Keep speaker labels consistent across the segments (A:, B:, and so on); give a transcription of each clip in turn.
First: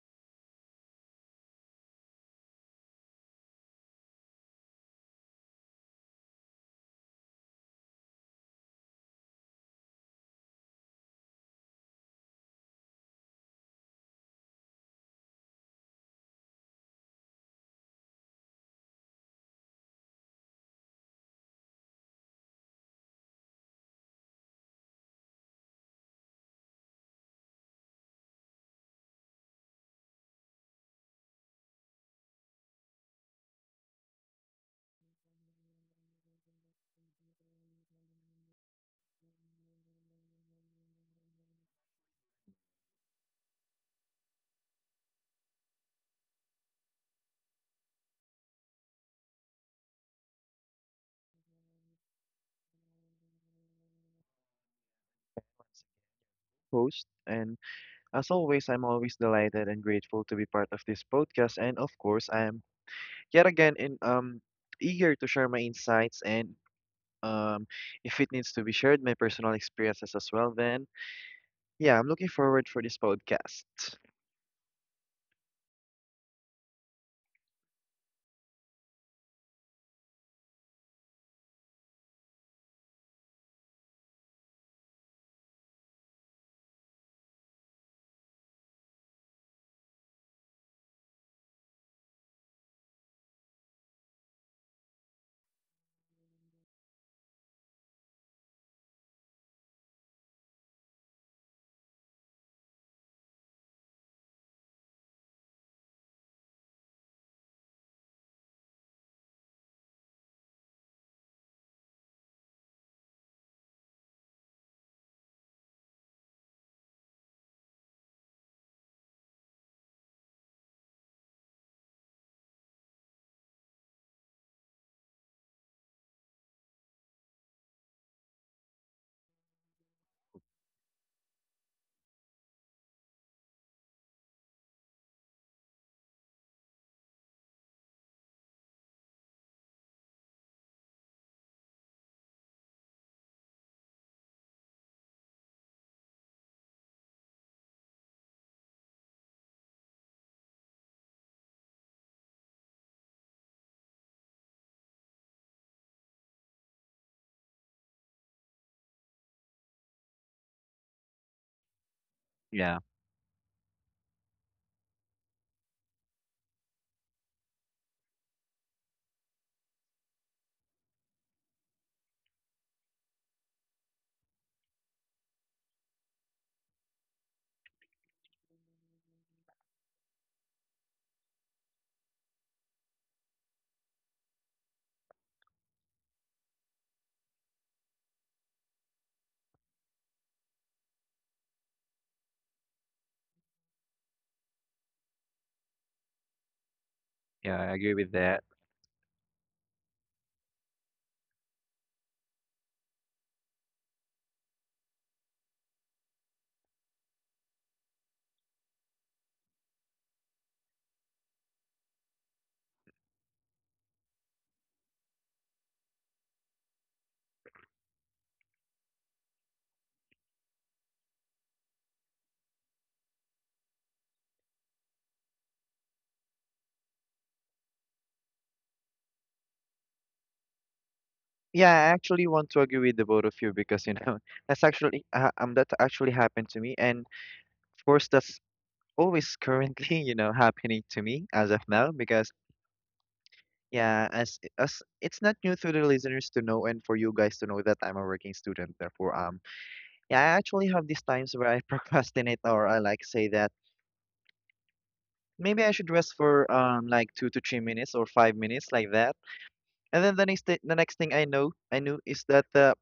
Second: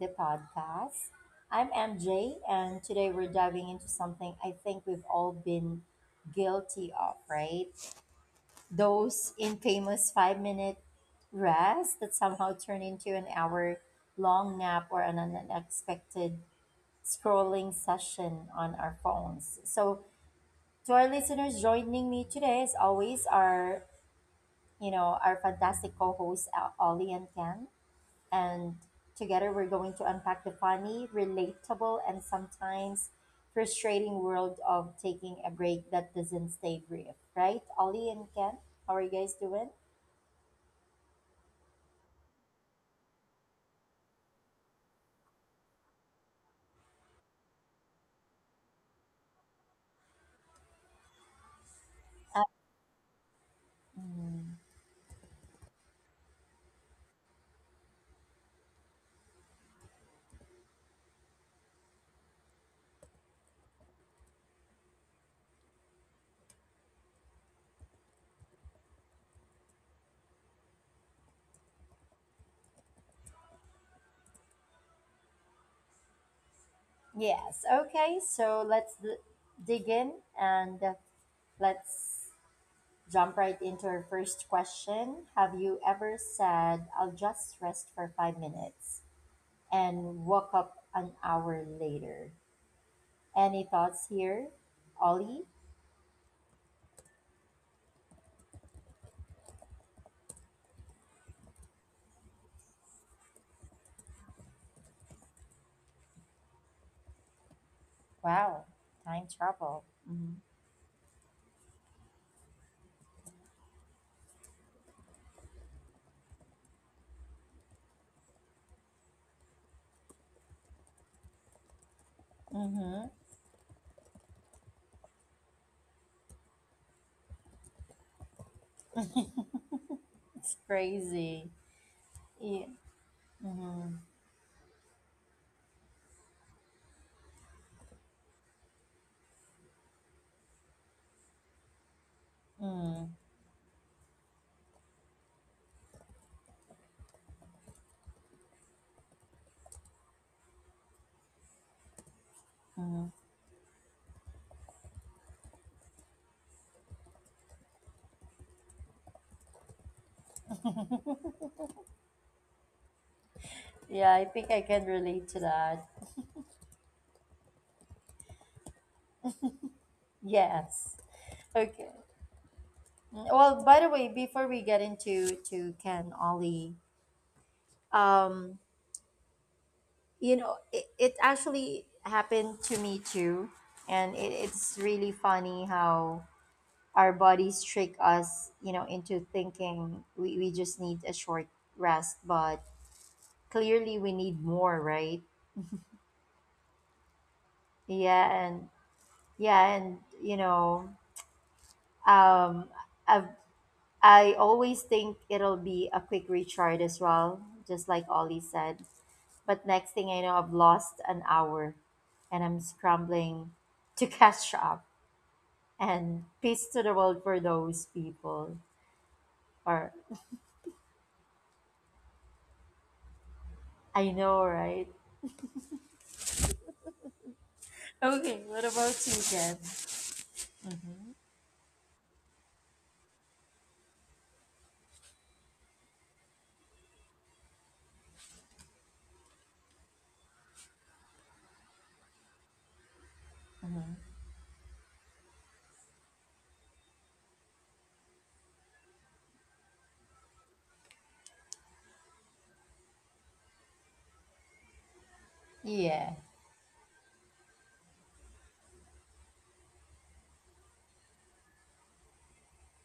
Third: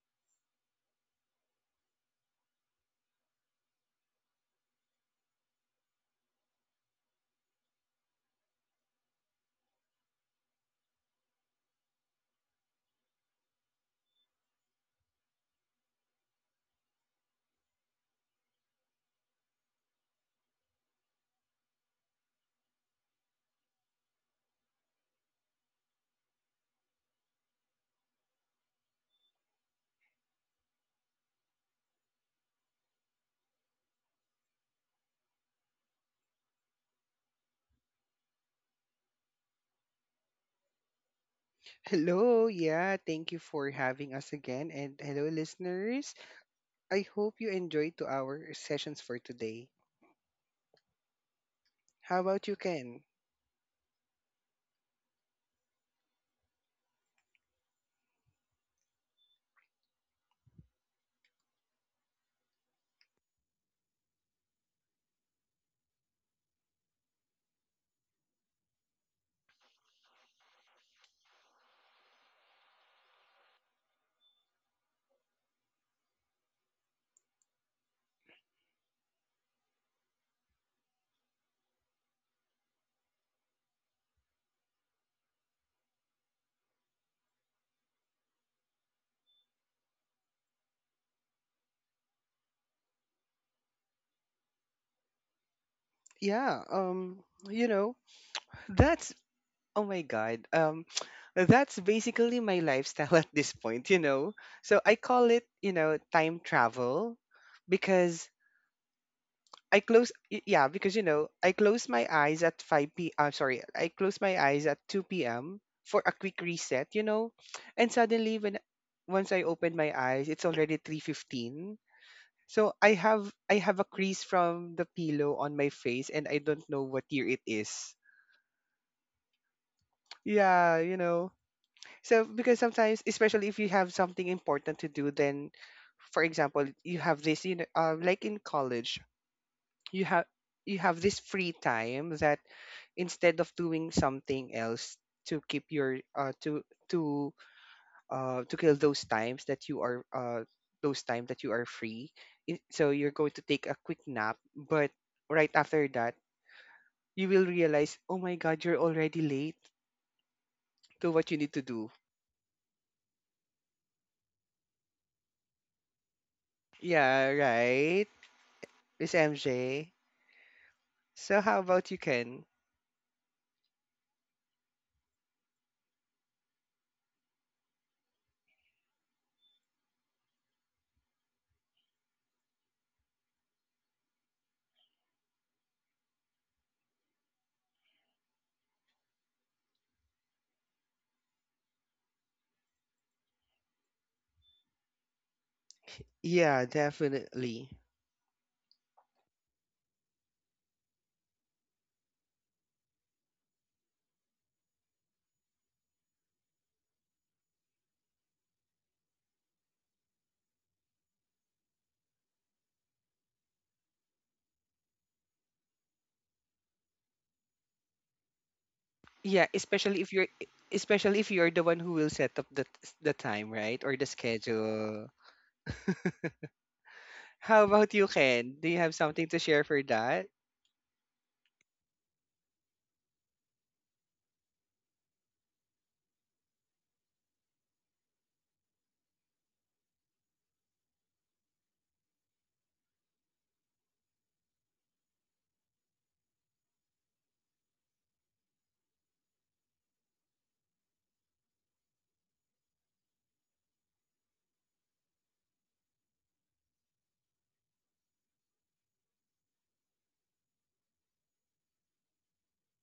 A: the podcast. I'm MJ, and today we're diving into something I think we've all been guilty of, right? Those infamous 5-minute rest that somehow turn into an hour long nap or an unexpected scrolling session on our phones. So, to our listeners joining me today, as always, are our fantastic co-hosts Ollie and Ken. And together we're going to unpack the funny, relatable, and sometimes frustrating world of taking a break that doesn't stay brief, right? Ollie and Ken, how are you guys doing?
B: Hello, yeah, thank you for having us again. And hello, listeners. I hope you enjoyed to our sessions for today. How
A: Uh,
B: about you, Ken?
C: Host. And as always, I'm always delighted and grateful to be part of this podcast. And of course, I am yet again in eager to share my insights and um if it needs to be shared, my personal experiences as well. Then yeah, I'm looking forward for this podcast.
A: yes. Okay. So dig in and let's jump right into our first question. Have you ever said, I'll just rest for 5 minutes and woke up an hour later? Any thoughts here, Ollie?
B: Yeah, you know, that's oh my god. That's basically my lifestyle at this point, you know. So I call it, you know, time travel because
A: Wow, time travel. Hmm.
B: yeah, because you know, I close my eyes at 5 p. I'm sorry, I close my eyes at 2 p.m. for a quick reset, you know. And suddenly when once I open my eyes, it's already 3:15. So
A: Mm-hmm.
B: I have a crease from the pillow on my face and I don't know what year it is.
A: It's
B: Yeah, you know.
A: crazy.
B: So because
A: Yeah.
B: sometimes, especially if you have
A: Mm-hmm.
B: something important to do, then for example, you have this you know, like in college, you have you have this free time that, instead of doing something else to keep your to to kill those time that you are free, so you're going to take a quick nap, but right after that you will realize, oh my god, you're already late
A: Mm-hmm.
B: to what you need to do.
C: Yeah,
A: Yeah, I think I can relate to that.
B: Yeah, right, Miss MJ.
A: Yes.
B: So how
A: Okay.
B: about you, Ken?
A: Mm, well, by the way, before we get into to Ken Ollie, um, you know, it actually happened to me too, and it's really funny how our bodies trick us, you know, into thinking we just need a short rest, but clearly we need more, right?
B: Yeah,
C: yeah,
B: definitely.
C: I agree with
A: Yeah,
C: that.
A: and yeah, and you know, um I have, I always think it'll be a quick recharge as well, just like Ollie said, but next thing I know I've lost an hour, and I'm scrambling to catch up. And peace to the world for those people
B: Yeah,
A: or
B: especially if you're the one who will set up the time, right, or the
A: I know right.
B: schedule. How about you,
A: Okay,
B: Ken?
A: what
B: Do you have
A: about you,
B: something to
A: Jen?
B: share for that?
A: Mm-hmm.
C: Yeah, I actually want to agree with the both of you because you know that's actually that actually happened to me, and of course that's always currently you know happening to me as of now because
A: Mm-hmm.
C: yeah, as it's not new to the listeners to know and for you guys to know that I'm a working student. Therefore, yeah, I actually have these times where I procrastinate or I like say that maybe I should
A: Yeah.
C: rest for like 2 to 3 minutes or 5 minutes like that. And then the next thing I know I knew is that the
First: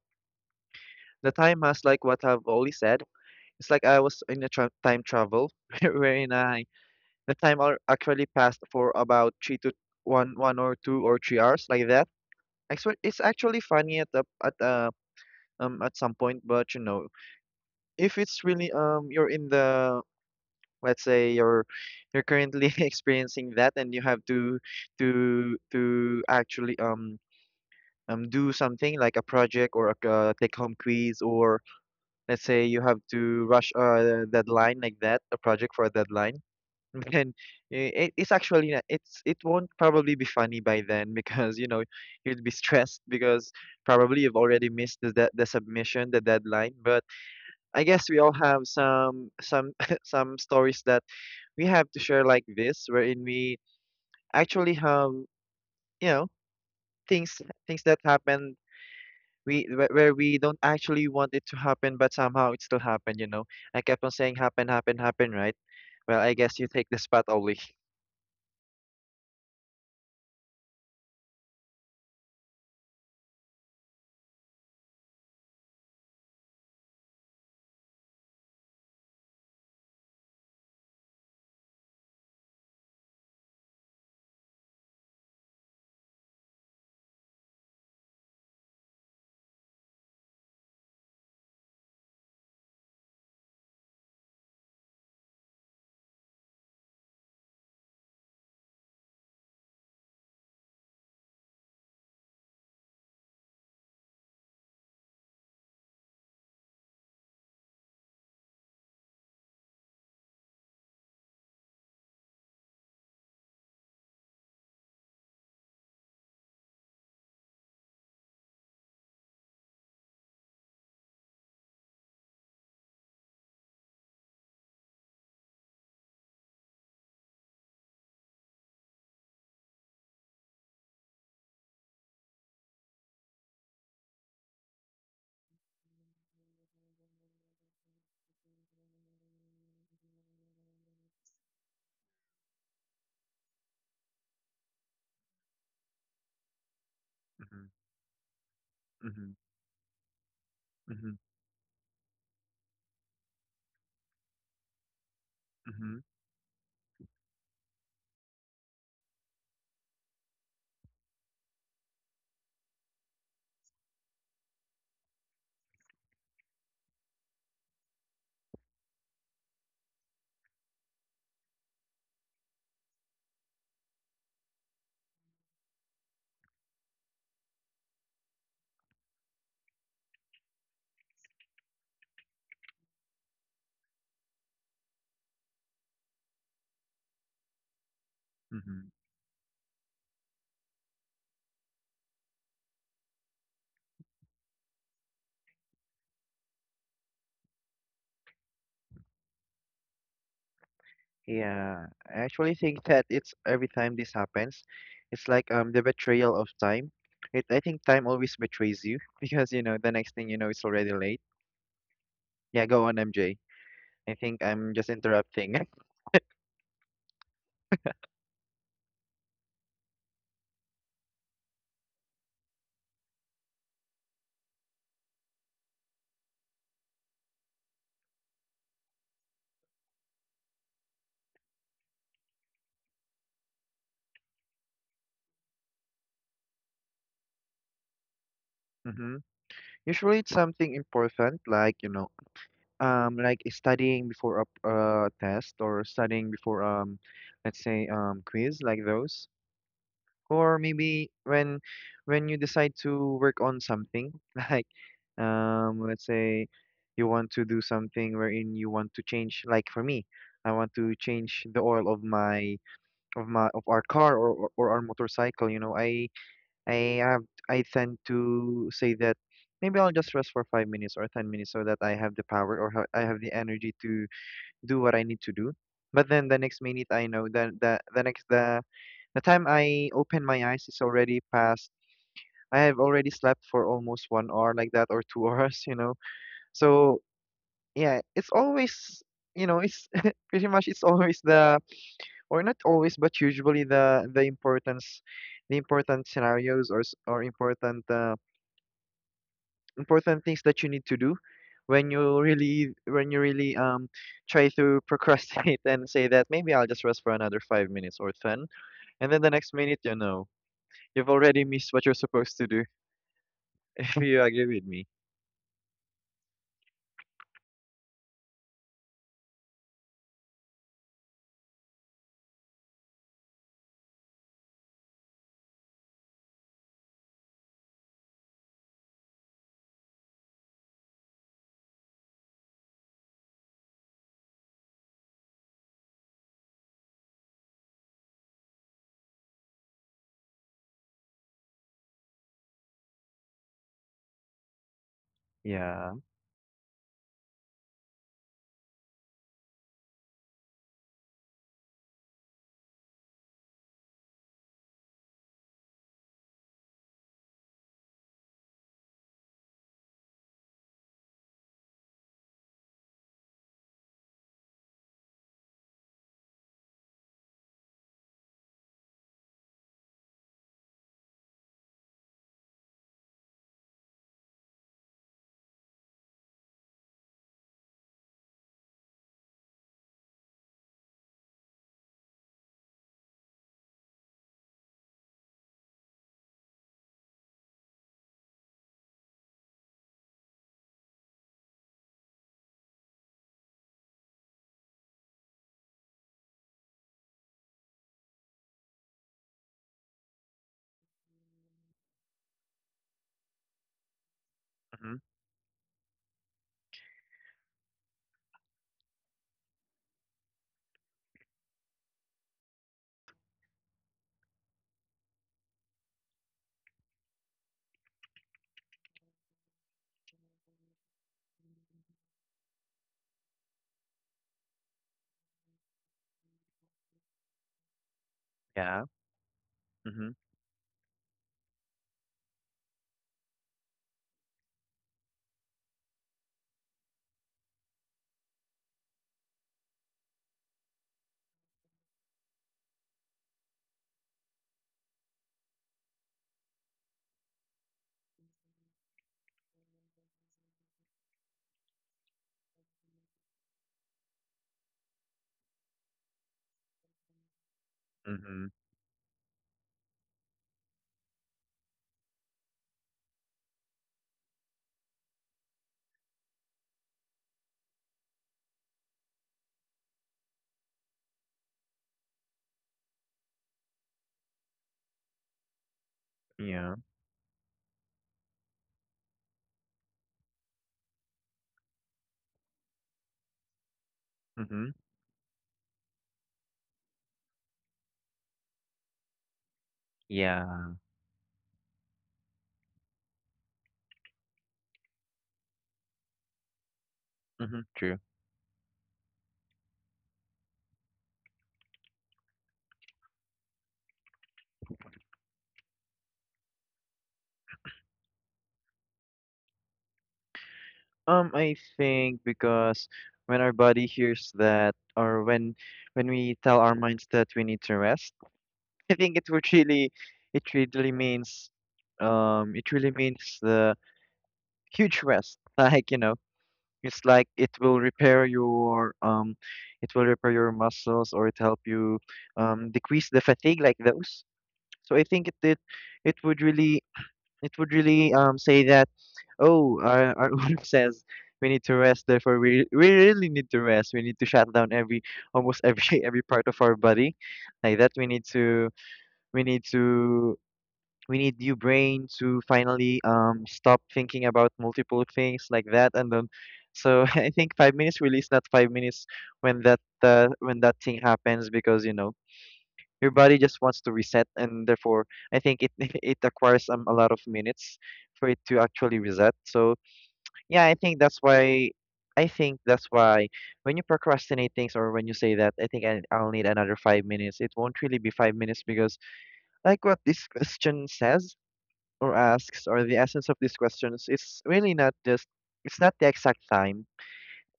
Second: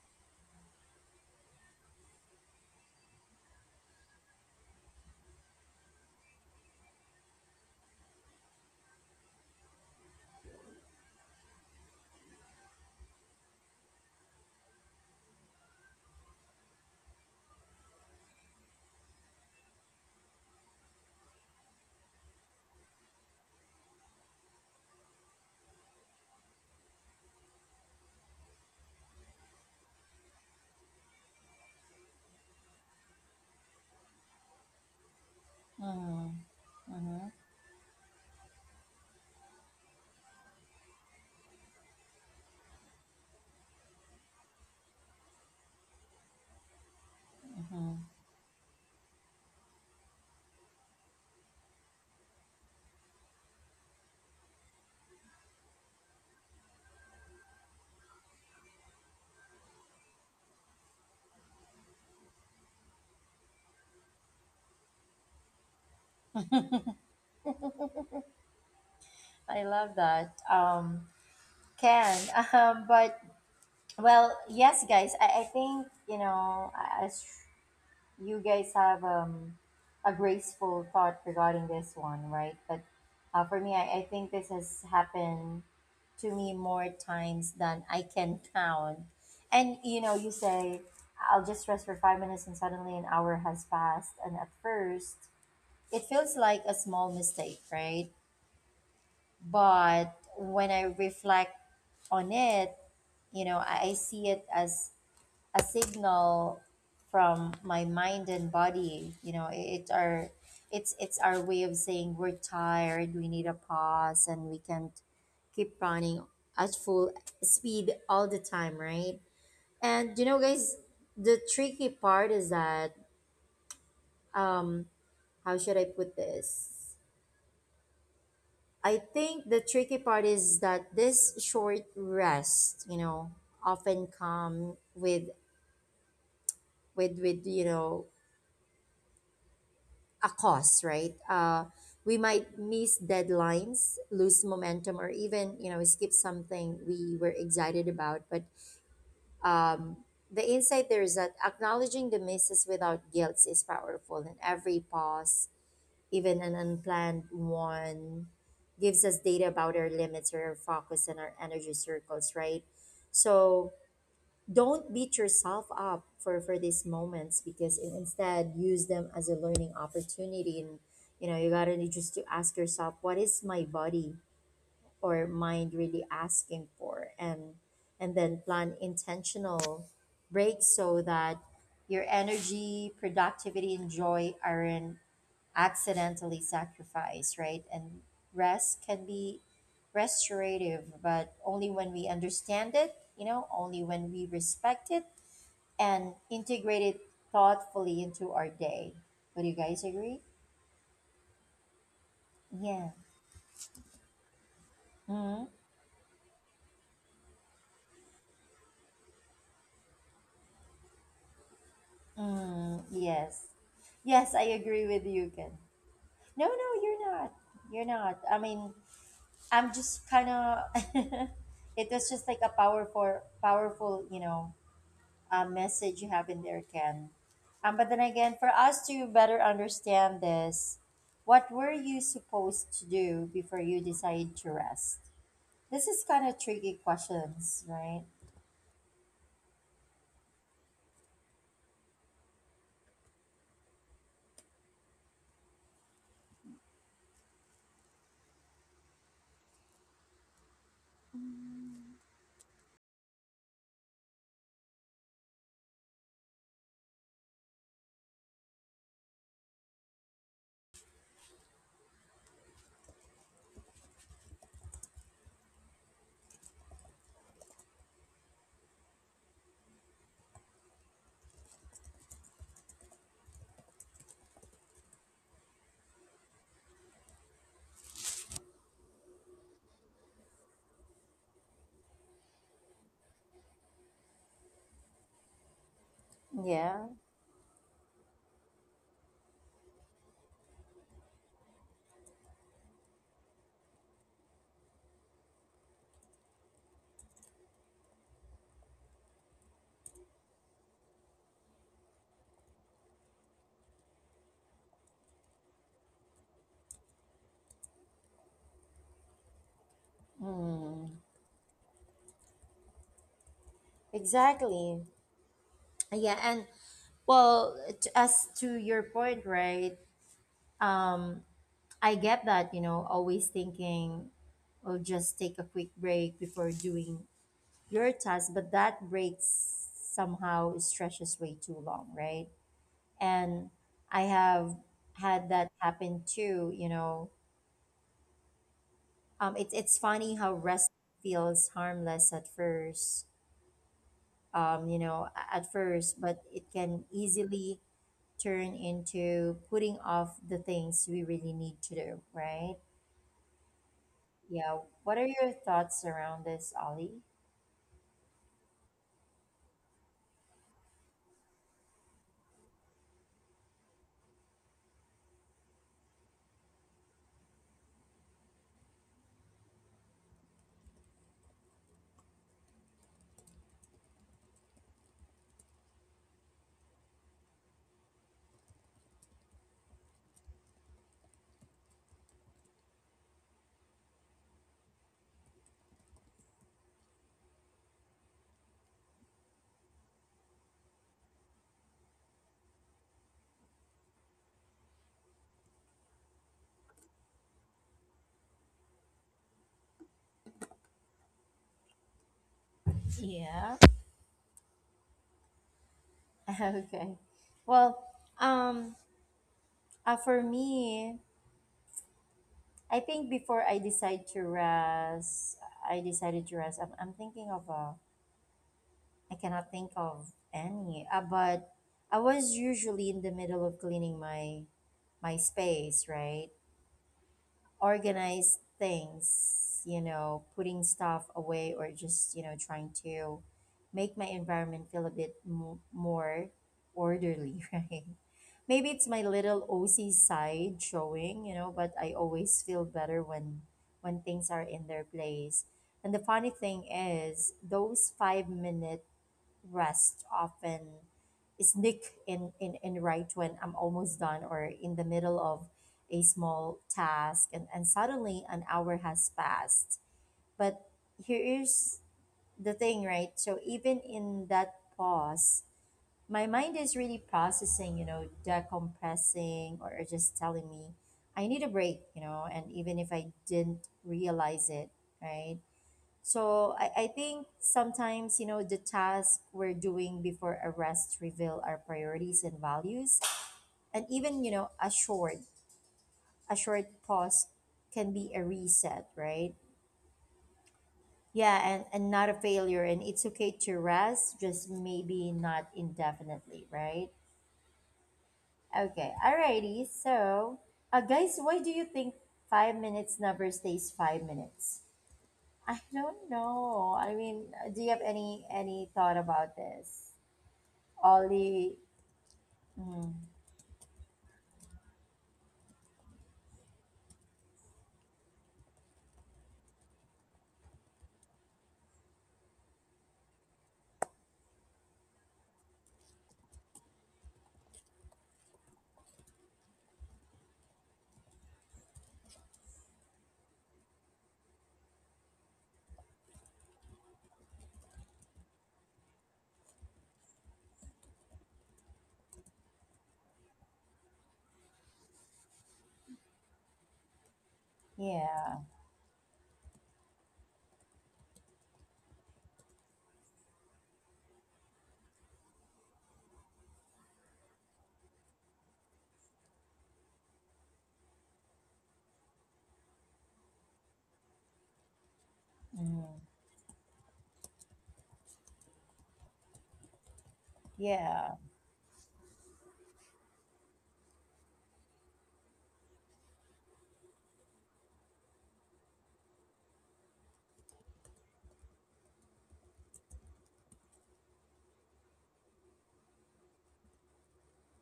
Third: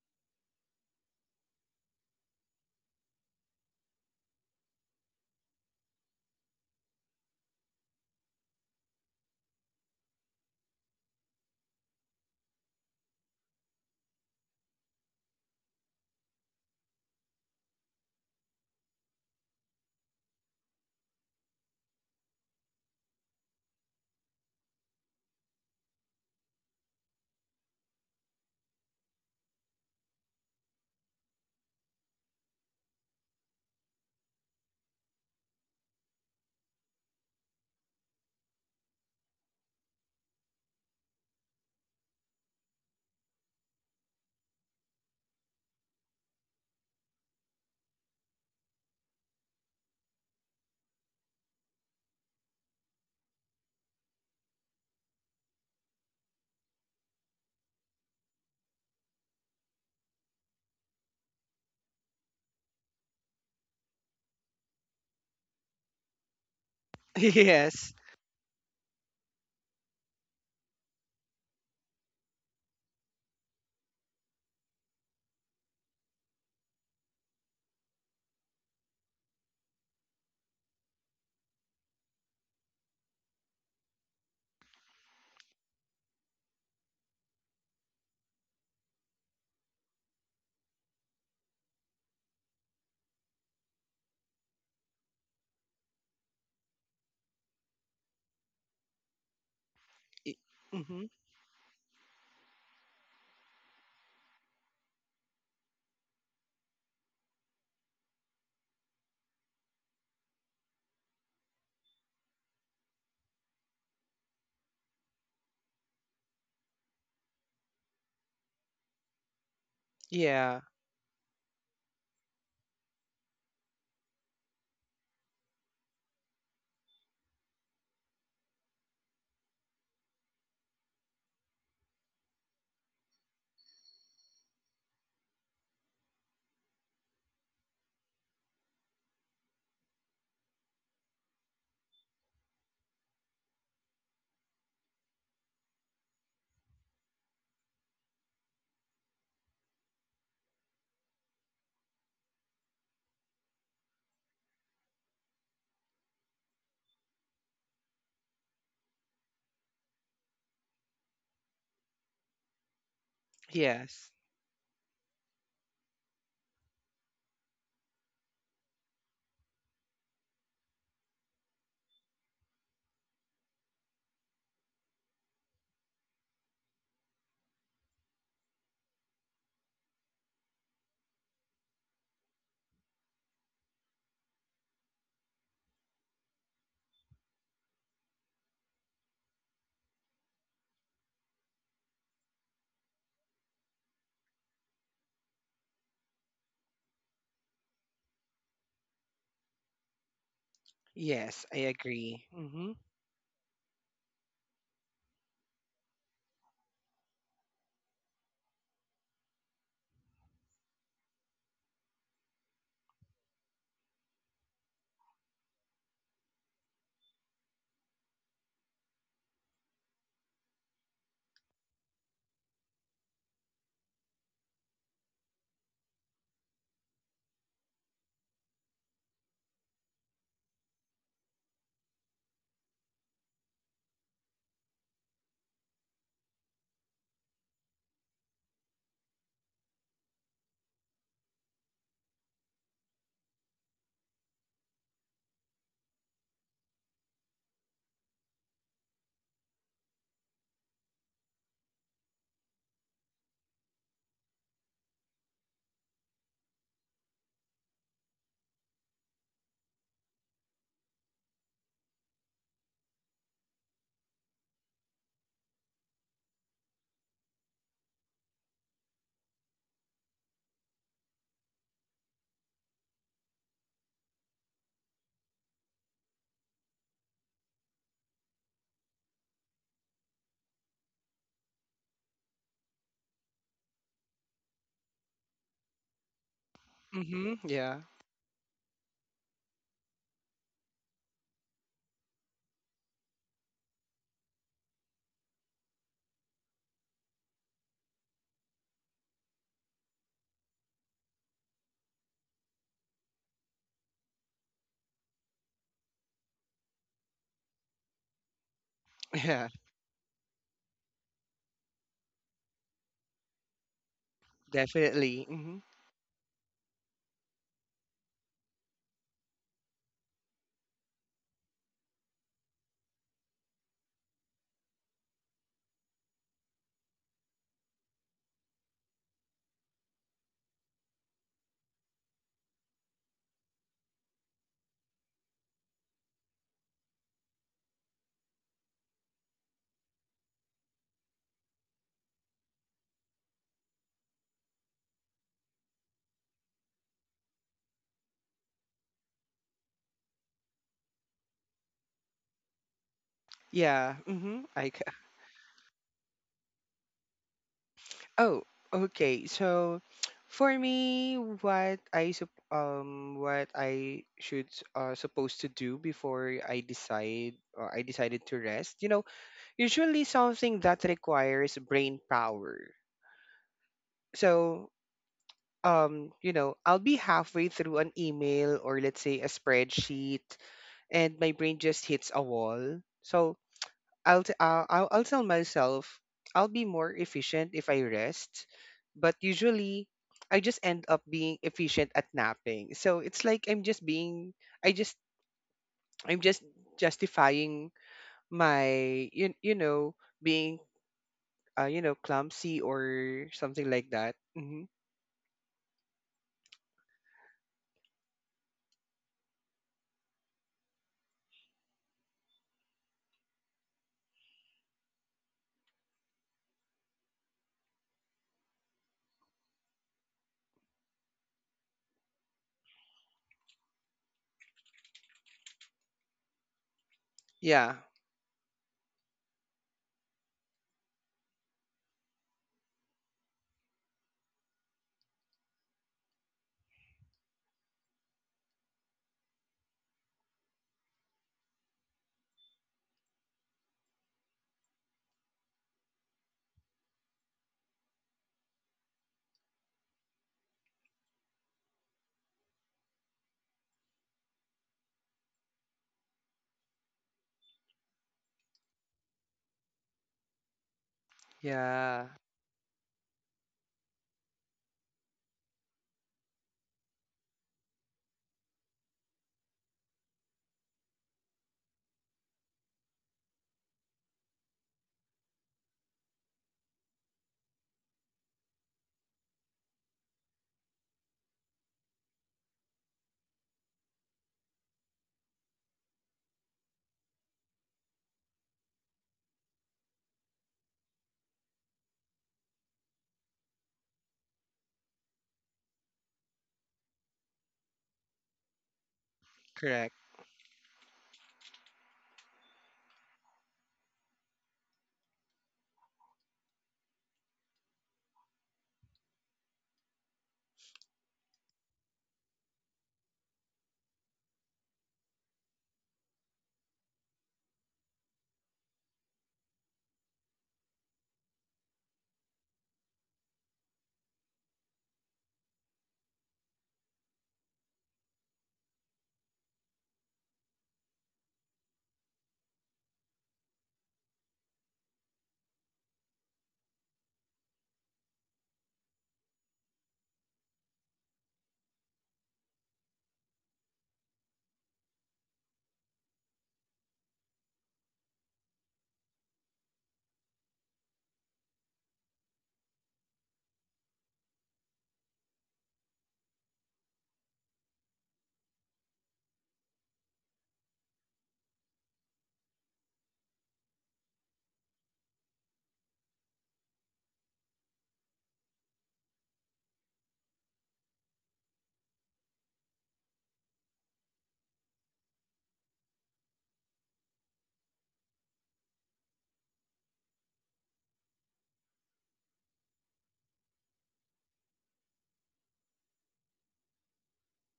C: the time has like what I've already said. It's like I was in a tra time travel wherein I the actually passed for about three to 1 or 2 or 3 hours like that. Actually, it's actually funny at the at some point, but you know, if it's really you're in the let's say you're currently experiencing that and you have to actually do something like a project or a take home quiz, or let's say you have to rush a deadline like that, a project for a
A: Mm-hmm.
C: deadline.
A: Mm-hmm.
C: Then it, it's actually it's it won't probably be funny by then because you know you'd be stressed because probably you've already missed the, the submission the deadline. But I guess
A: Mm-hmm.
C: we all have some some stories that we have to share like this, wherein we actually have you know things things that happen, we where we don't actually want it to happen, but somehow it still happened. You know, I kept on saying happen, happen, happen, right? Well, I guess you take the spot only.
B: Yes.
A: I love that. Can but well, yes, guys. I think, you know, as you guys have a graceful thought regarding this one, right? But for me, I think this has happened to me more times than I can count. And you know, you say I'll just rest for 5 minutes, and suddenly an hour has passed. And at first, it feels like a small mistake, right? But when I
B: Mm-hmm.
A: reflect on it, you know, I see it as a signal from my mind and body. You know, it's our way of saying we're tired, we need a pause, and we can't keep running at full speed all the time, right? And you know,
B: Yeah.
A: guys, the tricky part is that um, how should I put this? I think the tricky part is that this short rest, you know, often come with you know a cause, right? We might miss deadlines, lose momentum, or even, you know, skip something we were excited about. But
C: Mm-hmm.
A: um the insight there
C: Mm-hmm.
A: is that acknowledging the misses without guilt is powerful, and every pause,
C: Mm-hmm.
A: even an unplanned one, gives us data about our limits or our focus and our energy circles, right? So
B: Yes.
A: don't beat yourself up for these moments because instead use them as a learning opportunity. And you know, you gotta just to ask yourself, what is my body or mind really asking for? And then plan intentional breaks so that your energy, productivity, and joy aren't accidentally sacrificed, right? And rest
C: Mm-hmm.
A: can be restorative, but only when we understand it, you know, only when we respect it and integrate it thoughtfully into our day. Would you guys agree?
B: Yes, I
C: Yeah, I
B: agree.
C: actually
B: Mm-hmm.
C: think
A: Yeah.
C: that it's every time this happens, it's like
A: Hmm.
C: the betrayal of time. It I think time always betrays you because you know the next thing you know it's already late. Yeah,
A: Mm.
C: go on, MJ.
A: Yes.
C: I
A: Yes,
C: think
A: I
C: I'm
A: agree
C: just
A: with you, Ken.
C: interrupting.
A: No, no, you're not. You're not. I mean, I'm just kind of. It was just like a powerful, powerful, you know, message you have in there, Ken. But then again, for us to better understand this, what were you supposed to do before you decided to rest? This is kind of tricky questions, right?
C: Mm-hmm. Usually it's something important, like you know like studying before a test, or studying before let's say quiz like those. Or maybe when you decide to work on something like let's say you want to do something wherein you want to change. Like for me, I want to change the oil of my of our car, or or our motorcycle. You know, I have I tend to say that maybe I'll just rest for 5 minutes or 10 minutes so that I have the power, or I have the energy to do what I need to do. But then the next minute I know that the next the time I open my eyes is already past. I have already slept for almost 1 hour like that, or two hours, you know.
A: Yeah.
C: So
B: Mm-hmm. Yeah.
C: yeah, it's always you know it's pretty much it's always the, or not always but usually the importance, the important scenarios, or or important important things that you need to do when you really try to procrastinate and say that maybe I'll just rest for another 5 minutes or ten, and then the
B: Yeah.
C: next minute you know
A: Mm,
C: you've already missed what you're supposed to do. If you agree with
A: exactly.
C: me.
B: Definitely. Mm-hmm.
A: Yeah, and well, as to your point, right? Um, I get that, you know, always thinking, oh, just take a quick break before doing your task, but that break somehow stretches way too long, right? And I have had that happen too, you know. It's funny how rest feels harmless at first, you know, at
C: Yeah.
A: first, but it can easily turn into putting off the things we really need to do, right?
B: Yeah. Mm-hmm.
A: Yeah.
B: I c-
A: What are your thoughts around this, Ollie?
B: oh, okay. So for me, what I should supposed to do before I decided to rest, you know, usually something that requires brain power. So you know, I'll be halfway through an email or let's say a spreadsheet, and my brain just hits a wall. So I'll tell myself I'll be more efficient if I rest, but usually I just end up being efficient at napping. So it's like I just I'm just justifying my you know, being you know, clumsy or something
A: Yeah.
B: like that. Hmm.
C: Hmm.
A: Okay. Well, um, for me, I think before I decide to rest, I decided to rest. I'm thinking of I cannot think of any, but I was usually in the middle of cleaning my space, right?
B: Yeah,
A: Organize
C: Yeah.
A: things, you
C: Hmm.
A: know, putting stuff away, or just, you know, trying to make my environment feel a bit more orderly, right? Maybe it's my little OC side showing, you know, but I always feel better when things are in their place. And the funny thing is, those 5-minute rest often sneak in right when I'm almost done or in the middle of a small task, and suddenly an
C: Hmm.
A: hour has passed. But here is
B: yeah,
A: the thing, right? So even in that pause, my mind is really processing, you know, decompressing, or just telling me I need a break, you know, and even if I didn't realize it, right? So
C: Yeah.
A: I think sometimes, you know, the tasks we're doing before a rest reveal our priorities and values. And even, you know,
C: Hmm.
A: a short pause can be a reset, right? Yeah, and not a failure. And it's okay to rest, just maybe not indefinitely, right?
C: Mhm, true.
A: Okay, alrighty.
B: correct.
A: So, guys, why do you think 5 minutes never stays 5 minutes? I don't know. I mean, do you have any thought about this? Ollie.
C: I think because
A: Mm,
C: when our body hears that, or when we tell our minds that we need to rest, I think it would really, it really means, it really means the huge rest. Like, you know, it's like it will repair your, it will repair your muscles, or it help you, decrease the fatigue like those. So I think it would really, it would really, say that. Oh, our owner says we need to rest. Therefore, we really need to rest. We need to shut down every almost every every part of our body, like that.
A: yeah.
C: We need to we need your brain to finally stop thinking about multiple things like that. And then, so I think 5 minutes release, not 5 minutes when that thing happens, because you know your body just wants to reset, and therefore I think it
A: Mm,
C: it acquires a lot of minutes for it to actually reset. So yeah,
A: yeah.
C: I think that's why when you procrastinate things, or when you say that I'll need another 5 minutes, it won't really be 5 minutes because like what this question says or asks, or the essence of these questions, it's really not just it's not the exact time.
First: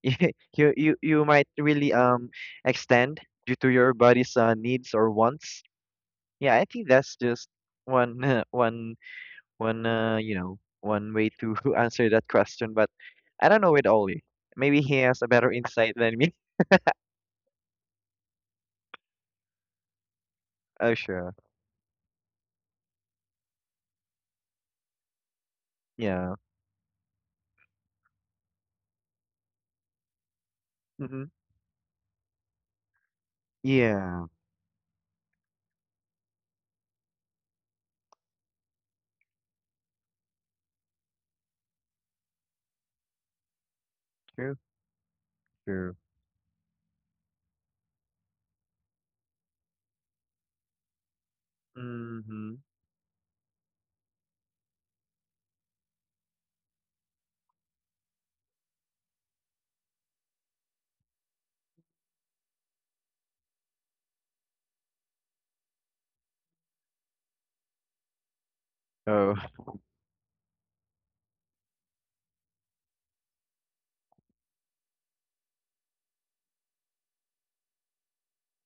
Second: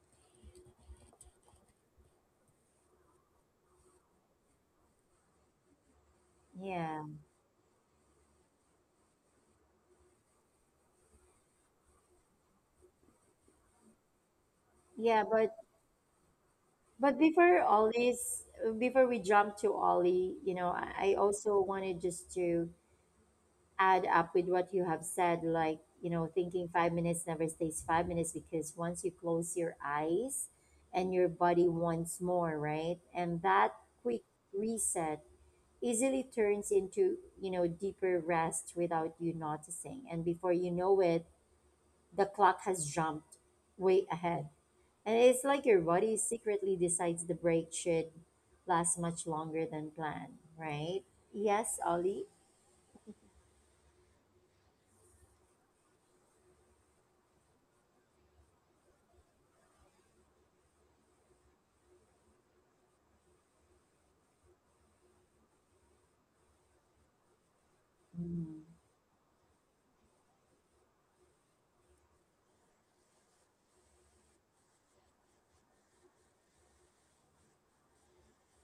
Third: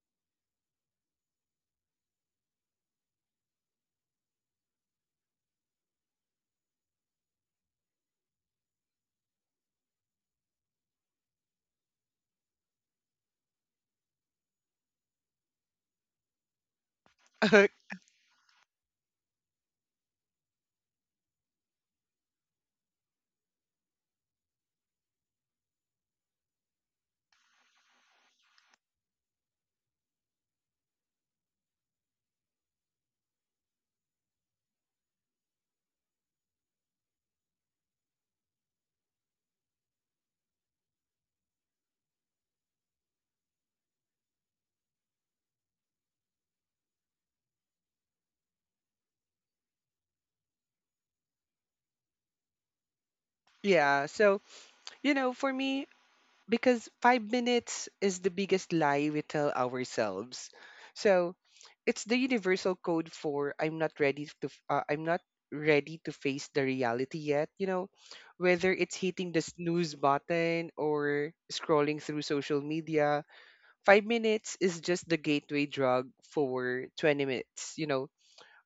C: You you might really extend due to your body's needs or wants. Yeah, I think
A: Yeah.
C: that's just one one one you know one way to answer that question. But I don't know it, Oli, maybe he has
A: Yeah.
C: a better
A: But
C: insight than me.
A: before Ollie's, before we jump to Ollie, you know,
C: Oh,
A: I
C: sure.
A: also wanted just to add up with what you have said, like, you know,
C: Yeah.
A: thinking 5 minutes never stays 5 minutes because once you close your eyes and
C: Mm-hmm.
A: your body wants more, right? And that quick
C: Yeah.
A: reset easily turns into, you know, deeper rest without you noticing. And before you know it, the clock has jumped way ahead.
C: True.
A: And it's like your
C: True.
A: body secretly decides the break should last much longer than planned, right? Yes, Ollie?
C: Mm-hmm.
B: Yeah. So, you know, for me, because 5 minutes is the biggest lie we tell ourselves. So it's the universal code for I'm not ready to face the reality yet. You know,
A: Mm,
B: whether it's hitting
C: Oh.
B: the snooze button or scrolling through social media, 5 minutes is just the gateway drug for 20 minutes. You know,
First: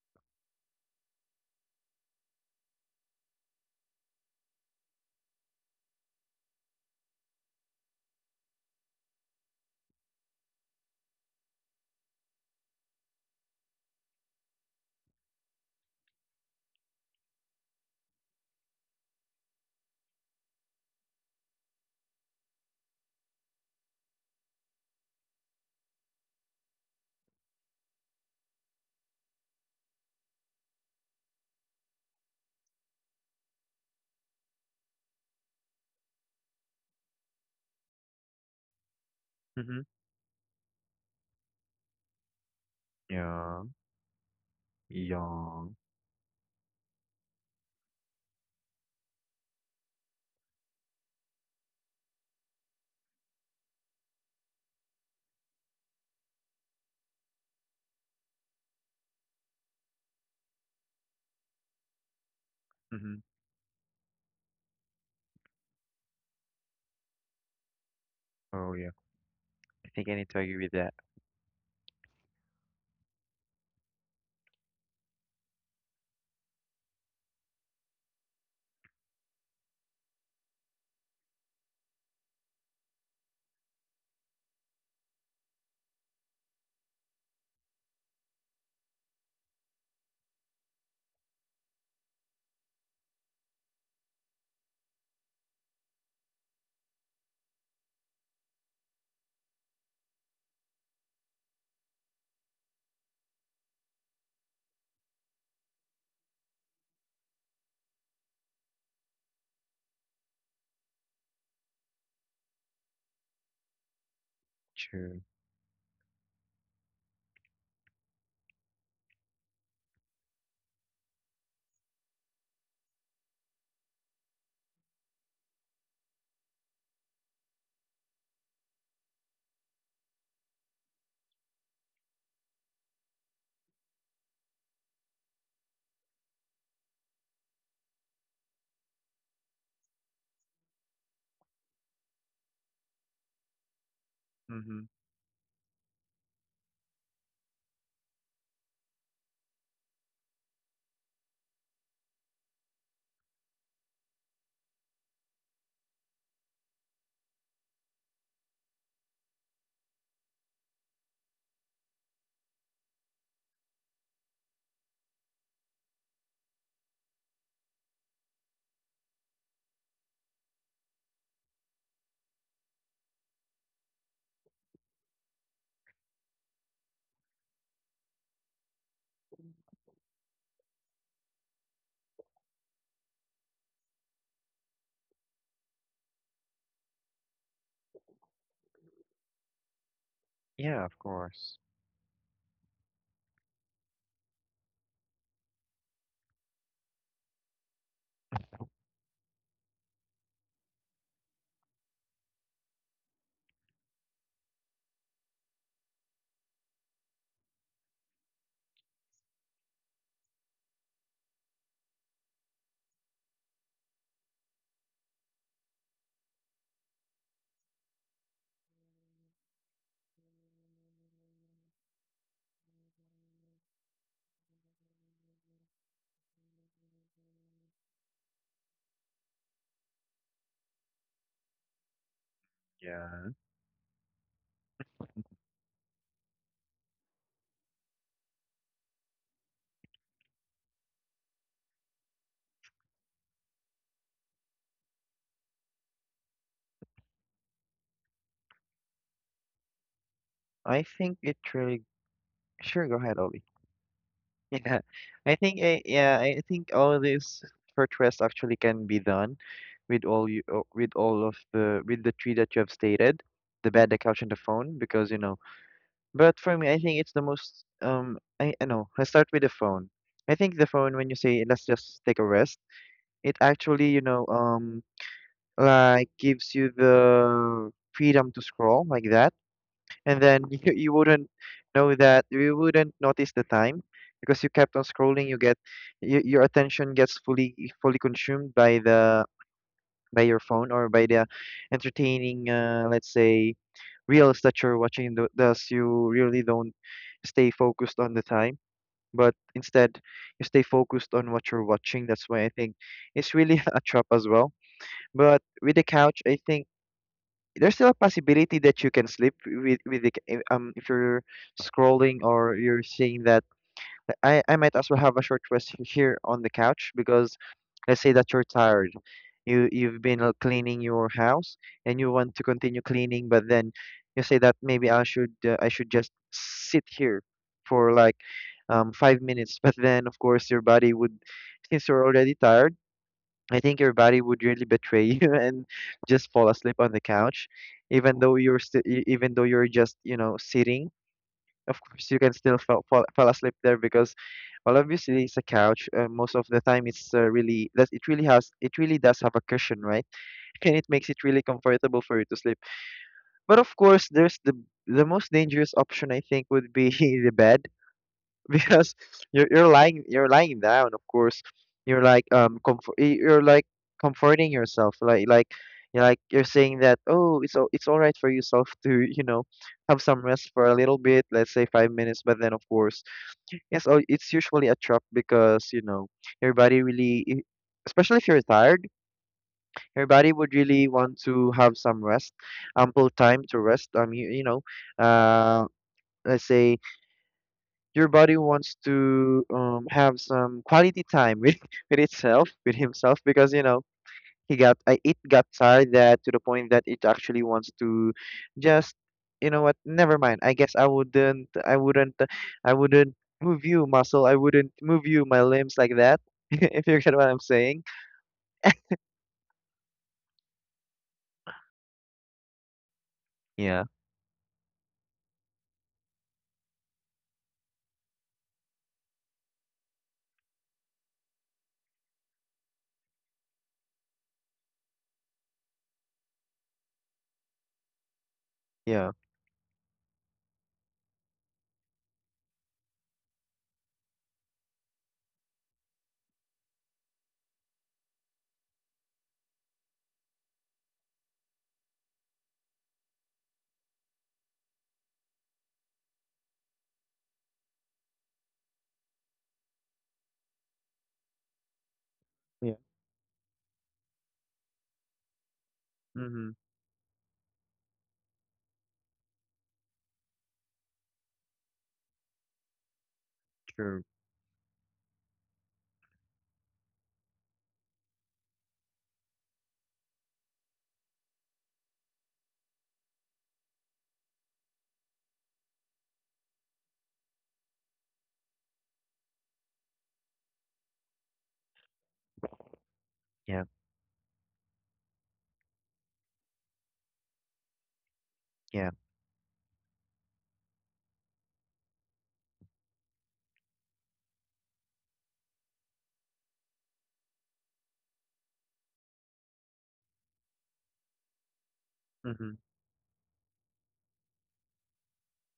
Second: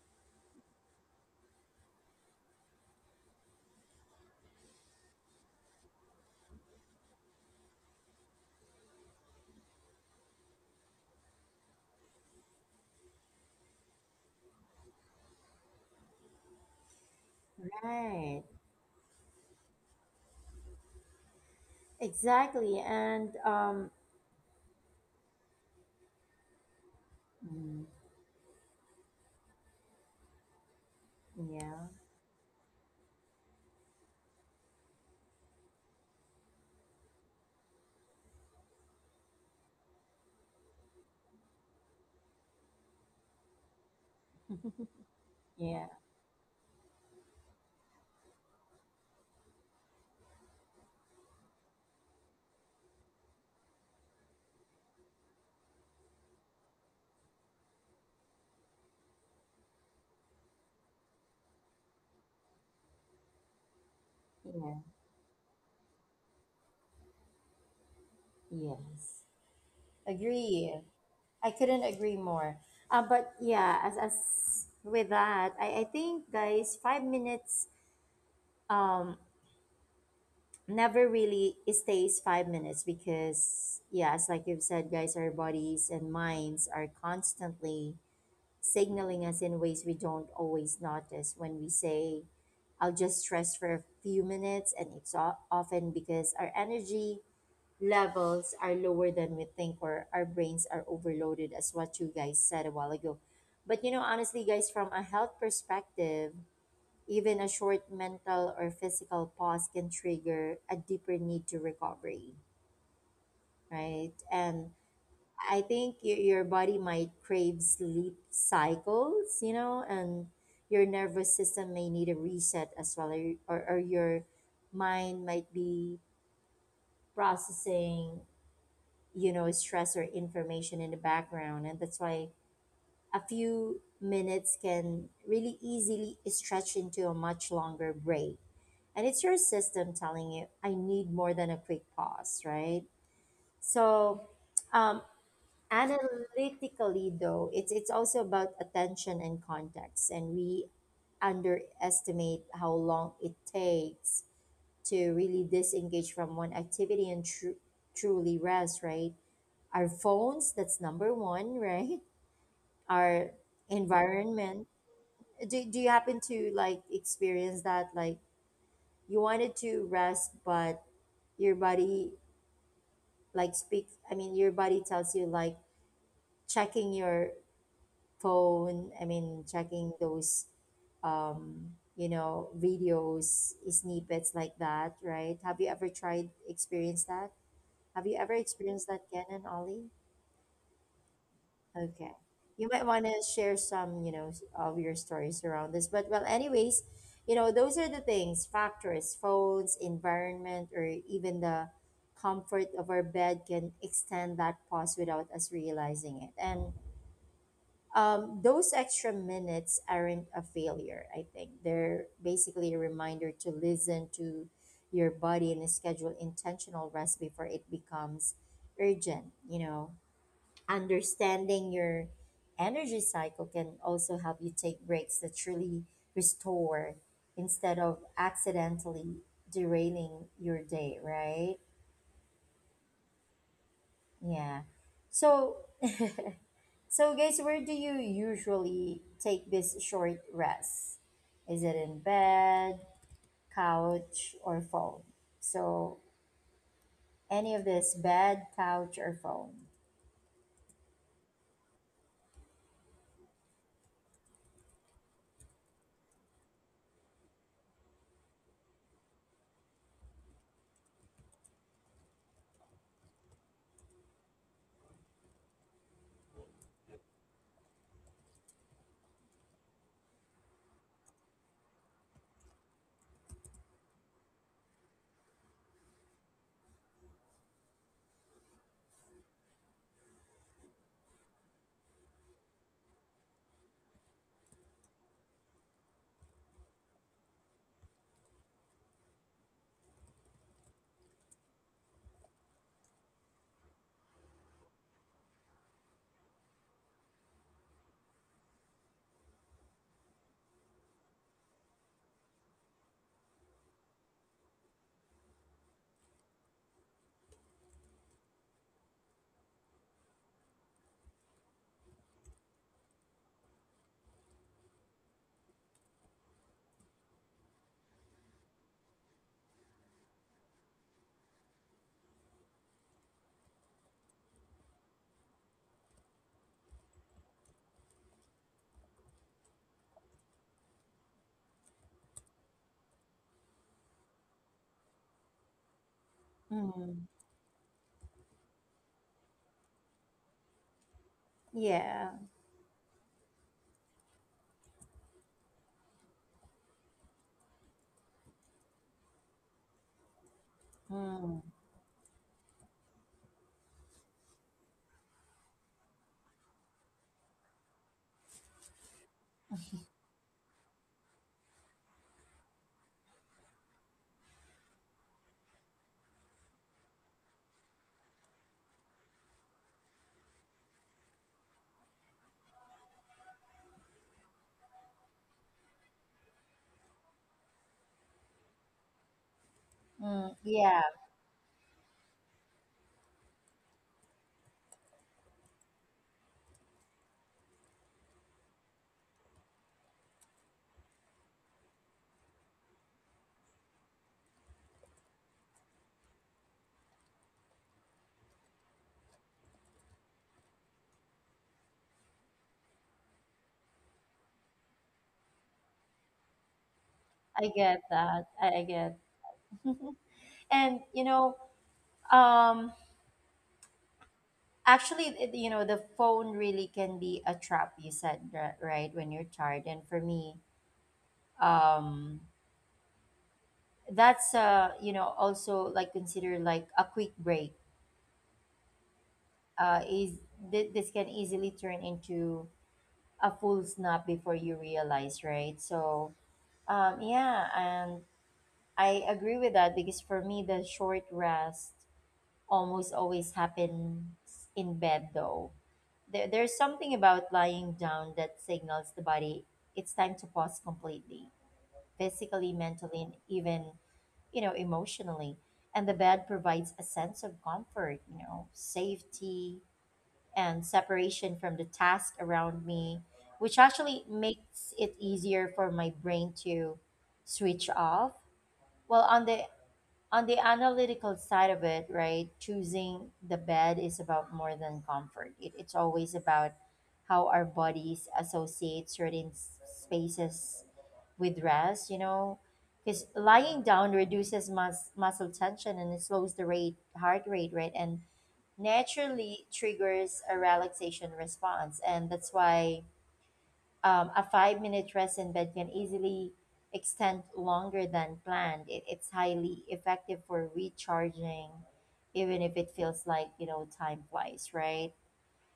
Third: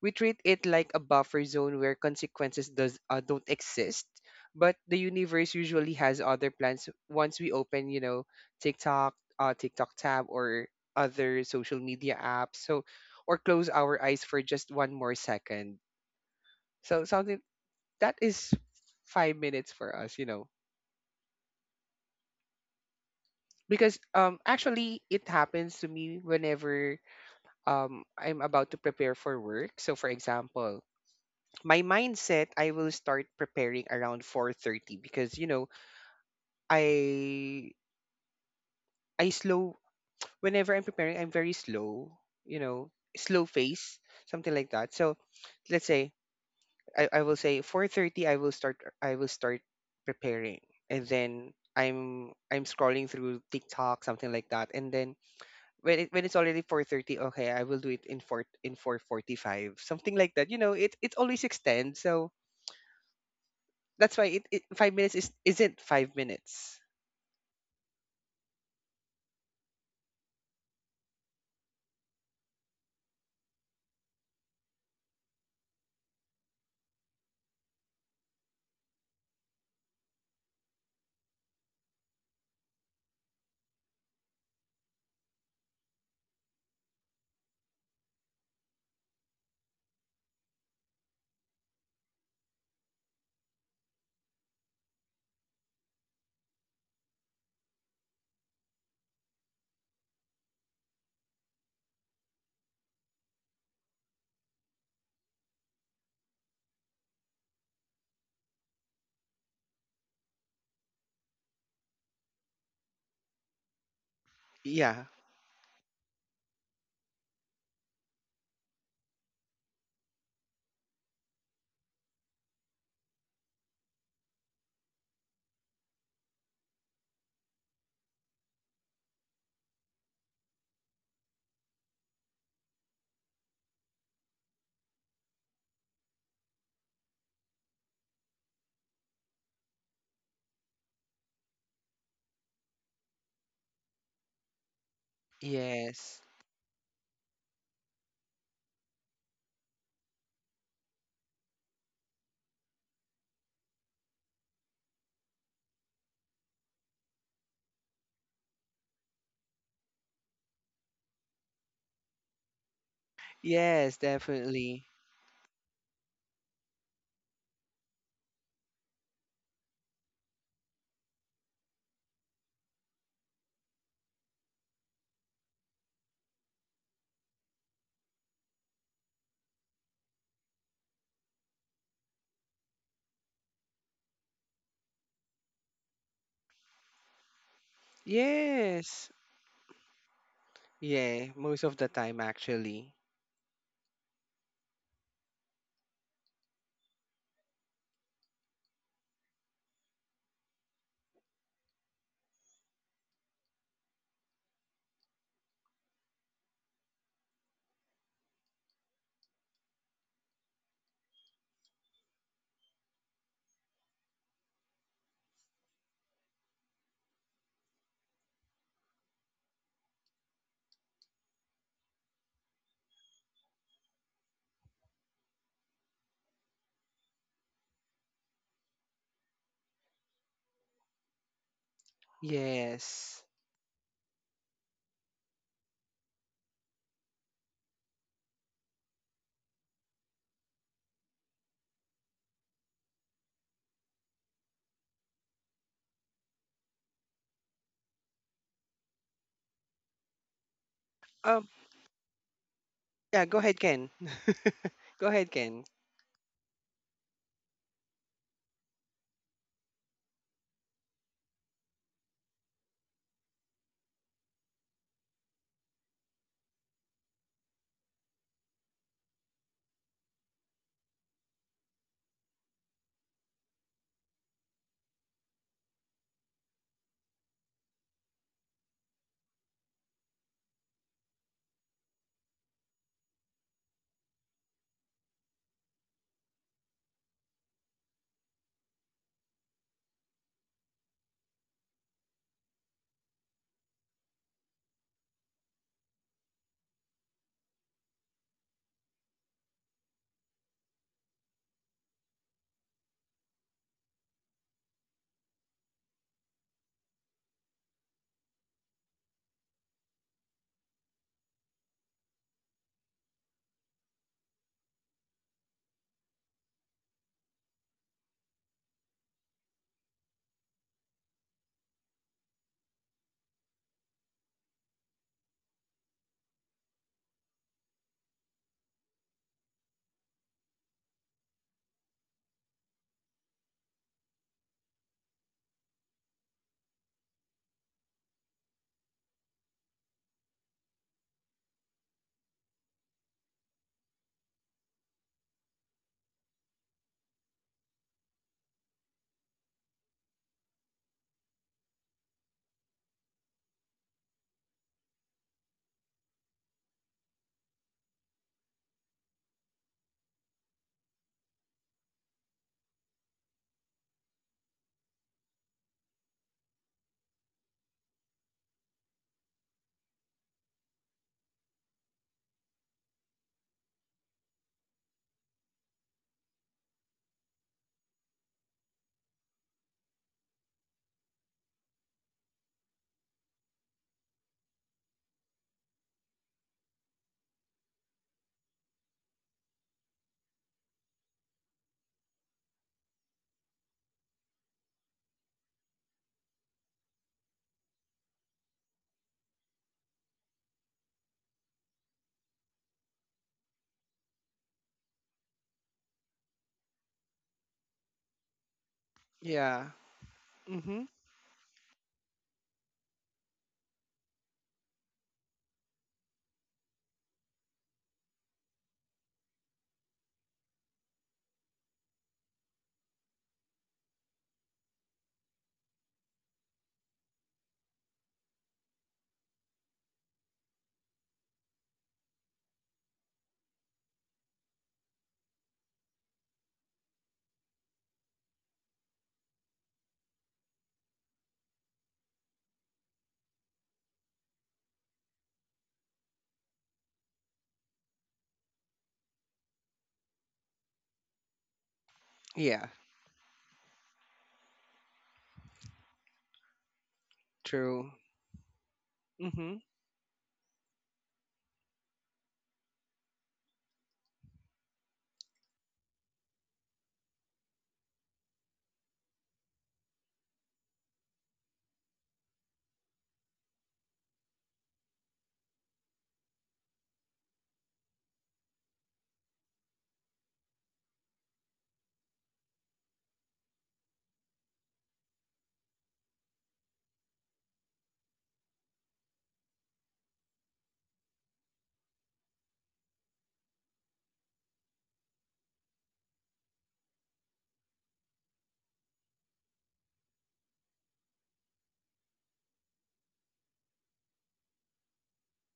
B: we treat it like a buffer zone where consequences does don't exist, but the universe usually has other plans once we open, you know, tiktok tab or other social media apps. So, or close our eyes for just one more second, so something that
A: right.
B: is 5 minutes for us, you know.
A: Exactly. And
B: Because actually it happens to me whenever
A: mm,
B: I'm about to prepare for work. So for example, my
A: yeah,
B: mindset, I will start preparing around 4:30 because you know, I I slow,
C: Mm-hmm.
B: whenever I'm preparing I'm very slow, you know, slow
C: Yeah.
B: pace, something like that.
C: Yeah.
B: So
C: Mm-hmm.
B: let's
A: yeah,
B: say, I will say 4:30, I will start, preparing, and then I'm scrolling through TikTok, something like that. And then when it's already 4:30, okay I will do it in 4 in 4:45, something like that. You know, it always extends. So that's why it,
A: yeah,
B: 5 minutes is isn't 5 minutes.
C: Oh yeah,
A: yes.
C: I think I need to agree with
A: Agree.
C: that.
A: I couldn't agree more. But yeah, as with that, I think guys, 5 minutes um never really stays 5 minutes because yes, like you've said guys, our bodies and minds are constantly signaling us in ways we don't always notice. When we say I'll just rest for a few minutes, and it's often because our energy levels are lower than we think, or our brains are overloaded, as what you guys said a while ago. But you know honestly guys, from a health perspective, even a short mental or physical pause can trigger a deeper need to recovery, right? And
B: Yeah.
C: True.
A: I think your body might crave sleep cycles, you know, and your nervous system may need a reset as well, or, or your mind might be processing, you know, stress or information in the background. And that's why a few minutes can really easily stretch into a much longer break. And it's your system telling you, I need more than a quick pause, right? So,
C: Mm-hmm.
A: um,
B: Yes.
A: analytically, though, it's also about attention and context. And we underestimate how long it takes to really disengage from one activity and truly rest, right? Our phones, that's number one, right? Our
B: Yes, definitely.
A: environment. Do you happen to like experience that? Like, you wanted to rest, but your body like speaks, I mean, your body tells you like checking your phone, I mean checking those um you know videos snippets like that, right? Have you ever tried experience that? Have you ever experienced
B: Yes.
A: that, Ken and Ollie?
C: Yeah, of
B: Yeah,
C: course.
B: most of the
A: Okay.
B: time
A: You
B: actually.
A: might want to share some, you know, of your stories around this. But well, anyways, you know, those are the things, factors, phones, environment, or even the comfort of our bed can extend that pause without us realizing it. And those extra minutes aren't a failure, I think. They're basically a reminder to listen to your body and schedule intentional rest before it becomes urgent, you know. Understanding your energy cycle can also help you take breaks that truly restore instead of accidentally derailing your day, right?
B: Yes.
C: Yeah,
A: Yeah. So, so guys, where do you usually take this short rest? Is it in bed, couch, or phone? So, any of this bed, couch, or phone?
C: I think it
B: Um
C: really. Sure, go ahead,
B: yeah, go
C: Oli.
B: ahead, Ken.
C: Yeah,
B: Go ahead,
C: I think
B: Ken.
C: yeah, I think all this short rest actually can be done with all you with all of the with the three that you have stated, the bed, the couch, and the phone, because you know. But for me, I think it's the most I know. Let's start with the phone. I think the phone when you say let's just take a rest, it actually you know like gives you the freedom to scroll like that, and then you wouldn't know that you wouldn't notice the time because you kept on scrolling. You get y your attention gets fully consumed by the by your phone, or by the entertaining let's say reels that you're watching, thus you really don't stay focused on the time, but instead you stay focused on what you're watching. That's why I think it's really a trap as well. But with the couch, I think there's still a possibility that you can sleep with if you're scrolling, or you're seeing that I might as well have a short rest here on the couch because let's say that you're tired, you've been cleaning your house and you want to continue cleaning, but then you say that maybe I should just sit here for like 5 minutes. But then of course your body would, since you're already tired, I think your body would really betray you and just fall asleep on
A: Mm.
C: the couch, even though you're still, even though you're just, you know, sitting. Of
A: Yeah.
C: course, you can still fall asleep there because, well, obviously it's a couch. Most of the time, it's really that it really has it really does have a cushion, right? And it makes it
A: Mm.
C: really comfortable for you to sleep. But of course, there's the most dangerous option I think would be the bed because you're lying down. Of course, you're like comfort you're like comforting yourself like you're saying that oh it's all right for yourself to you know have some rest for a little bit, let's say 5 minutes. But then of course, yes, oh, it's usually a trap because you know your body really especially if you're tired, your body
A: Mm.
C: would
A: Yeah.
C: really want to have some rest, ample time to rest. Um you know, uh, let's say your body wants to have some quality time with with itself with himself because you know he got it got tired, that to the point that it actually wants to just you know what, never mind. I guess I wouldn't move you muscle, I wouldn't move you my limbs like that, if you get what I'm
A: I get
C: saying.
A: that. I get.
B: Yeah.
A: And
B: Mhm.
A: you know, um,
C: Yeah.
A: actually, you know, the phone really can be a trap. You said right when you're tired, and for me, um, that's you know, also like consider like a quick break.
C: Yeah.
A: Uh, is this can easily turn into a full snap before you realize, right? So, yeah, and I agree with that because for me, the short rest almost always happens in bed though. There's something about lying down that signals the body it's time to pause completely, physically,
B: Yeah,
C: Yeah.
A: mentally, and even, emotionally. And the bed
C: Mm-hmm.
A: provides a sense of
B: true.
A: comfort,
B: Mhm.
A: safety and separation from the task around me, which
C: True.
A: actually makes it easier for my brain to switch off. Well, on the analytical side of it, right, choosing the bed is about more than comfort. It's always about how our bodies associate certain spaces with rest, because
C: Yeah.
A: lying down reduces muscle tension and it slows the rate, heart rate, right, and
C: Yeah.
A: naturally triggers a relaxation response. And that's why a 5-minute rest in bed can easily extend longer than planned. It's highly effective for recharging, even
C: Mm-hmm.
A: if it feels like, time flies, right?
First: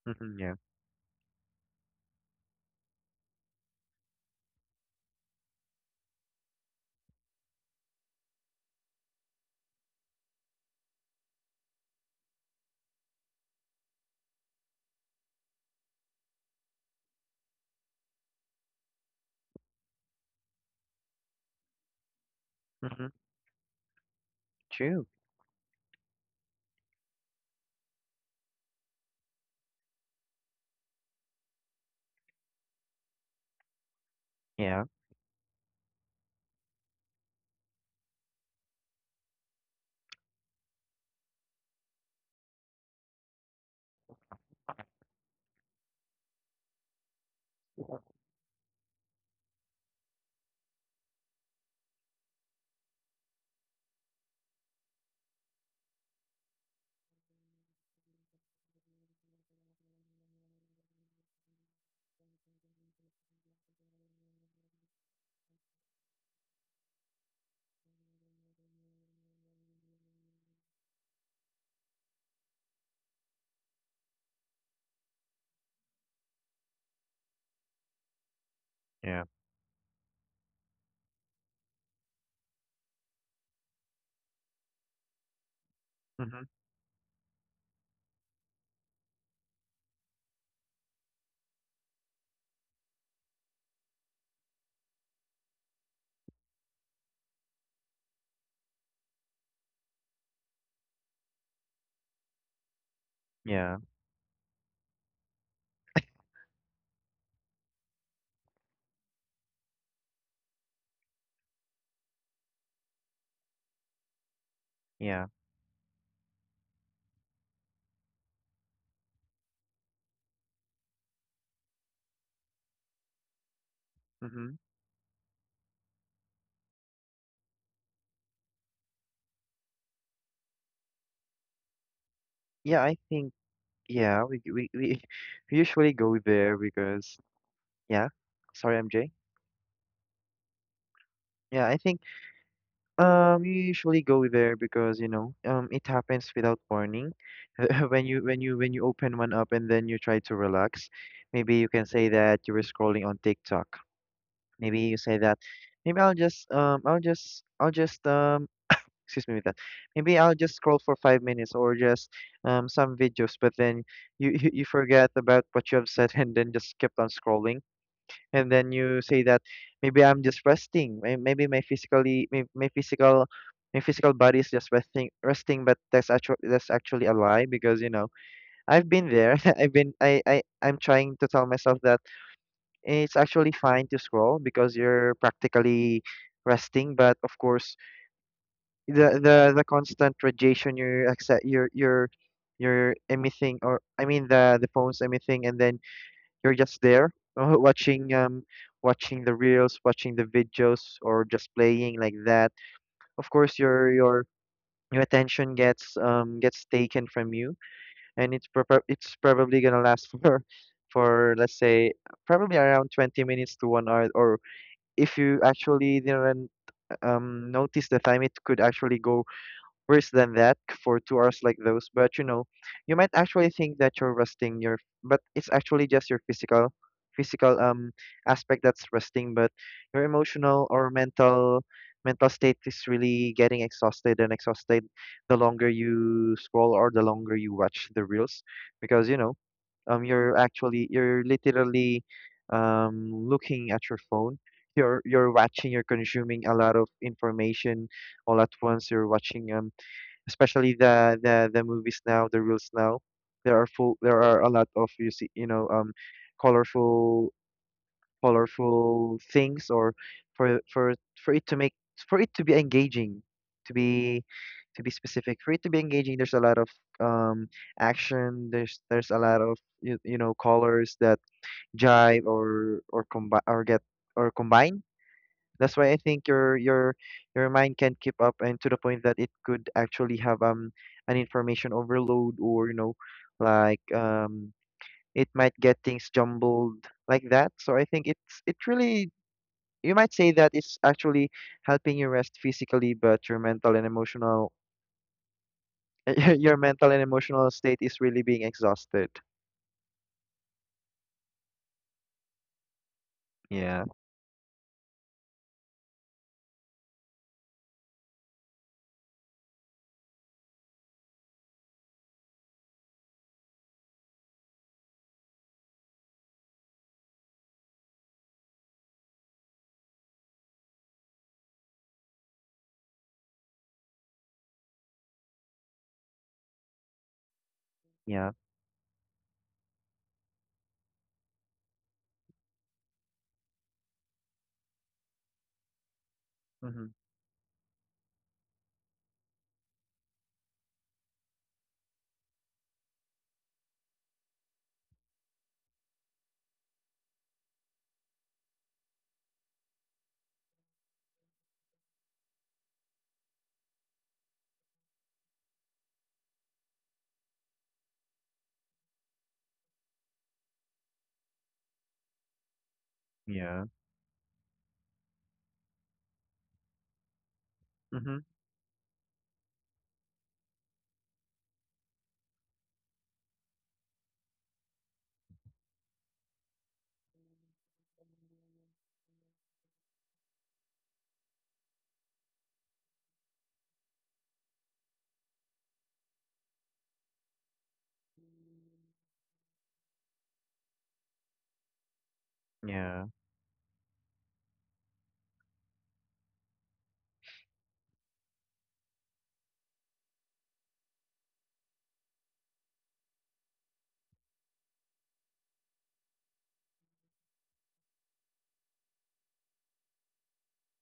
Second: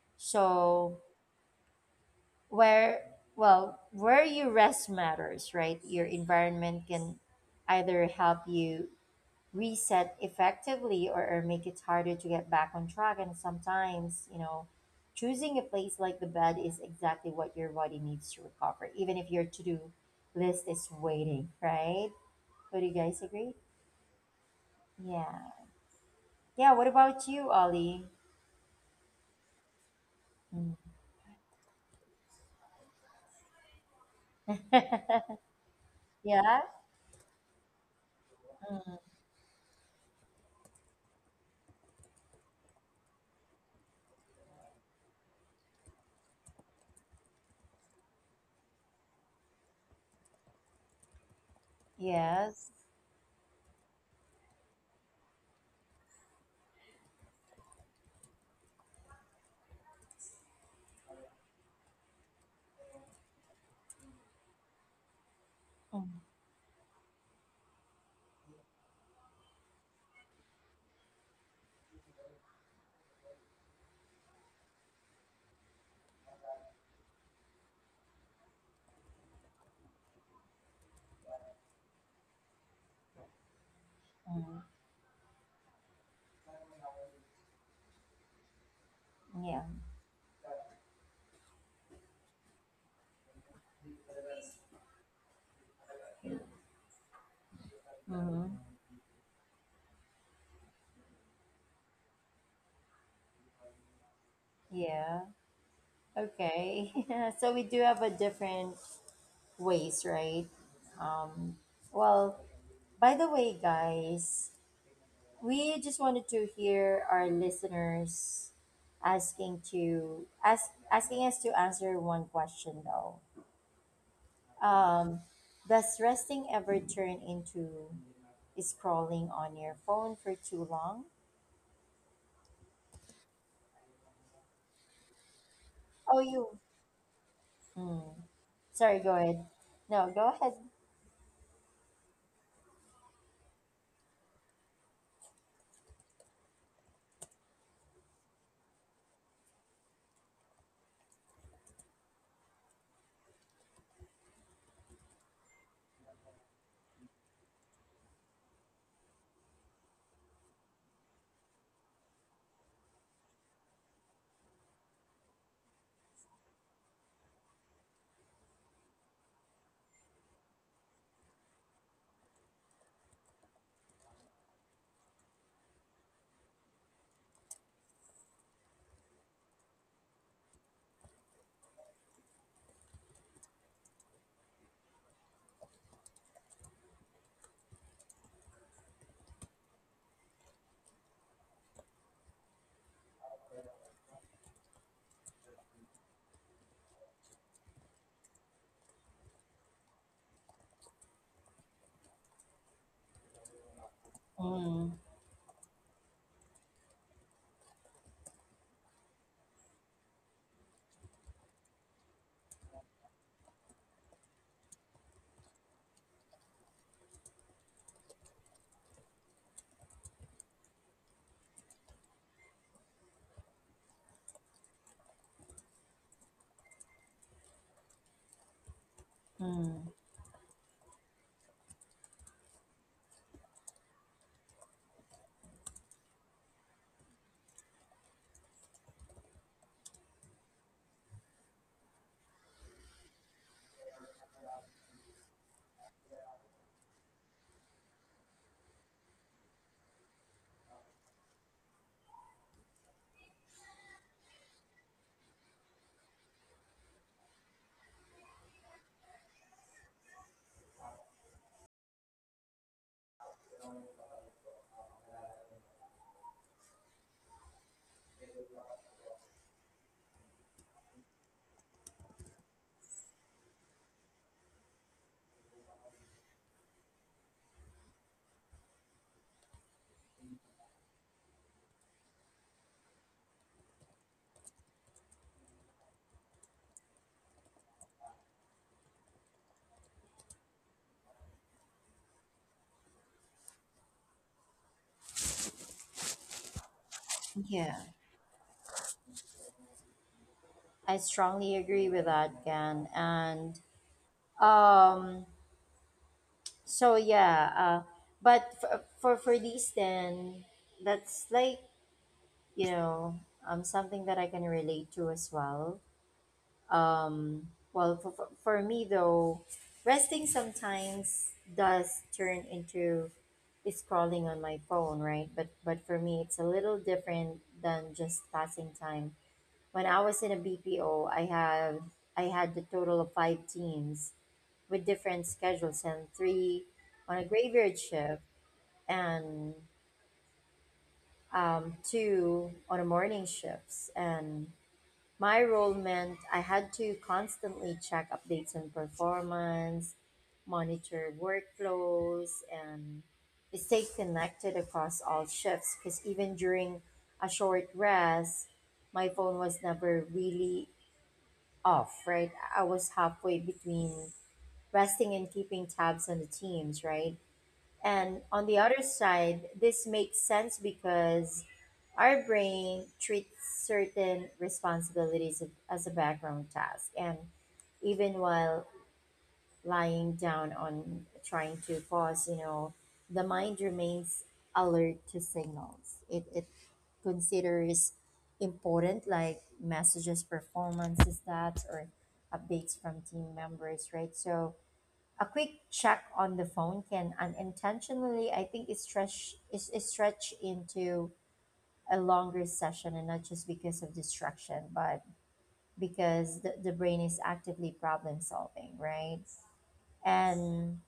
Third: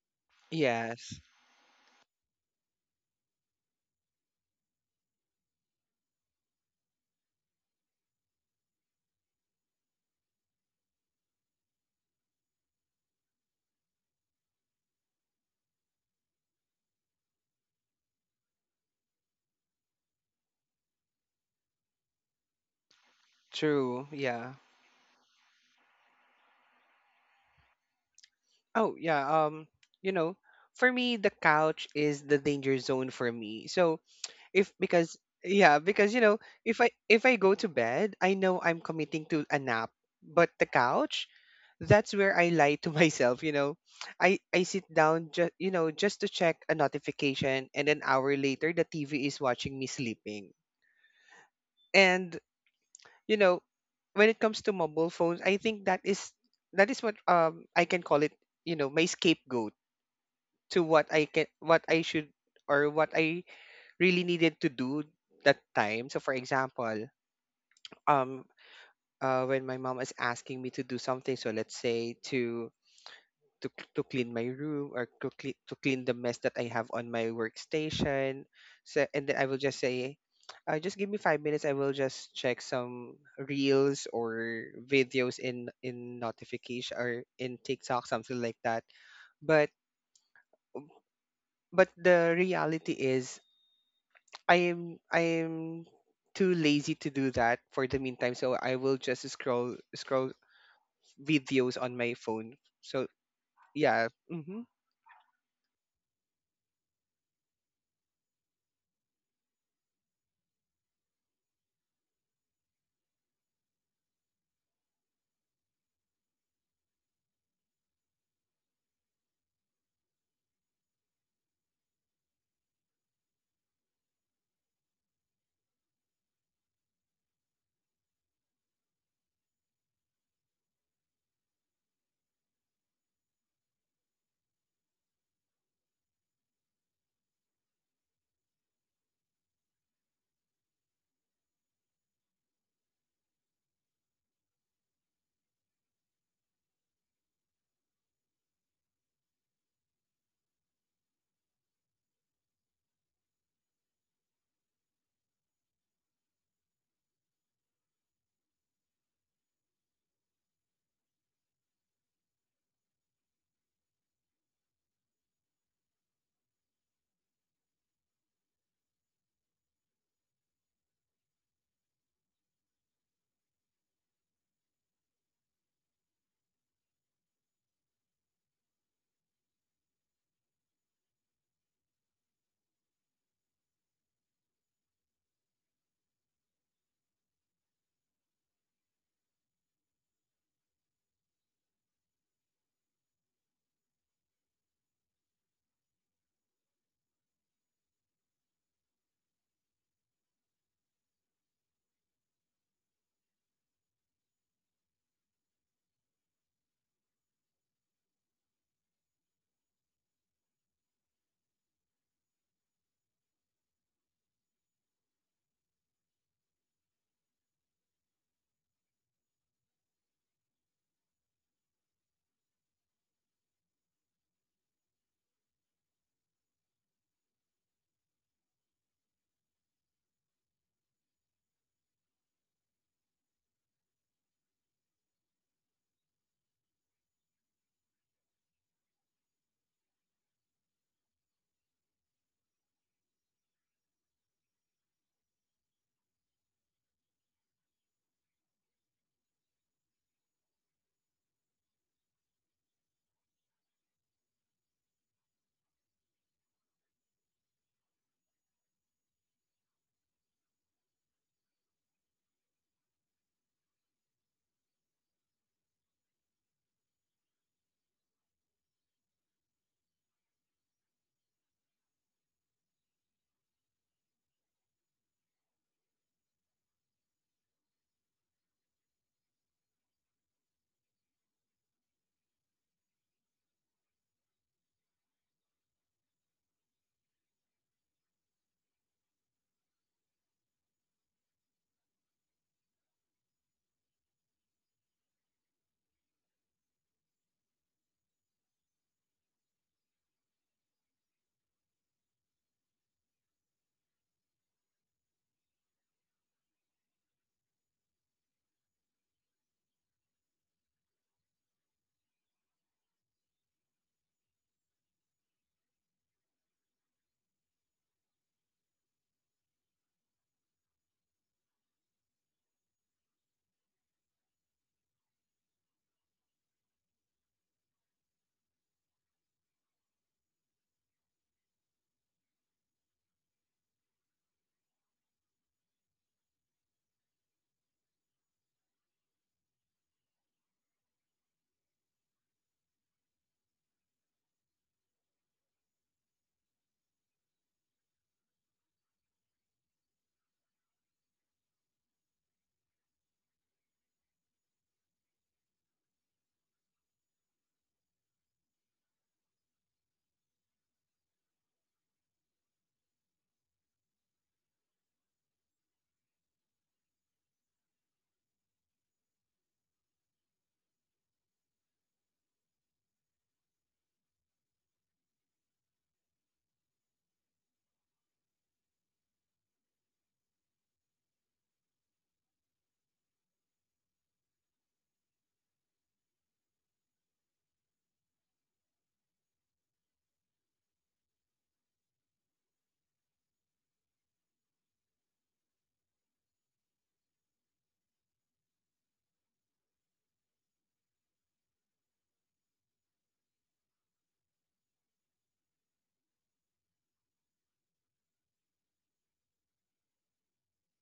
C: Mm-hmm. Yeah.
A: So,
B: Yes.
A: where, well, where you rest matters, right? Your environment can either help you reset effectively or make it harder to get back on track. And sometimes, choosing a place like the bed is exactly what your body needs to recover, even if your to do list is waiting, right? Would you
C: Mm-hmm.
A: guys agree?
B: True. Yeah.
C: True.
A: Yeah. Yeah. What about you, Ollie?
B: Oh, yeah. You know,
A: Mm.
B: for me the couch is the danger zone for me. So, if
C: Yeah.
B: because yeah, because you know,
A: Yeah.
B: if I go to bed I know I'm
A: Mm.
B: committing to a nap, but the couch, that's where I lie to myself, you know. I sit down just, you know, just to check a notification, and an hour later the TV is watching me sleeping. And
A: Yes.
B: you know, when it comes to mobile phones, I think that is what, I can call it, you know, my scapegoat to what I should or what I really needed to do that
A: Mm.
B: time. So for example, um when my mom is asking me to do something, so let's say to clean my room, or to clean the mess that I have on my workstation. So
C: Yeah.
B: and then I will just say, just give me 5 minutes, I will just check some reels
A: Mm.
B: or videos in
C: Mm-hmm.
B: notification or in tiktok, something like that.
A: Yeah.
B: But the reality is, I am too lazy to do that for the meantime,
A: Mm.
B: so I will just scroll videos on my phone. So
C: Yeah.
B: yeah. Hmm.
A: Yeah. Okay. So we do have a different ways, right? Um, well, By the way, guys,
C: Yeah.
A: we just wanted to hear our listeners asking us to answer one question though.
C: Mm-hmm.
A: Um, does resting ever turn into scrolling on your phone for too long?
C: Yeah, I think yeah, we we usually
A: Oh,
C: go
A: you.
C: there because
A: Mm,
C: yeah. Sorry,
A: sorry, go
C: MJ.
A: ahead. No, go ahead.
C: Yeah, I think we usually go there because you know, it happens without warning. When you open one up and then you try to relax, maybe you can say that you were scrolling on TikTok. Maybe you say that maybe I'll just excuse me with that. Maybe I'll just scroll for 5 minutes or just some videos, but then you you forget about what you have said and then just kept on scrolling, and then you say that maybe I'm just resting. May- Maybe my physically, my, my physical body is just resting, resting. But that's actually a lie because you know I've been there. I've been I I'm trying to tell myself that it's actually fine to scroll because you're practically resting. But of course, the constant radiation you're accept you're emitting, or I mean the phone's emitting, and then you're just there watching um watching the reels, watching the videos, or just playing like that. Of course, your your
A: Mm,
C: your attention gets taken from you, and it's probably gonna last for let's say probably around 20 minutes to 1 hour, or if you actually didn't notice the time it could actually go worse than that, for 2 hours like those. But you know, you might actually think that you're resting , but it's actually just your physical aspect that's resting, but
A: mm.
C: your emotional or mental state is really getting exhausted and exhausted the longer you scroll or the longer you watch the reels, because you know, you're actually you're literally looking at your phone. You're watching, you're consuming a lot of information all at once. You're watching especially the movies now, the reels now. There are a lot of you see you know, colorful colorful things, or for for for it to make for it to be engaging, to be to be specific, for it to be engaging, there's a lot of um action. There's a lot of you, you know, colors that jive or combine or get or combine. That's why I think your mind can't keep up, and to the point that it could actually have an information overload, or you know, like it might get things jumbled like that. So I think it's it really you might say that it's actually helping you rest physically, but your mental and emotional your mental and emotional
A: Yeah,
C: state is really being exhausted.
A: I strongly agree with that, Gan. And
C: Yeah.
A: um, so yeah, but for these then, that's like you know something that I can relate to as well. Well for me though, resting sometimes does turn into scrolling on my phone, right? But for me, it's a little different than just
C: Yeah.
A: passing time. When I was in a BPO, I had the total of five teams with different schedules and three
C: Mm-hmm.
A: on a graveyard shift and two on the morning shifts. And my role meant I had to constantly check updates on performance, monitor workflows, and stay connected across all shifts. Because even during a short rest, my phone was never really off, right? I was halfway
C: Yeah.
A: between resting and keeping tabs on the teams, right? And
C: Mm-hmm.
A: on the other side, this makes sense because our brain treats certain responsibilities of- as a background task. And even while lying down on trying to pause, you know, the mind remains alert to signals. It considers important like messages, performances, stats, or updates from
C: Yeah.
A: team members, right? So a quick check on the phone can unintentionally, I think, is stretch is stretched into a longer session and not just because of distraction but because the brain is actively problem solving, right, and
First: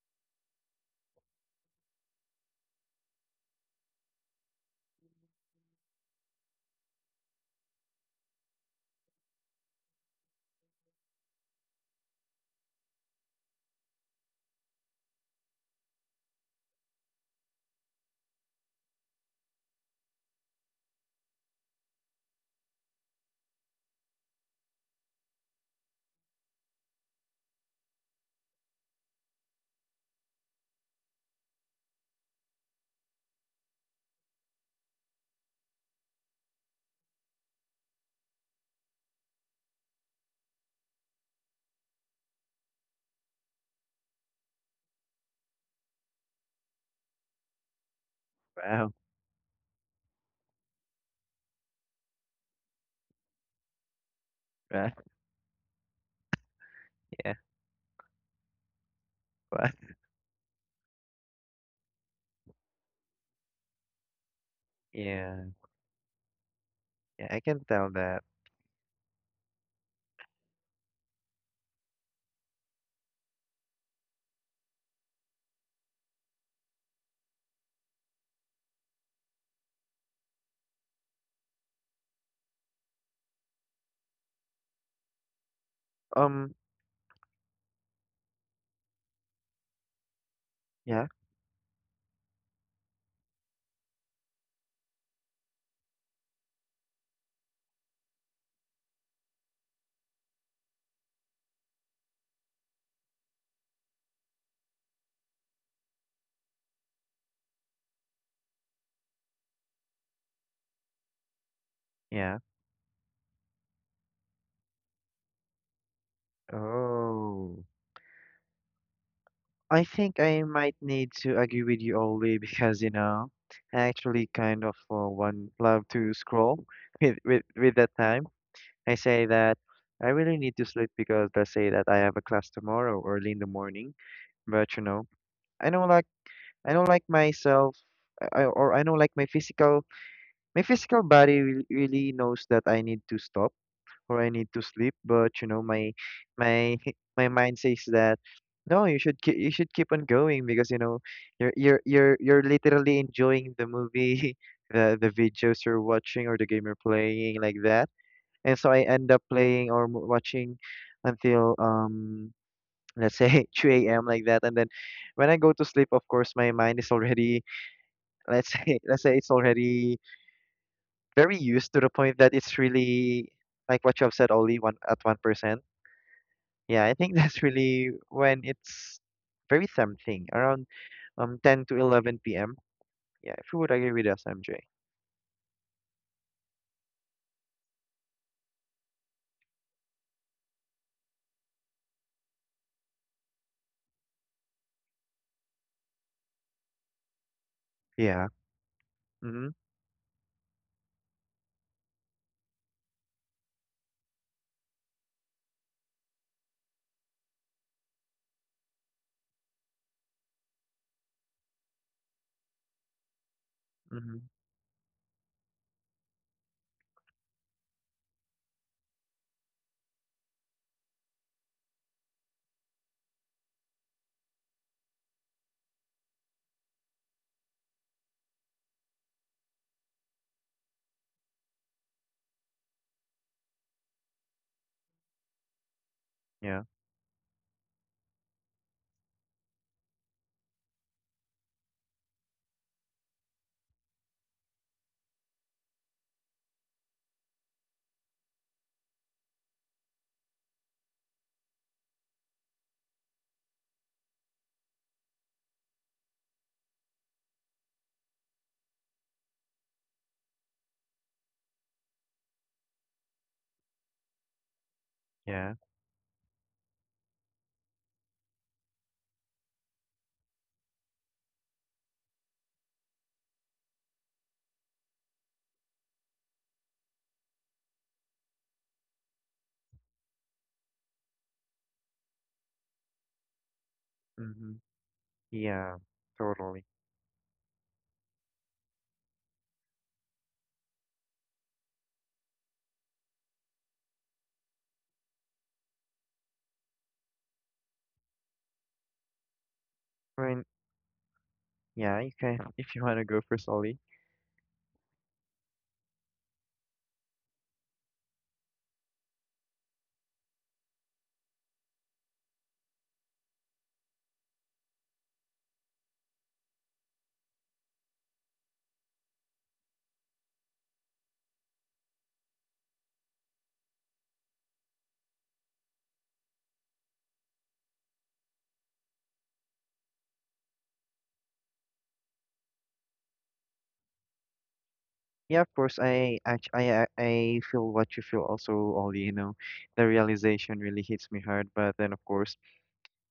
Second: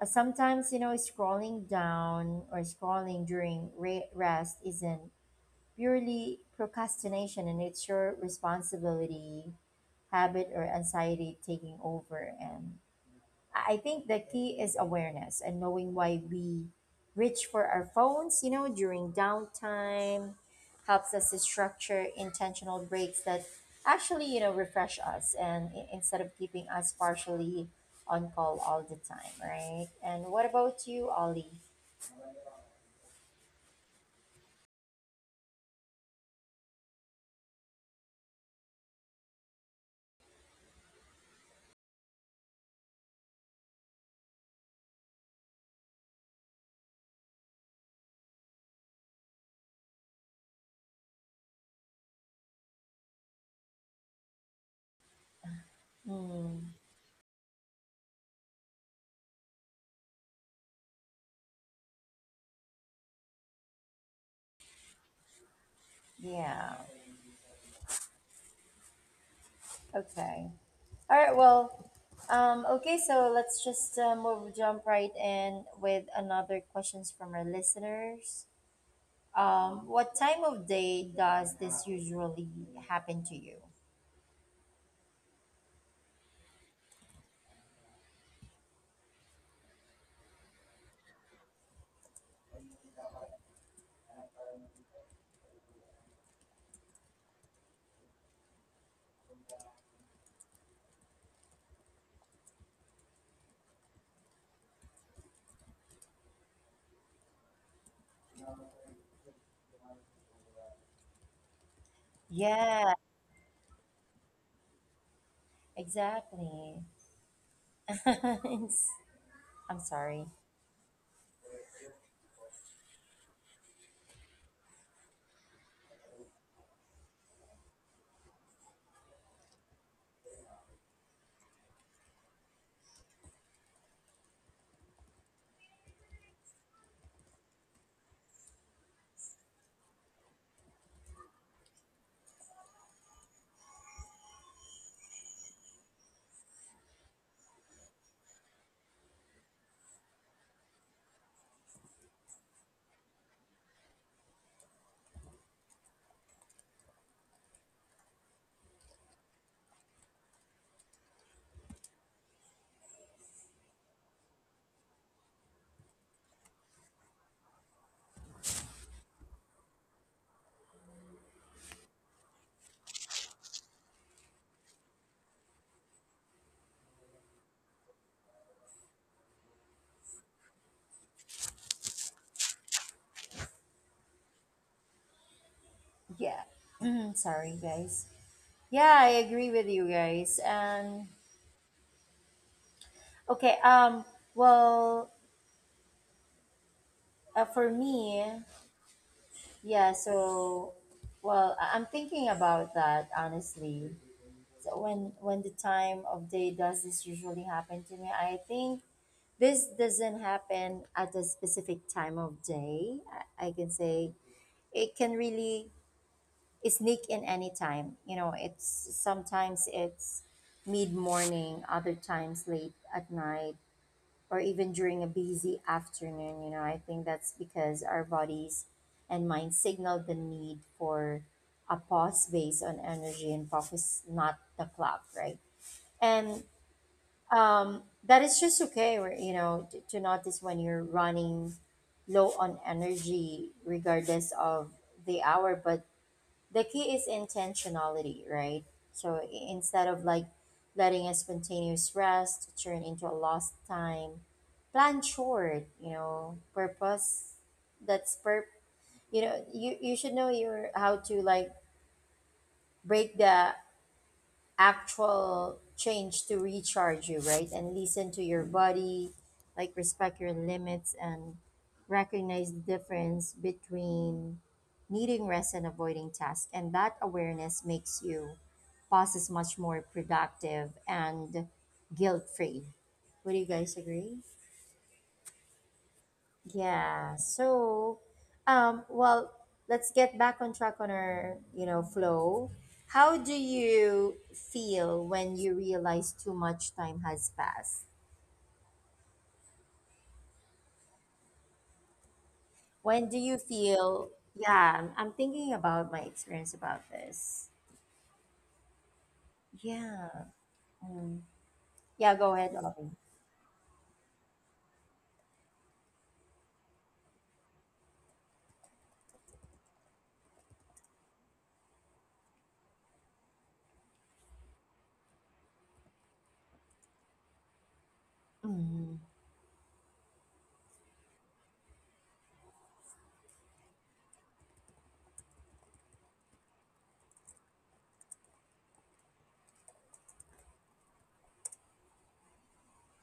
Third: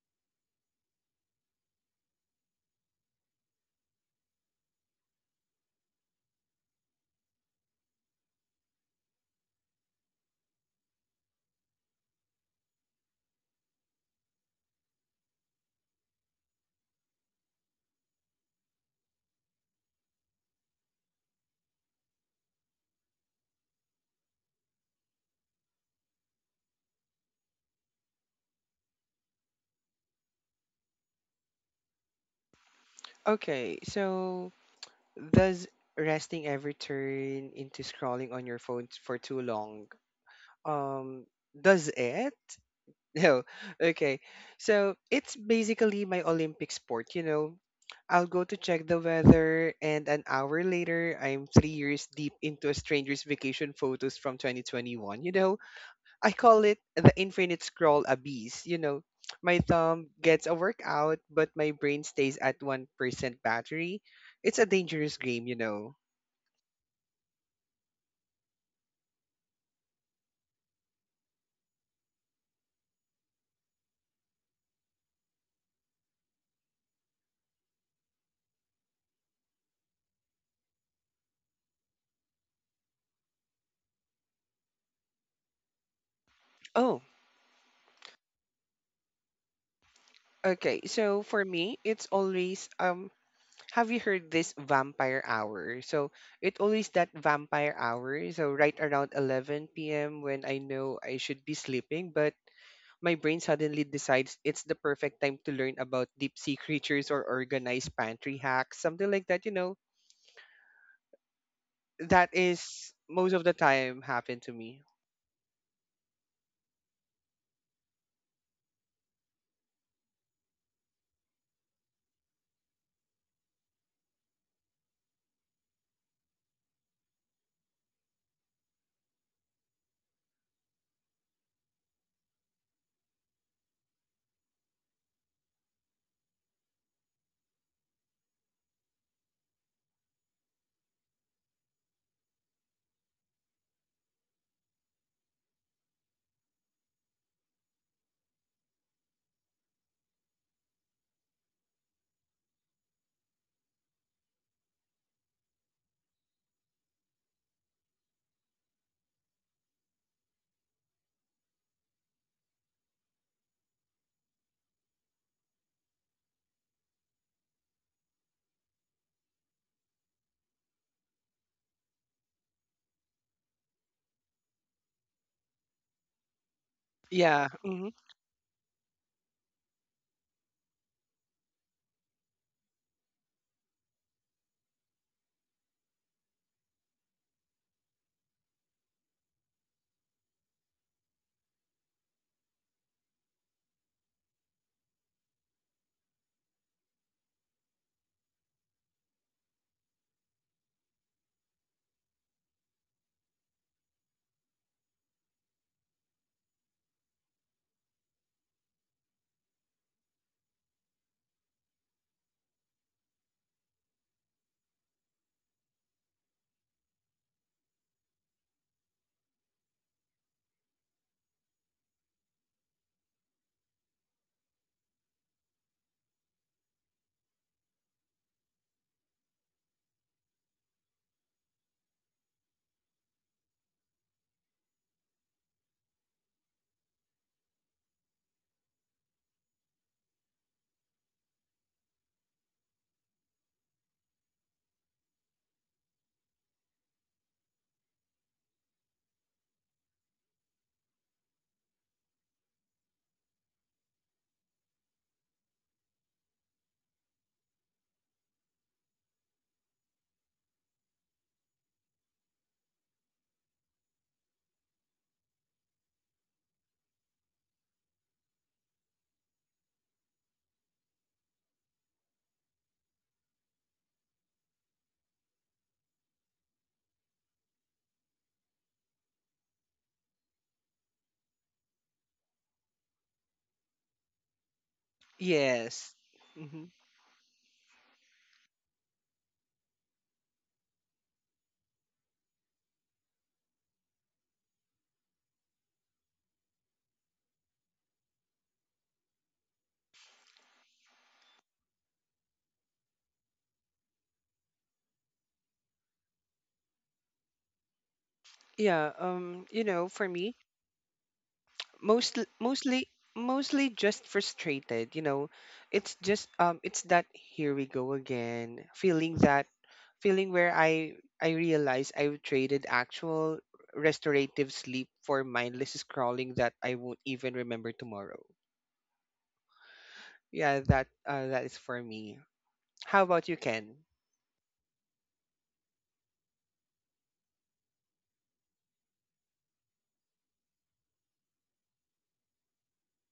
A: sometimes you know scrolling down or scrolling during rest isn't purely procrastination and it's your responsibility habit or anxiety taking over, and I think the key is awareness, and knowing why we reach for our phones, you know, during downtime, helps us to structure intentional breaks that actually, refresh us, and instead of keeping us partially on call all the time, right? And what about you, Ollie?
B: Okay. So does resting ever turn into scrolling on your phone for too long? Um, does it? No. Okay. So it's basically my Olympic sport. You know, I'll go to check
C: Wow.
B: the weather, and an hour later, I'm 3 years deep into a stranger's vacation photos from
C: Wow.
B: 2021. You know, I call it
A: Hmm.
B: the
C: Yeah.
B: infinite scroll abyss. You know, my
C: Wow.
B: thumb gets a workout, but my brain stays at 1% battery. It's a dangerous
C: Yeah.
B: game, you know.
A: Yeah.
C: Yeah, I can tell that.
A: Okay. All right. Well, okay. So let's just jump right in with another questions from our listeners. What time of day does this usually happen to you?
C: Um.
B: Oh, okay.
C: Yeah,
B: So for me, it's always have you heard this vampire hour? So it always that vampire hour. So right around 11 p.m. when I know I should be sleeping, but my brain suddenly decides it's the perfect time to learn about deep sea creatures or organized pantry hacks, something like that, you know, that
C: yeah.
B: is
A: Yeah,
B: most of the time happened to me.
A: exactly.
C: Oh,
A: It's-
C: I
A: I'm
C: think
A: sorry.
C: I might need to agree with you, Oli, because you know, I actually kind of one love to scroll with with that time. I say that I really need to sleep because let's say that I have a class tomorrow early in the morning. But you know, I don't like I don't like myself, or I don't like my physical body really, really knows that I need to stop or I need to sleep, but you know, my my mind says that no, you should keep on going because you know you're literally enjoying the movie, the videos you're watching or the game you're playing like that. And so I end up playing or mo- watching until let's say 2 a.m. like that. And then when I go to sleep, of course, my mind is already let's say let's say it's already very used to the point that it's really like what you have said, only one at 1%. Yeah, I think that's
B: Yeah. Hmm.
C: really when it's very tempting, around 10 to 11 p.m. Yeah, if you would agree with us, MJ.
A: Yeah. Sorry, guys. Yeah, I agree with you guys. And okay, well, for me,
C: Yeah. Mm-hmm.
A: yeah, so well, I'm thinking about that honestly. So when the time of day does this usually happen to me, I think this doesn't happen at a specific time of day. I can
C: Mm-hmm.
A: say it can really sneak in any time. You know, it's sometimes it's mid morning, other times late at night, or even during a busy afternoon. You know, I think that's because our bodies and minds signal the need for a pause based on energy and focus, not the clock, right? And
C: Yeah.
A: that is just okay, or, you know, to notice when you're running low on energy, regardless of the hour. But the key is intentionality, right? So instead of like letting a spontaneous rest turn into a lost time, plan short. You know, purpose. That's per. You know, you should know your how to like break the
C: Yeah.
A: actual change to recharge you, right? And listen to your body, like respect your limits and recognize the difference between needing rest and avoiding tasks. And that awareness makes you process much more productive and guilt free. Would you guys agree?
C: Mm-hmm. Yeah.
B: Yes.
C: Totally.
B: Hmm.
A: Yeah. So, well, let's get back on track on our, you know, flow. How do you feel when you realize too much time has passed?
C: Right. Yeah. You can if you wanna go
A: When do
C: first,
A: you
C: Ollie.
A: feel, yeah, I'm thinking about my experience about this.
B: Yeah. You know, for
A: Yeah.
B: me,
A: Mm. Yeah, go ahead, Ollie.
B: mostly just frustrated. You know, It's that, here we go again. Feeling that feeling where I realize I've traded actual restorative sleep for mindless scrolling that I won't even remember tomorrow.
A: Mm.
B: Yeah. That is for me. How about you, Ken?
C: Yeah, of course. I act- I feel what you feel also, Ollie. You know, the realization really hits me hard. But then, of course,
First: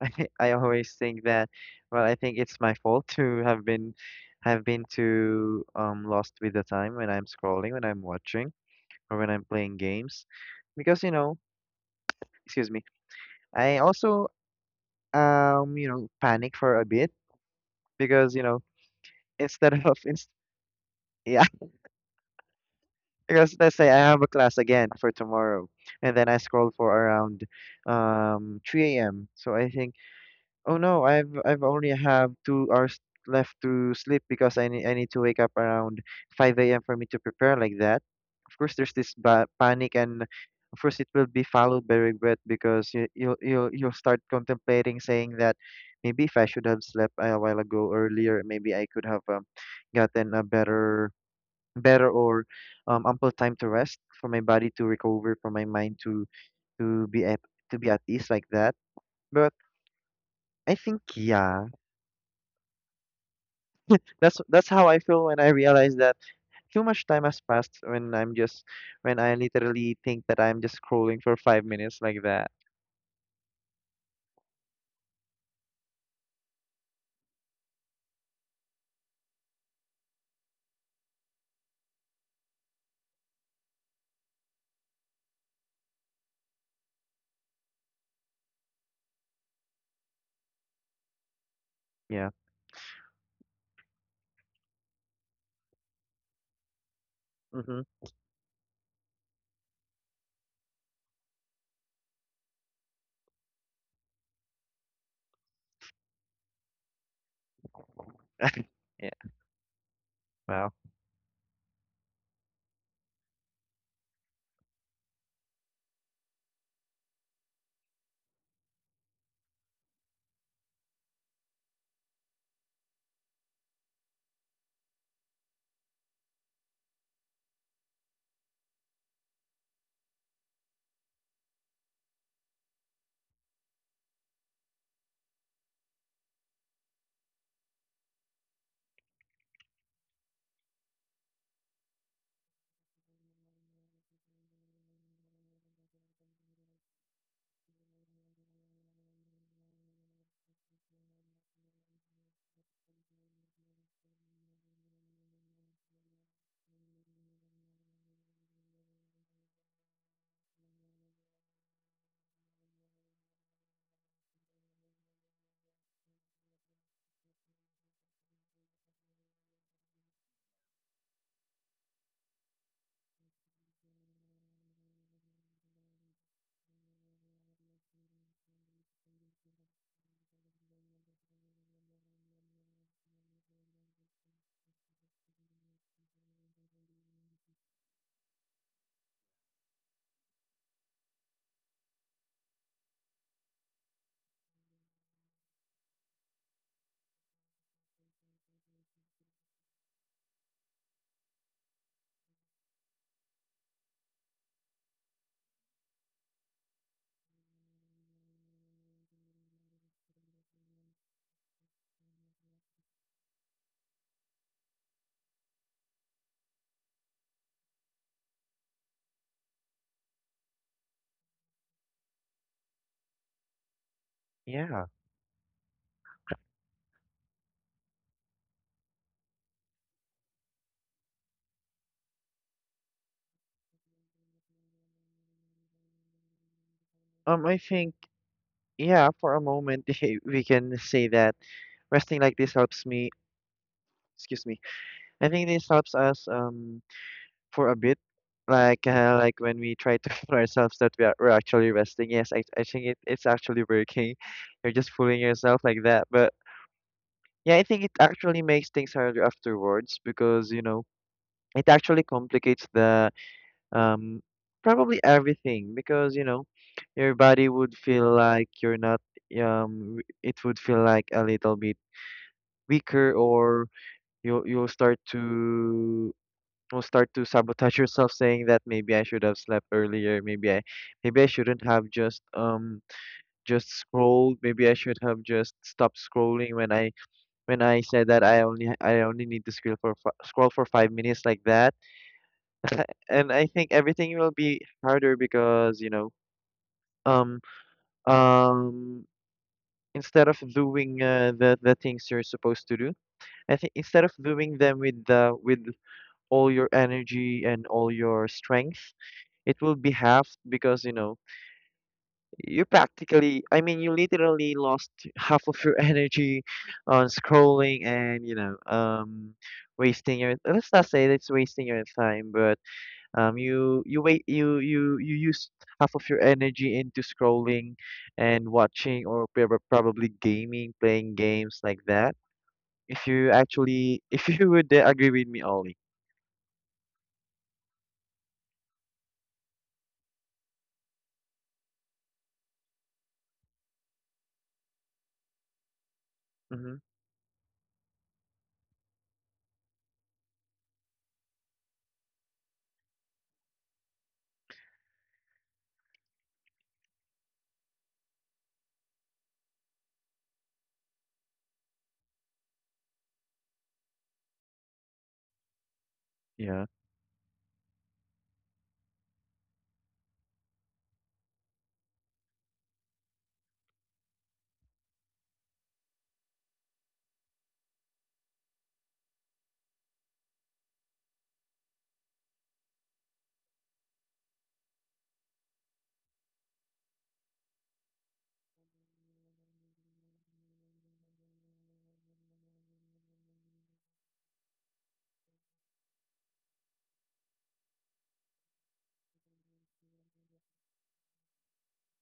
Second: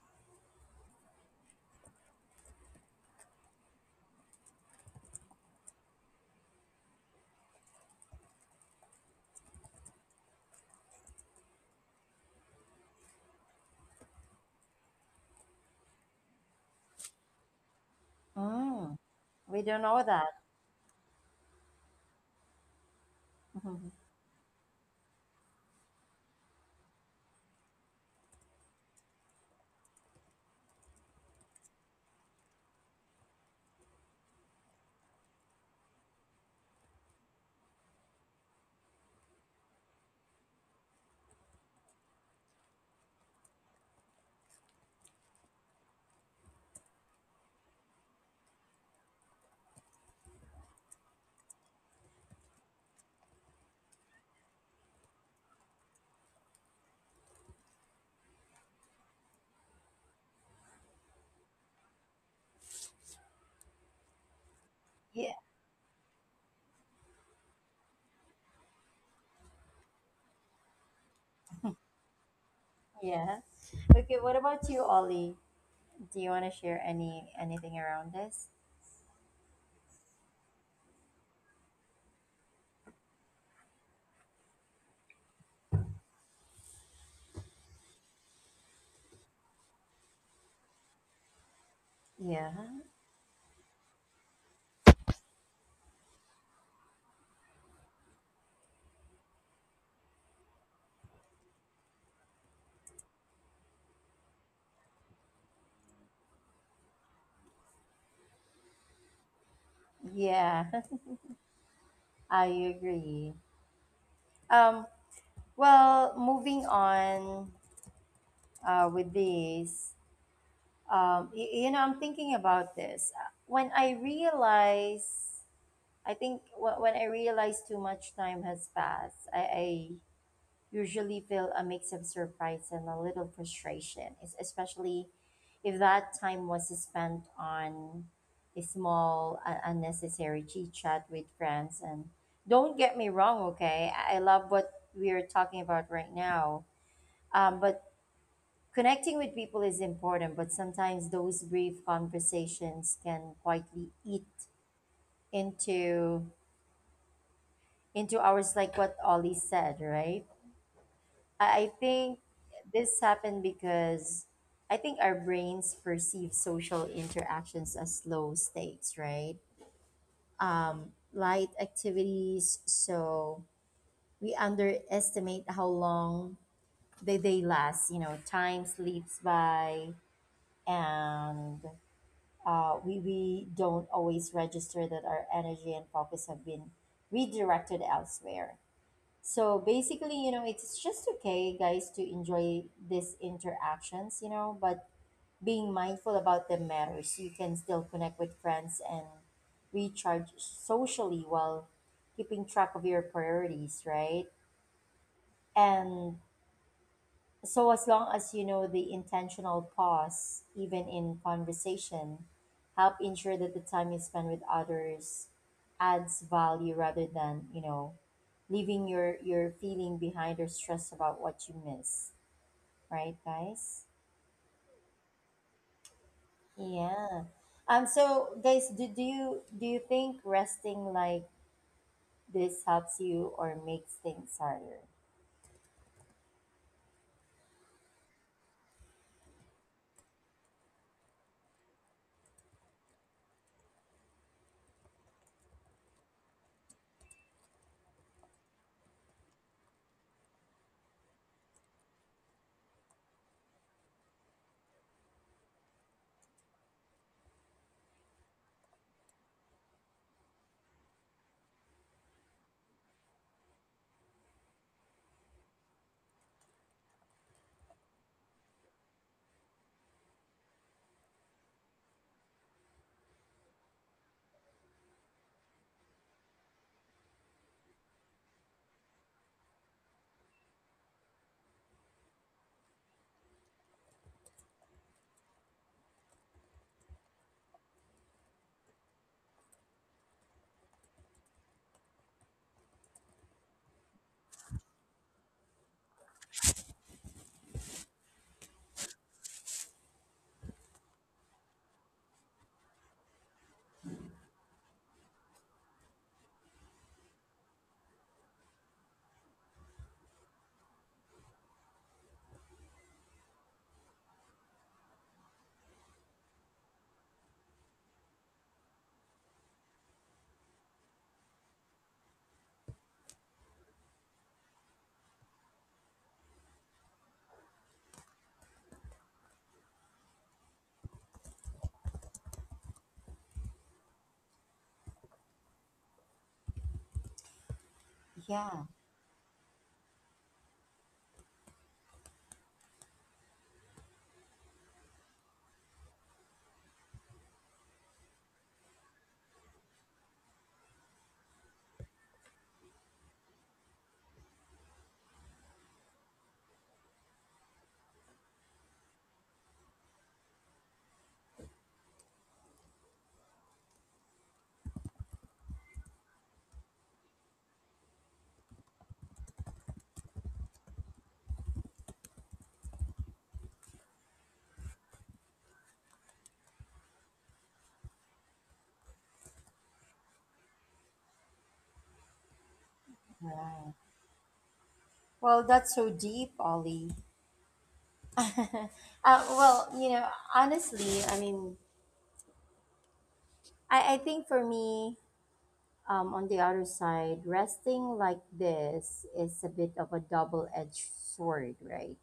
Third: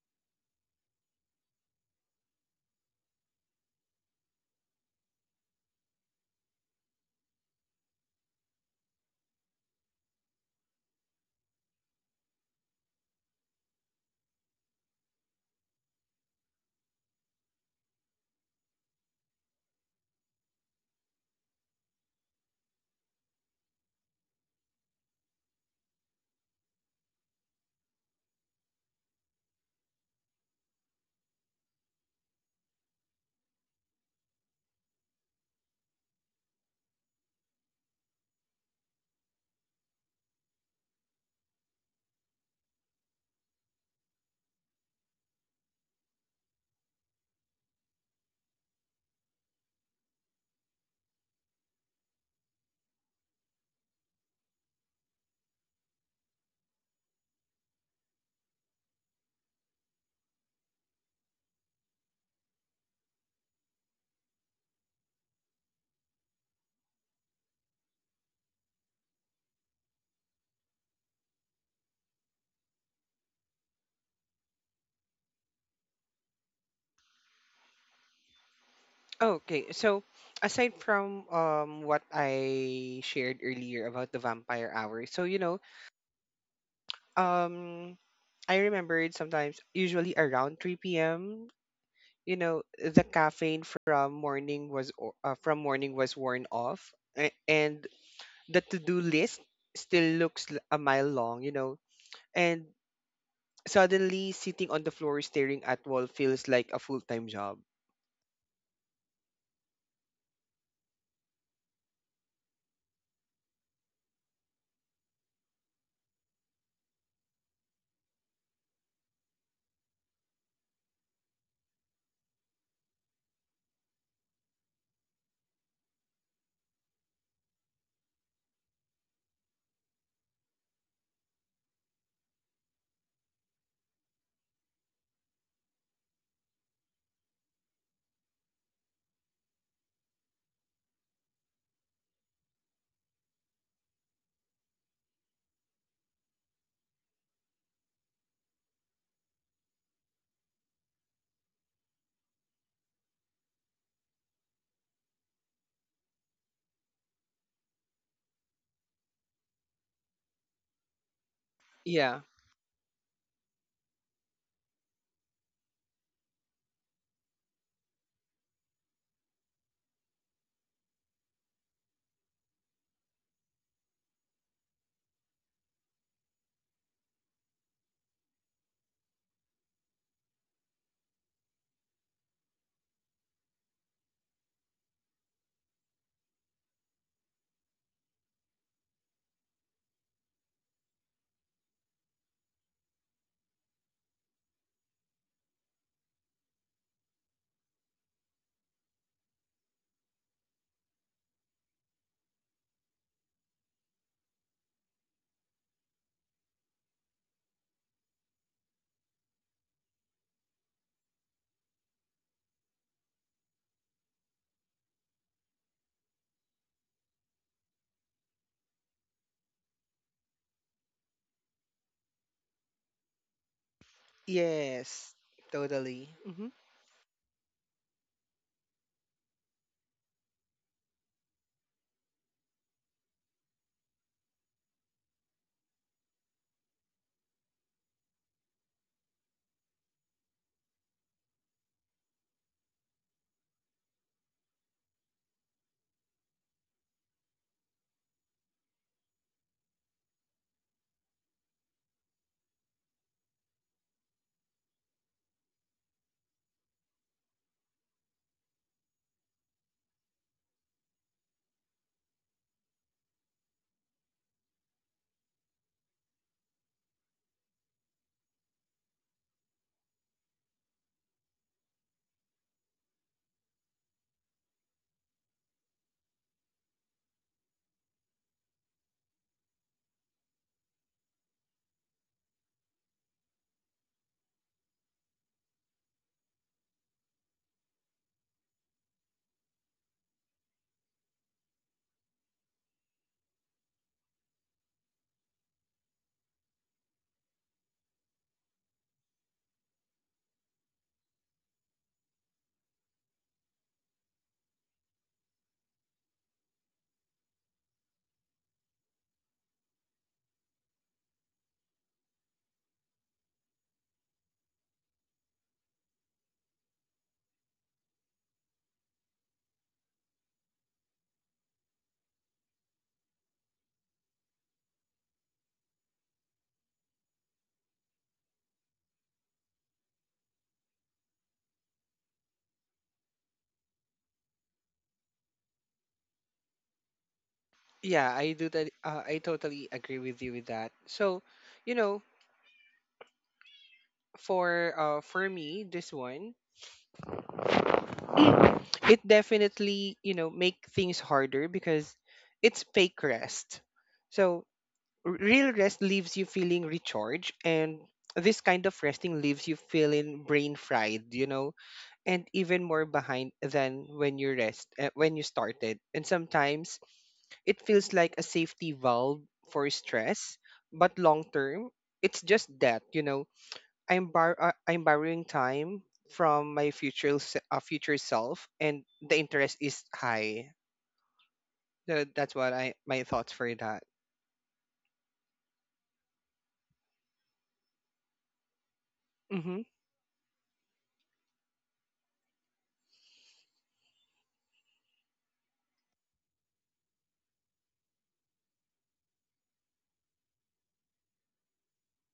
C: I always think that, well, I think it's my fault to have been too lost with the time when I'm scrolling, when I'm watching, or when I'm playing games. Because, you know, excuse me, I also you know, panic for a bit because, you know,
A: Mm. We
C: instead
A: don't
C: of
A: know
C: inst
A: that.
C: yeah, because let's
A: Mhm.
C: say I have a class again for tomorrow and then I scroll for around 3 a.m. So I think, oh no, I've only have 2 hours left to sleep because I need to wake up around 5 a.m. for me to prepare like that. Of course, there's this ba panic, and of course, it will be followed by regret because you'll start contemplating, saying that maybe if I should have slept a while ago earlier, maybe I could have gotten a better or ample time to rest for my body to recover, for my mind to to be at to be at ease like that. But I think yeah. That's how I
A: Yeah.
C: feel when I realize that too much time has passed when I'm just when I literally think that I'm just scrolling for 5 minutes like that.
A: Yeah. Okay, what about you, Ollie? Do you want to share any anything around this?
B: Okay, so aside from what I shared earlier about the vampire hour, so you know, um I remembered sometimes usually around 3 p.m.,
C: Yeah.
B: you
A: Yeah.
B: know, the caffeine from morning from morning was worn off, and
C: Mm-hmm.
B: the to-do list still looks, a mile long, you know. And suddenly sitting on the floor staring at wall feels like a full-time job.
C: Yeah.
A: Yeah,
C: Wow.
A: I agree. Um, well, moving on with this, you know, I'm thinking about this. I think when I realize too much time has passed, I usually feel a mix of surprise and a little frustration, especially if that time was spent on a small, unnecessary chit chat with friends. And don't get me wrong, okay? I love what we are talking about right now. But connecting with people is important, but sometimes those brief conversations can quietly eat into ours like what Ollie said, right? I think
B: Yeah.
A: this happened because I think our brains perceive social interactions as low stakes, right? Light activities, so we underestimate how long they last. You know, time slips by, and we don't always register that our energy and focus have been redirected elsewhere. So basically, you know, it's just okay, guys, to enjoy these interactions, you know, but being mindful about the matters. You can still connect with friends and recharge socially while keeping track of your priorities, right? And so, as long as you know the intentional pause, even in conversation, help ensure that the time you spend with others adds value rather than, you know, leaving your feeling behind or stress about what you miss. Right, guys?
C: Yeah.
B: Yes, totally. Mm-hmm.
A: Yeah. So guys, do you think resting like this helps you or makes things harder?
C: I think yeah, for a moment we can say that resting like this helps me. Excuse me. I think this helps us for a bit, like when we try to fool ourselves that we're actually resting. Yes, I think it's actually working. You're just fooling yourself like that, but. Yeah, I think it actually makes things harder afterwards because, you know, it actually complicates the um probably everything because, you know, your body would feel like you're not it would feel like a little bit weaker, or you you'll start to you will start to sabotage yourself saying that maybe I should have slept earlier, maybe I shouldn't have just scrolled, maybe I should have just stopped scrolling when I said that I only need to scroll for fi- scroll for 5 minutes like that, and I think everything will be harder because you know um um instead of doing the things you're supposed to do, I think instead of doing them with all your energy and all your strength, it will be half because you know you practically I mean you literally lost half of your energy on scrolling, and you know wasting your let's not say that's wasting your time, but you you used half of your energy into scrolling and watching or prob- probably gaming playing games like that if you actually if you would agree with me, Ollie.
B: Yeah, I do that.
A: Yeah,
B: I totally agree with you with that. So, you know, for me, this one,
C: Mm-hmm.
B: it definitely, you know, make things harder because it's fake rest. So real rest leaves you feeling recharged, and this kind of resting leaves you feeling brain fried. You know, and even more behind than when you started, and
C: Yeah.
B: sometimes it feels like a safety valve for stress, but long term it's just that, you know, I'm borrowing time from my future self, and the interest is high. So that's what I my thoughts for that.
A: right. Well, that's so deep, Ollie.
B: Mm-hmm.
A: Well, you know, honestly, I mean, I think for me, on the other side, resting like this is a bit of a double edged sword, right?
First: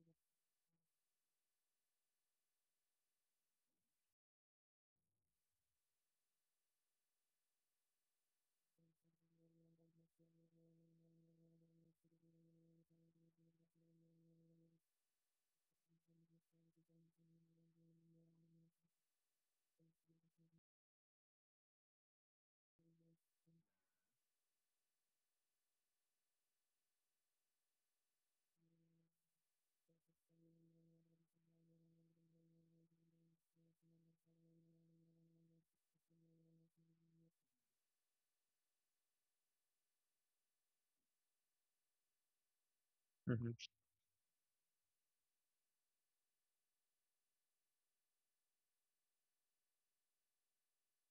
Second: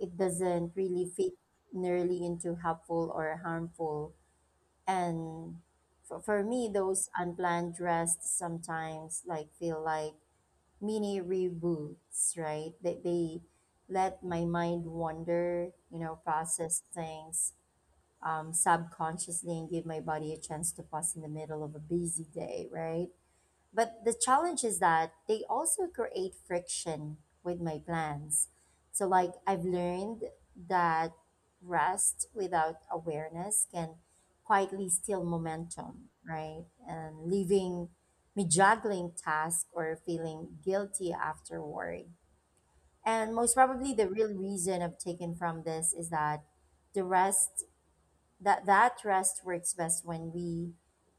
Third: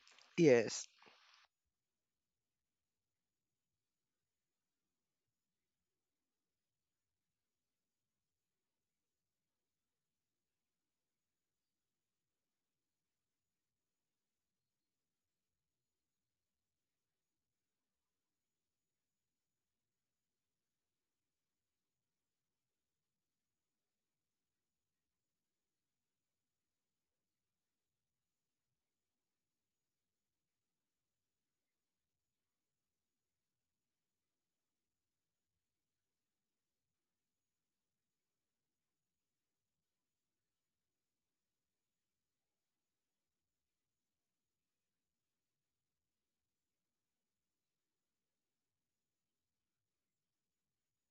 A: It doesn't
B: Yes,
A: really fit nearly into helpful or harmful. And for me, those unplanned rests sometimes like feel like mini reboots, right? They let my mind wander, you know, process things subconsciously and give my body a chance to pause in the middle of a busy day, right? But the challenge is that they also create friction with my plans. So, like, I've learned that rest without awareness can quietly steal momentum, right? And leaving me juggling tasks or feeling guilty afterward. And most
C: Mm-hmm.
A: probably, the real reason I've taken from this is the rest that rest works best when we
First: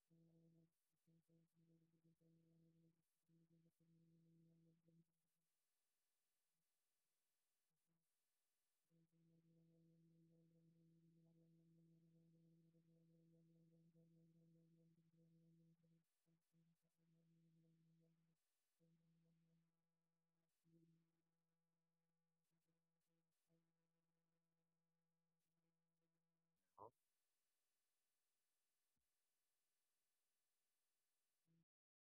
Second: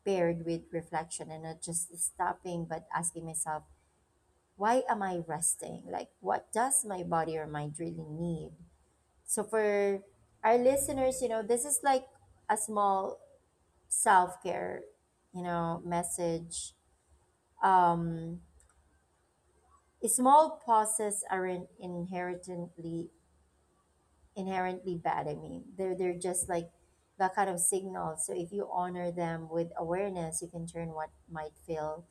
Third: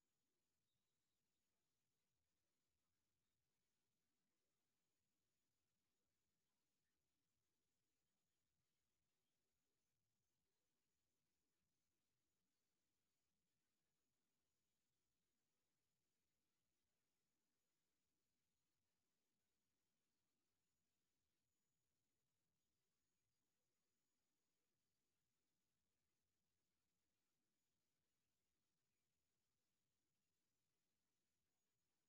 A: paired with reflection, and not just stopping but asking myself, why am I resting, like what does my body or mind really need? So for our listeners, you know, this is like a small self-care, you know, message. um Small pauses aren't inherently bad. I mean, they're just like that kind of signal. So if you honor them with awareness, you can turn what might feel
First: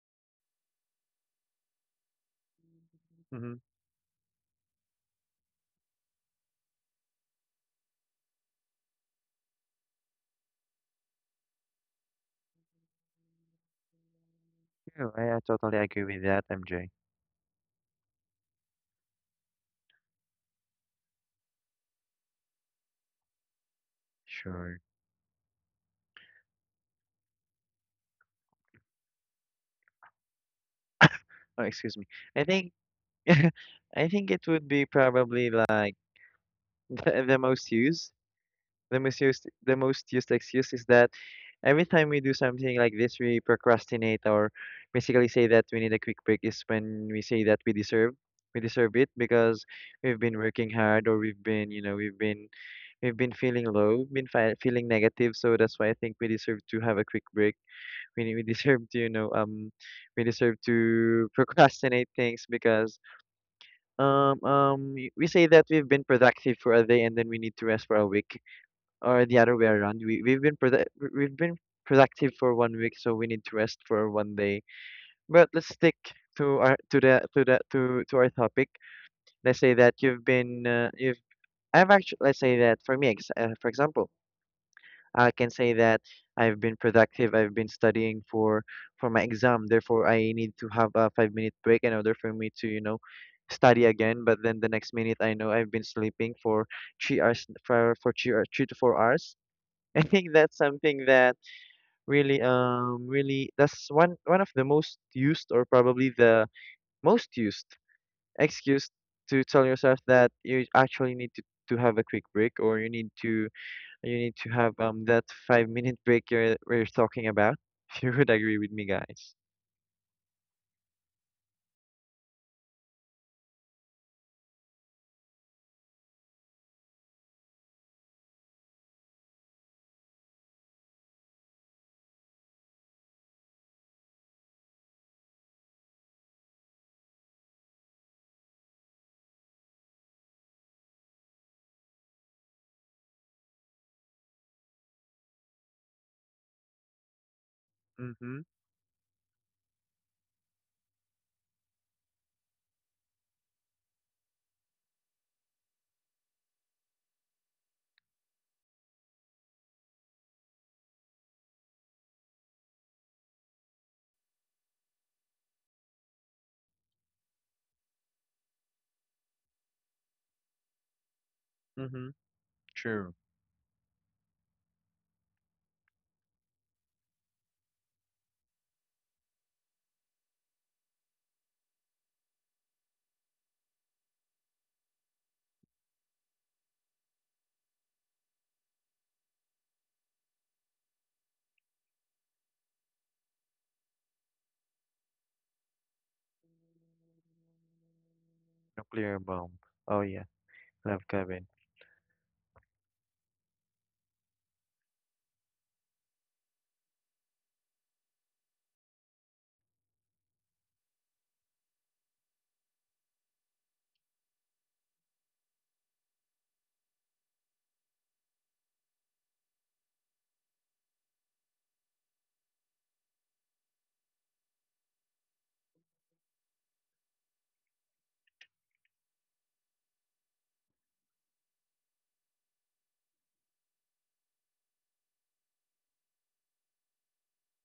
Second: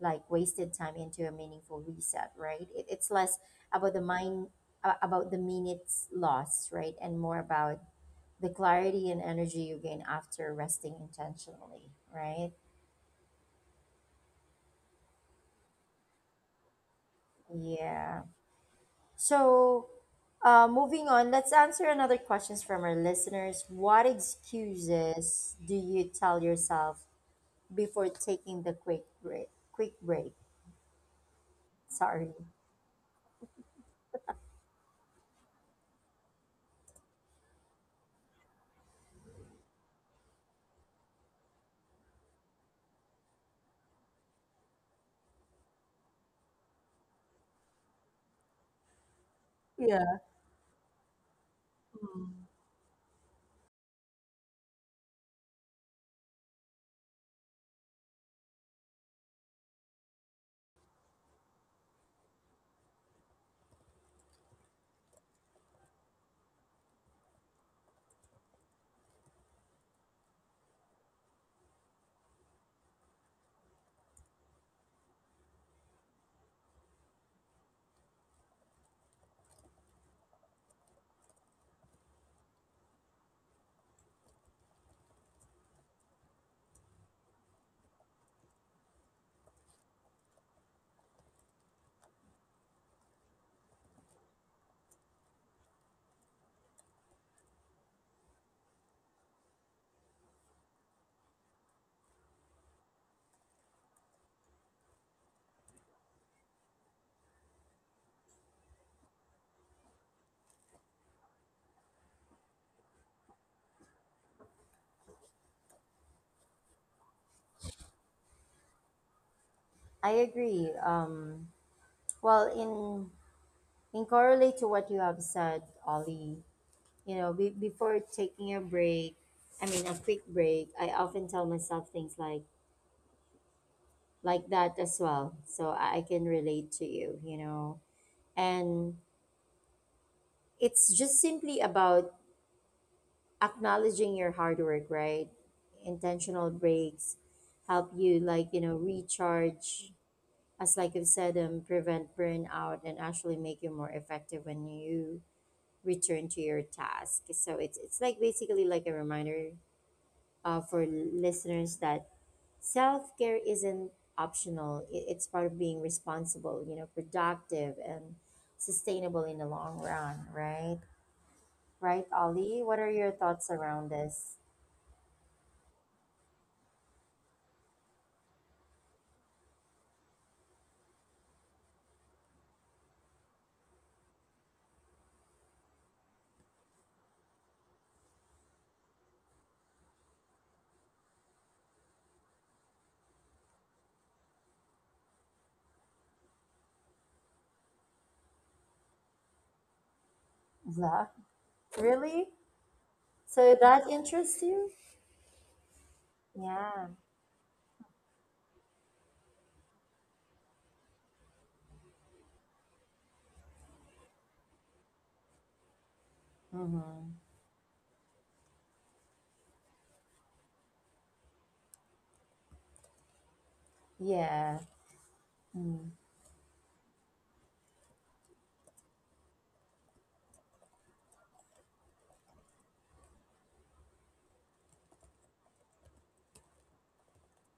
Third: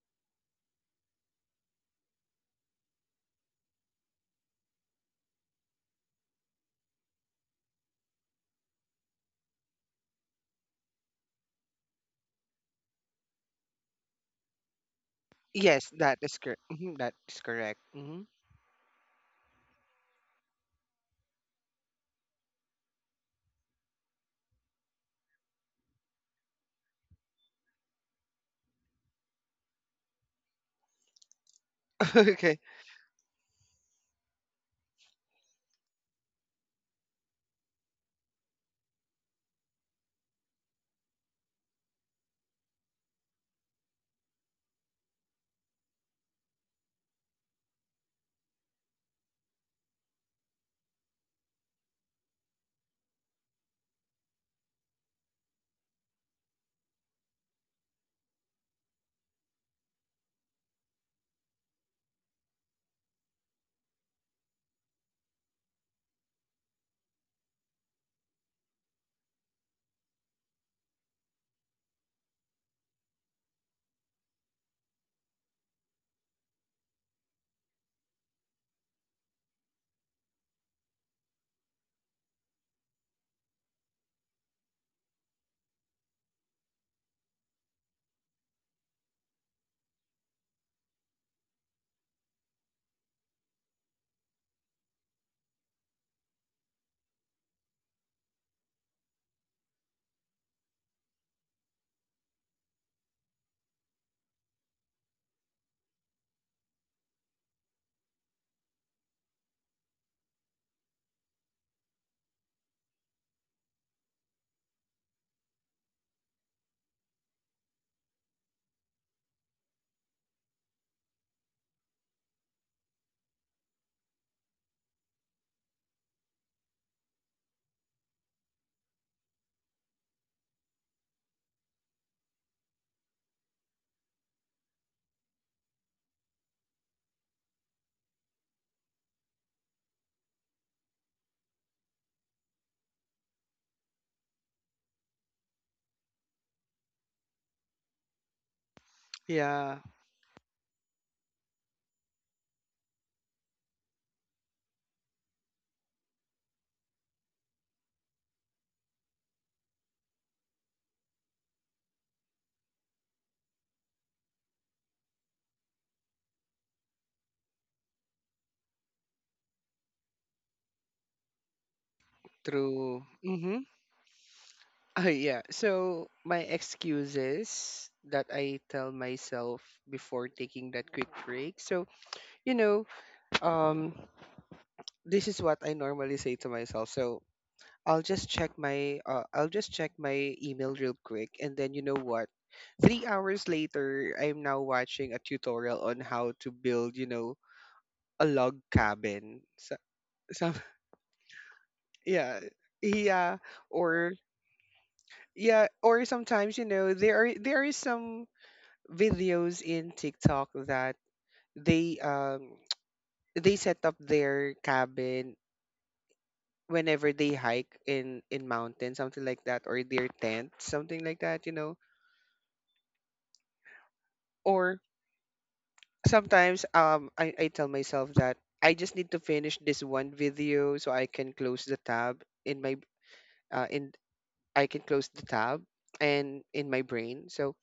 A: like wasted time into a meaningful reset. Right? It, it's less
C: Mm-hmm.
A: about about the minutes lost, right, and more about the clarity and energy you gain after resting intentionally. Right?
C: Yeah, I totally
B: yes,
C: agree
B: that
C: with
B: is
C: that,
B: correct.
C: MJ.
B: Hmm.
A: Yeah. So. Moving on, let's answer another questions from our listeners. What
C: Sure.
A: excuses do you tell yourself before taking the quick break. Quick break.
C: Oh, excuse me.
A: Sorry.
C: I
B: Okay.
C: think I think it would be probably like the most used, the most used, the most used excuse is that every time we do something like this, we procrastinate or basically say that we need a quick break is when we say that we deserve it because we've
A: Yeah.
C: been working hard, or we've been you know
A: Mm.
C: we've been feeling low been fi- feeling negative, so that's why I think we deserve to have a quick break. We deserve to you know we deserve to procrastinate things because we say that we've been productive for a day and then we need to rest for a week, or the other way around. We've been productive for 1 week, so we need to rest for 1 day. But let's stick to our to the to the to our topic. Let's say that you've been you've I've actually let's say that for me for example. I can say that I've been productive. I've been studying for my exam. Therefore, I need to have a 5 minute break in order for me to, you know, study again. But then the next minute, I know I've been sleeping for 3 hours for three to four hours. I think that's something that really, really that's one of the most used, or probably the most used, excuse to tell yourself that you actually need to have a quick break, or you need to have that 5 minute break you're we're talking about. You would agree with me, guys.
A: I agree. Well, in correlate to what you have said, Ollie, you know, before taking a break, I mean a quick break, I often tell myself things like that as well, so I can relate to you, you know. And it's just simply about acknowledging your hard work, right? Intentional breaks help
C: Mm-hmm.
A: you like
B: Yeah,
A: recharge as like I've said, prevent burnout and actually make you more effective when you return to your task. So it's like basically like a reminder for listeners that self care isn't optional. It's part of being responsible, you know, productive and sustainable in the long run, right?
C: Mm-hmm.
A: Right, Ollie. What
B: true.
A: are
C: True.
A: your
B: Mm-hmm.
A: thoughts around this?
B: Oh yeah. So my excuses that I tell myself before taking that quick break. So, you know, um this is what I normally say to myself. So, I'll just check my email real quick, and then you know what? 3 hours later, I'm now watching a tutorial on how to build, you know, a log
C: Nuclear
B: cabin.
C: bomb.
B: So,
C: Oh yeah,
B: some
C: love
A: Love,
C: Kevin.
A: really?
B: yeah. Yeah,
A: So that
B: or
A: interests you?
B: yeah, or sometimes you know,
A: Yeah.
B: there is some videos in TikTok that they they set up their cabin whenever
A: Mm-hmm.
B: they hike in mountains, something like that, or their tent, something like that, you know.
A: Yeah.
B: Or
A: Mm.
B: sometimes I tell myself that I just need to finish this one video so I can close the tab in my in I can close the tab and in my brain. So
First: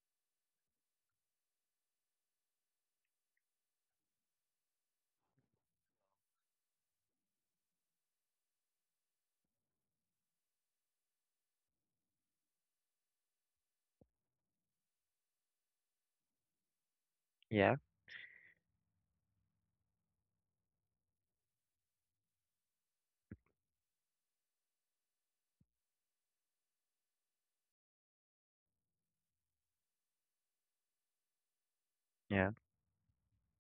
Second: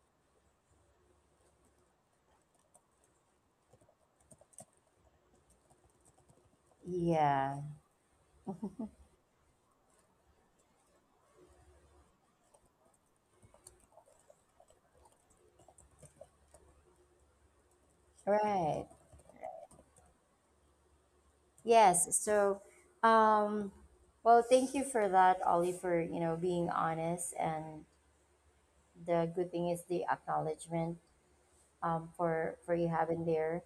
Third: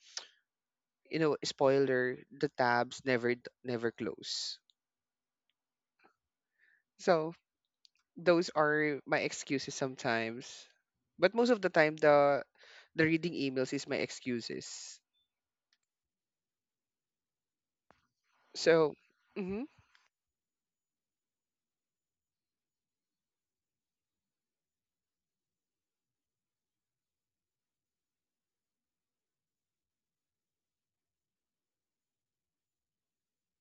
B: you know, spoiler, the tabs never never close. So,
A: Yeah.
B: those are my excuses sometimes. But most of the time the reading emails is my excuses.
C: Yeah,
A: Right.
B: So, mhm,
A: Yes. So, um, well, thank you for that, Ollie, for, you know, being honest. And the good thing is the acknowledgement
C: yeah.
A: for you having there.